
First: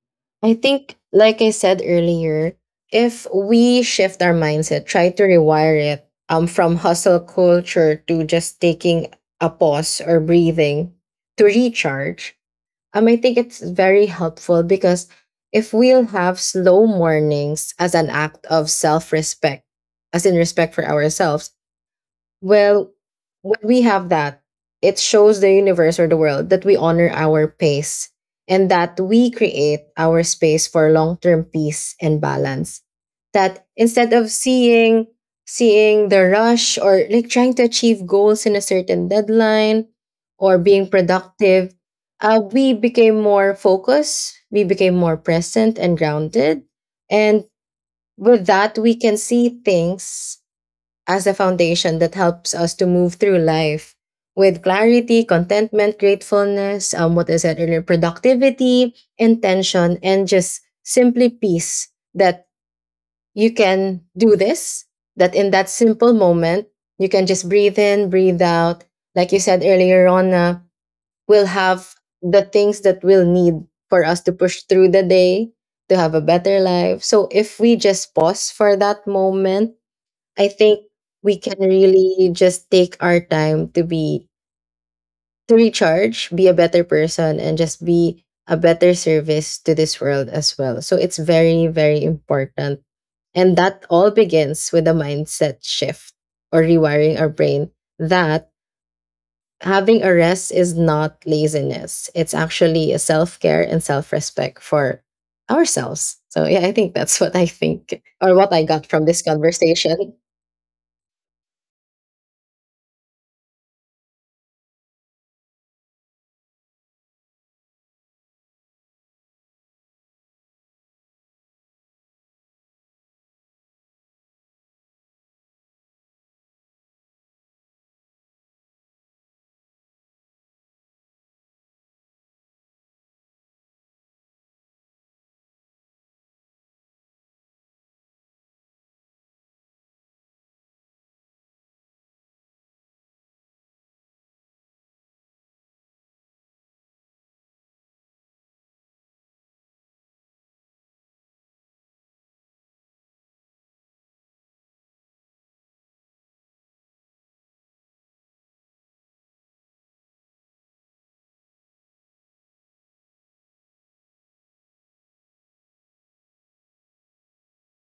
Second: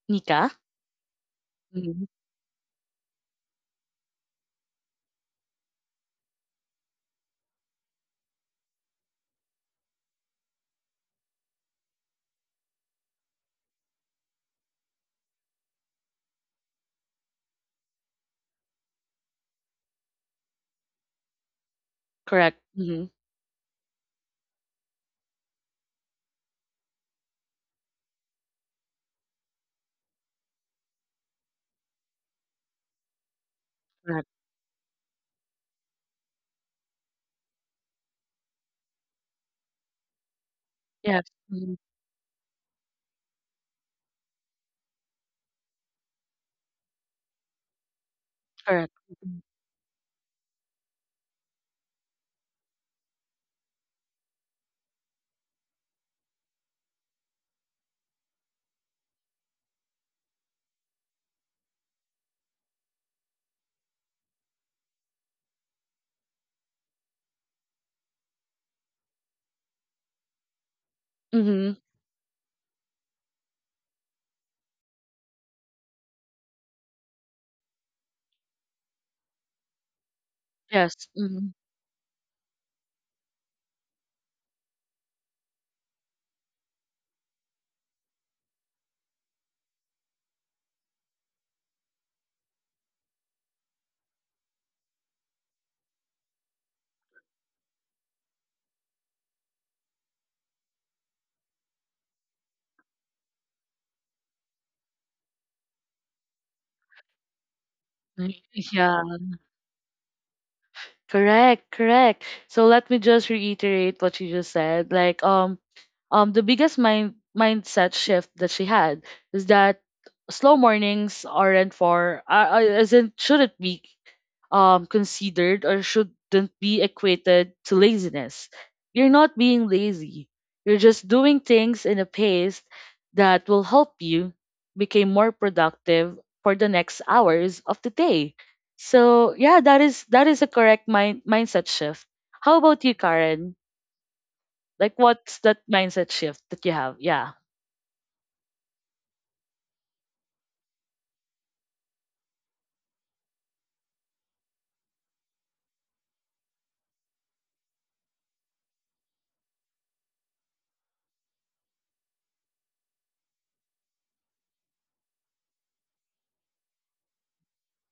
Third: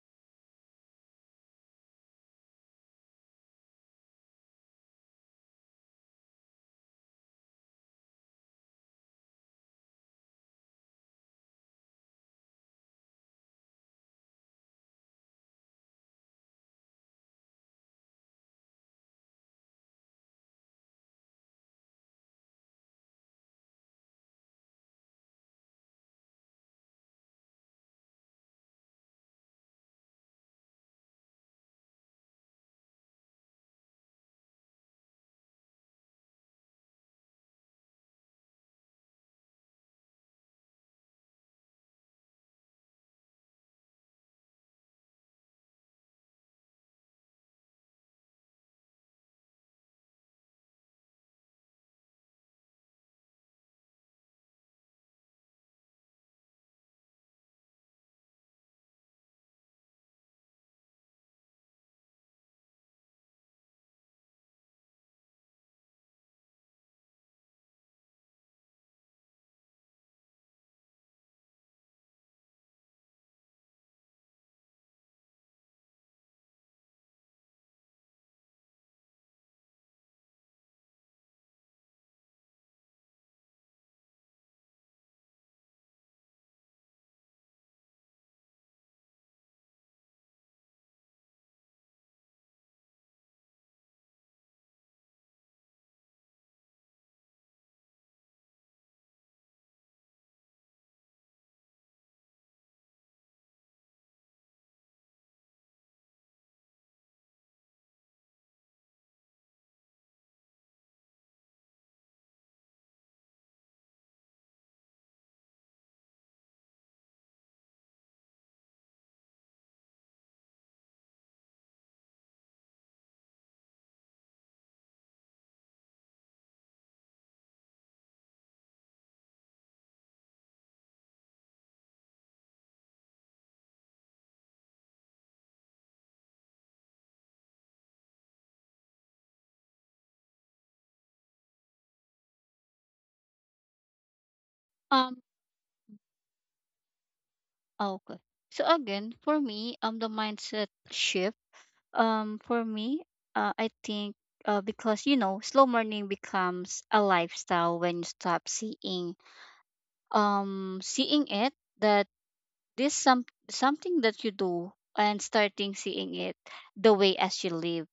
A: Nika?
C: I think, like I said
A: Mhm.
C: earlier, if we shift our mindset, try to rewire it from hustle culture to just taking a pause or breathing to recharge. I think it's very helpful because if we'll have slow mornings as an act of self respect, as in respect for ourselves,
A: Correct.
C: well,
A: Mhm.
C: when we have that, it shows the universe or the world that we honor our pace and that we create our space for long-term peace and balance. That instead of
A: Correct.
C: seeing the rush or like trying to achieve goals in a certain deadline or being
A: Yes.
C: productive,
A: Mhm.
C: we became more focused, we became more present and grounded. And with that, we
A: Correct.
C: can
A: Mhm.
C: see things as a foundation that helps us to move through life with clarity, contentment, gratefulness, what I said earlier, productivity, intention, and just simply peace that you can do this, that in that simple moment, you can just breathe in, breathe out. Like you said earlier on, we'll
A: Mhm.
C: have the things that we'll need for us to push through the day to have a better life. So if we just pause for that moment, I think
A: Yes.
C: we
A: Mhm.
C: can really just take our time to be to recharge, be a better person, and just be a better service to this world as well. So it's very, very important. And that all begins with a mindset shift or rewiring our brain that having a rest is not laziness. It's actually a self care and self respect for ourselves. So, yeah, I think that's what I think or
A: Right.
C: what I got
A: Yeah.
C: from this conversation.
A: Correct. Correct. So let me just reiterate what you just said. Like the biggest mindset shift that she had is that slow mornings aren't for isn't shouldn't be considered or shouldn't be equated to laziness. You're not being lazy. You're just doing things in a pace that will help you become more productive for the next hours of the day. So yeah, that is a correct mindset shift. How about you, Karen? Like
B: Um,
A: what's that mindset shift that you have? Yeah.
B: oh, okay. So again, for me, the mindset shift, for me, I think, because, slow morning becomes a lifestyle when you stop seeing, seeing it that this some something that you do, and starting seeing it the way as you live.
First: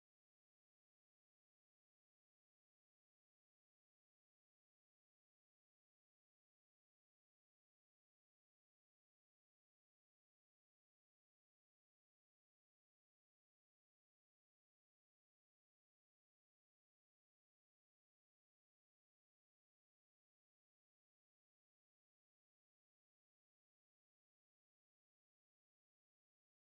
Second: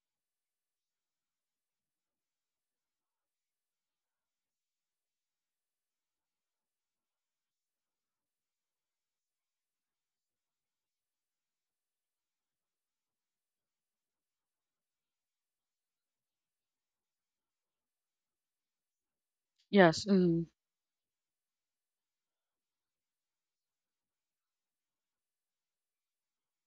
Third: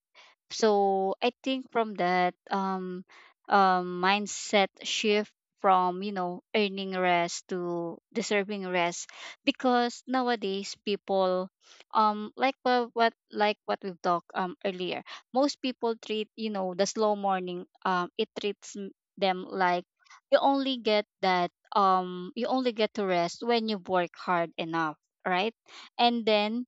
B: So I think from that, mindset shift from, earning rest to deserving rest. Because nowadays, people, like what we've talked, earlier, most people treat, the slow morning, it treats, them like,
A: Yes. Mm.
B: you only get to rest when you work hard enough, right? And then,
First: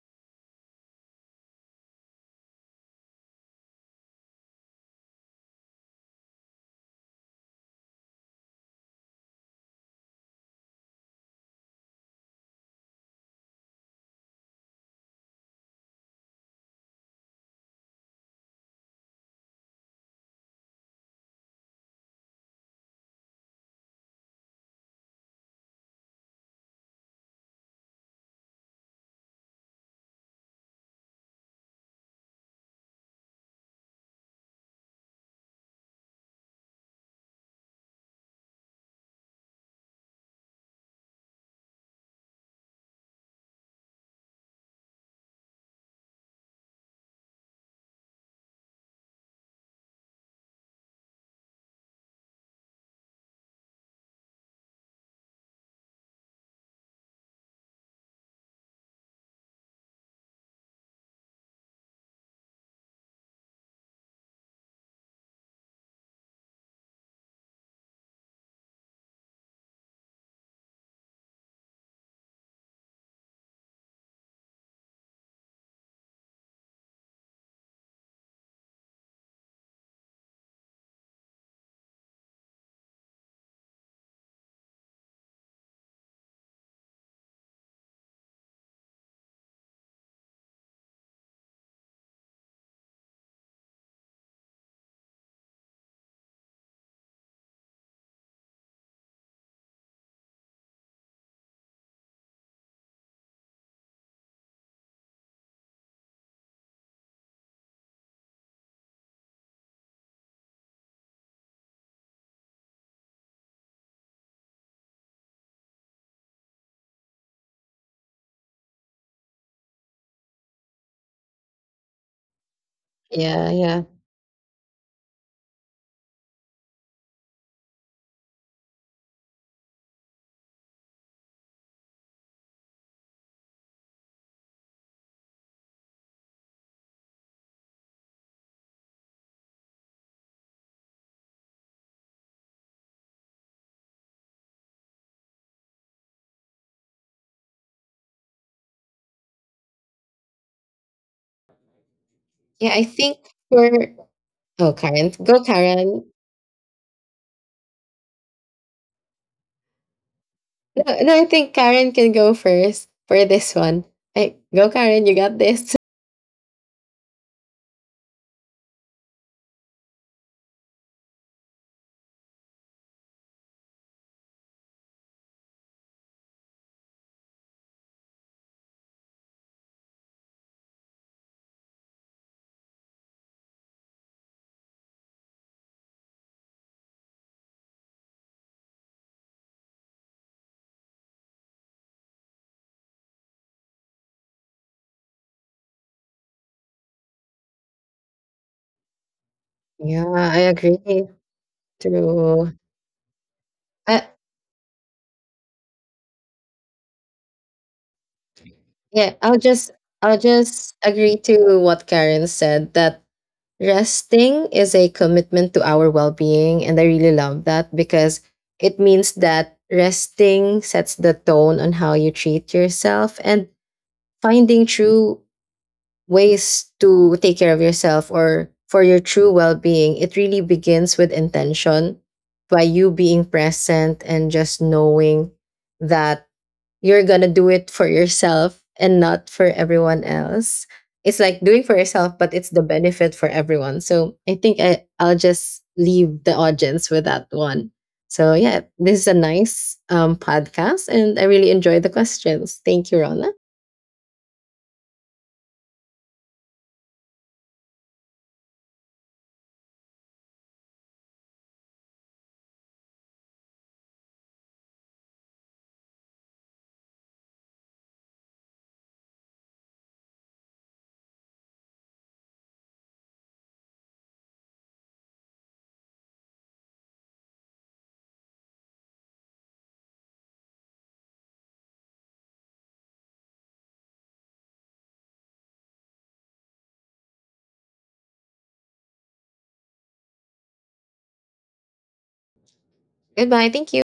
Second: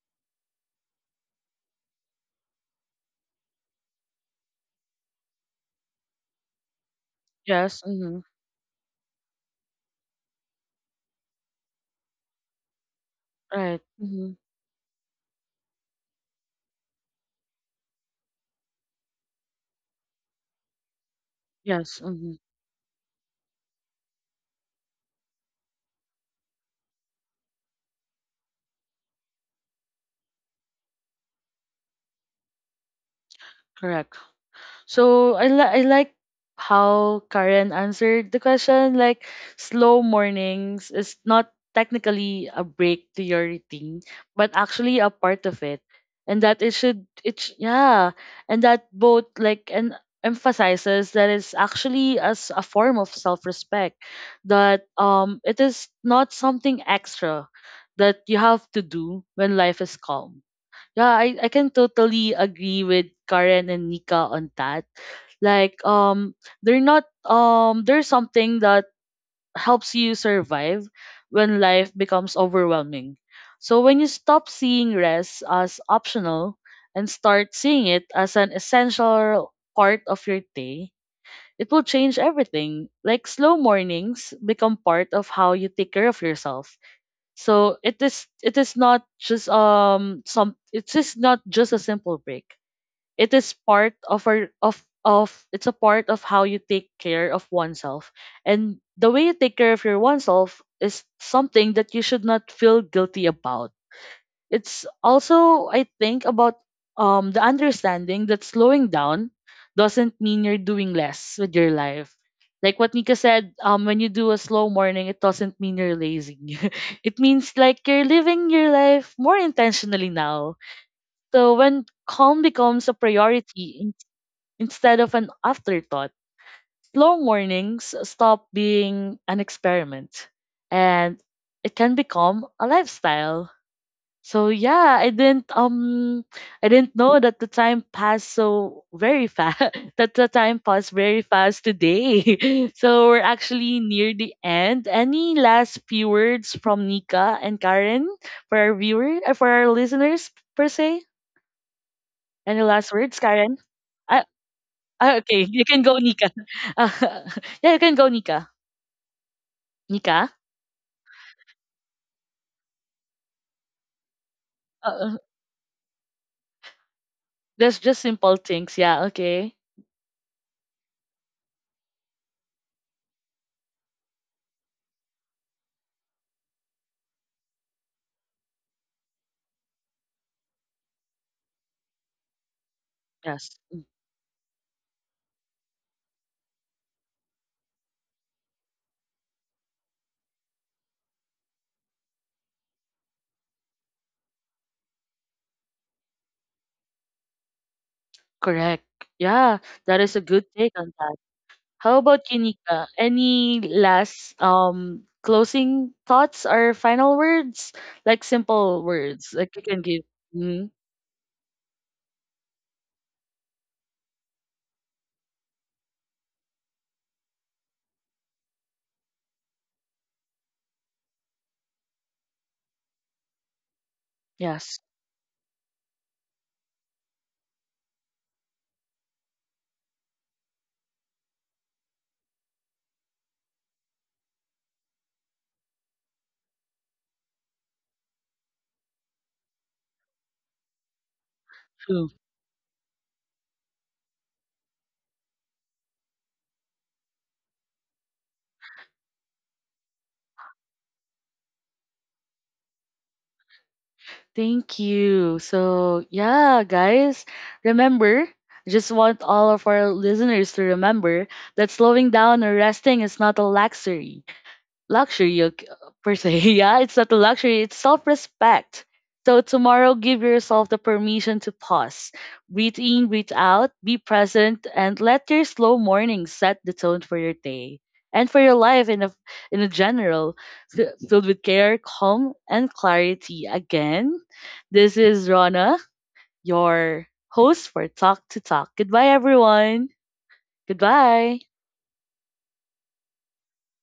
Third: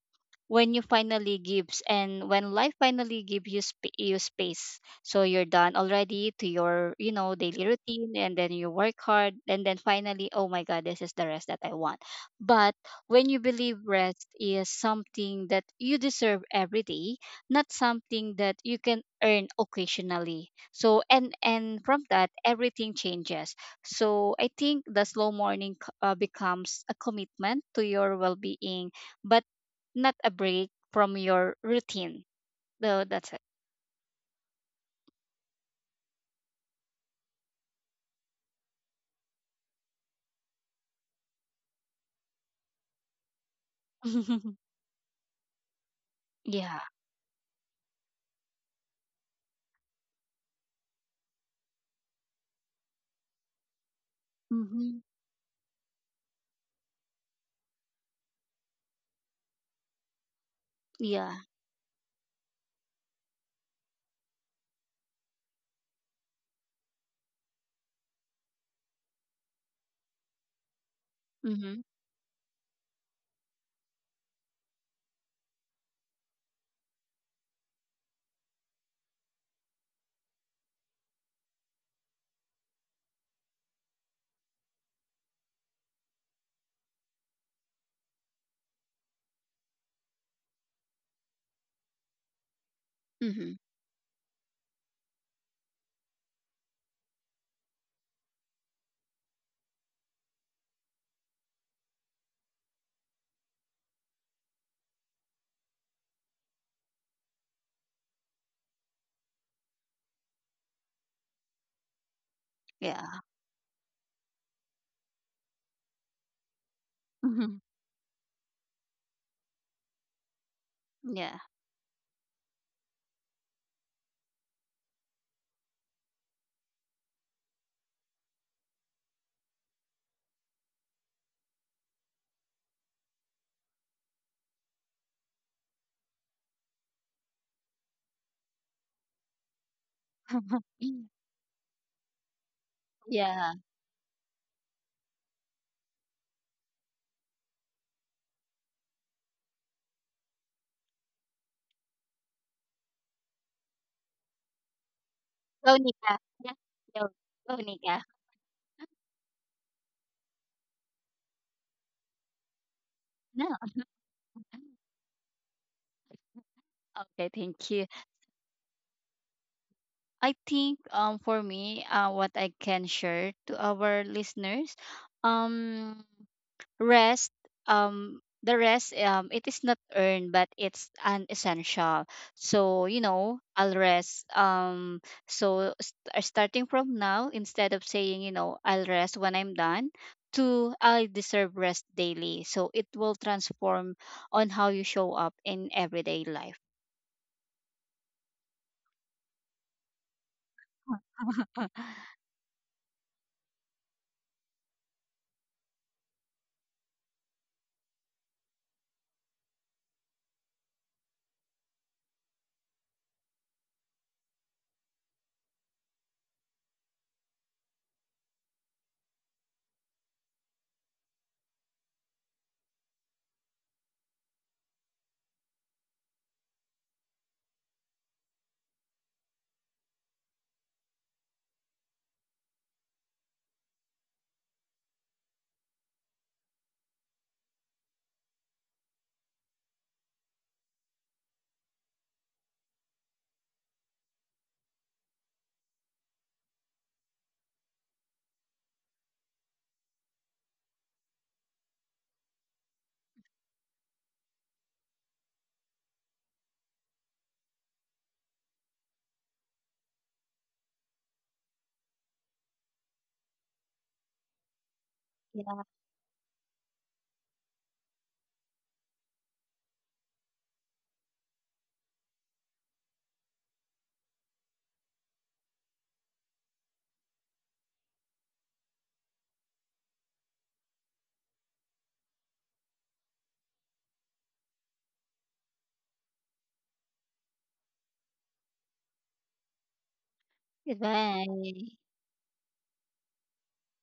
B: when you finally gives and when life finally gives you, you space, so you're done already to your, daily
A: Yes.
B: routine.
A: Mm.
B: And then you work hard, and then finally, oh my god, this is the rest that I want. But when you believe
A: Right.
B: rest is something that you deserve every day, not something that you can earn occasionally, so and from
A: Yes,
B: that,
A: hmm.
B: everything changes. So I think the slow morning, becomes a commitment to your well-being, but not a break from your routine. So that's it.
A: Correct. So I like how Karen answered the question. Like slow mornings is not technically a break to your routine, but actually a part of it, and that it
B: Yeah.
A: should, yeah, and that both, like, and emphasizes that it's actually as a form of self-respect, that
B: Hmm.
A: it is not something extra that you have to do when life is calm. Yeah, I,
B: Yeah.
A: I can totally agree with Karen and Nika on that. Like they're not there's something that helps you survive when
B: Hmm.
A: life becomes overwhelming. So when you stop seeing rest as optional and start seeing it as an essential part of your day, it will change everything. Like slow mornings become part of how you take care of yourself, so it is, it is not just some it is not just a simple break. It
B: Hmm.
A: is part of our of, it's a part of how you take care of oneself. And the way you take care of your oneself is something that you should not feel guilty about. It's also, I think, about the understanding that slowing down doesn't mean you're doing less with your life. Like what Nika
B: Yeah.
A: said, when you do a slow morning, it doesn't mean you're lazy. It means
B: Hmm.
A: like you're living your life more intentionally now.
B: Yeah.
A: So when calm becomes a
C: Yeah, yeah.
A: priority instead of an afterthought, slow mornings stop being an experiment and it can become a lifestyle. So yeah, I didn't know that the time passed so very fast that the time passed very fast today. So we're
B: Yeah.
A: actually near the end. Any last few words from Nika and Karen for our viewer for our listeners per se? Any
C: Yeah, I
A: last
C: think
A: words, Karen?
C: we're.
A: Uh,
C: Oh, Karen. Go,
A: okay, you
B: Go,
A: can go,
C: Karen.
B: Nika.
A: Nika.
B: Yeah.
A: Uh,
B: Yo, go,
A: yeah, you can
B: Nika.
A: go, Nika. Nika.
C: No, no, I think Karen can go first for this
B: No.
C: one. Hey, go,
A: Uh,
C: Karen. You
A: uh,
C: got this.
B: Okay, thank
A: there's
B: you.
A: just simple things. Yeah. Okay.
B: I think, for me, what I can share to our listeners, um rest the rest, it is not earned, but it's an essential. So, you know
A: Yes.
B: I'll rest so, starting from now, instead of saying, I'll rest when I'm done, to, I deserve rest daily, so it will transform on how you show up in everyday life.
A: Correct. Yeah,
C: Yeah,
A: that is a
C: I
A: good take on
C: agree.
A: that. How about you,
C: True.
A: Nika? Any
C: I,
A: last closing thoughts or final words? Like simple
C: Yeah, I'll
A: words, like you
C: just
A: can give.
C: I'll just
A: Mhm.
C: agree to what Karen said that resting is a commitment to our well-being and I really love that because it means that resting sets the tone on how you treat yourself and finding
A: Yes,
C: true ways to take care of yourself or for your true well-being it really begins with intention by you being present and just knowing that you're gonna do it for yourself and not for everyone else. It's like doing for
A: true.
C: yourself, but it's the benefit for everyone. So I think I'll just leave the audience with that one. So yeah, this is a nice podcast, and I really enjoy the questions. Thank you, Rona.
A: Thank you. So, yeah, guys, remember, I just want all of our listeners to remember that slowing down or resting is not a luxury. Luxury ok- per se. Yeah, it's not a luxury, it's self respect. So, tomorrow, give yourself the permission to pause, breathe in, breathe out, be present, and let your slow morning set the tone for your day and for your life in a general, filled with care, calm, and clarity. Again, this is Rana, your host for Talk to Talk. Goodbye, everyone.
B: Goodbye.
A: Goodbye.
C: Goodbye. Thank you.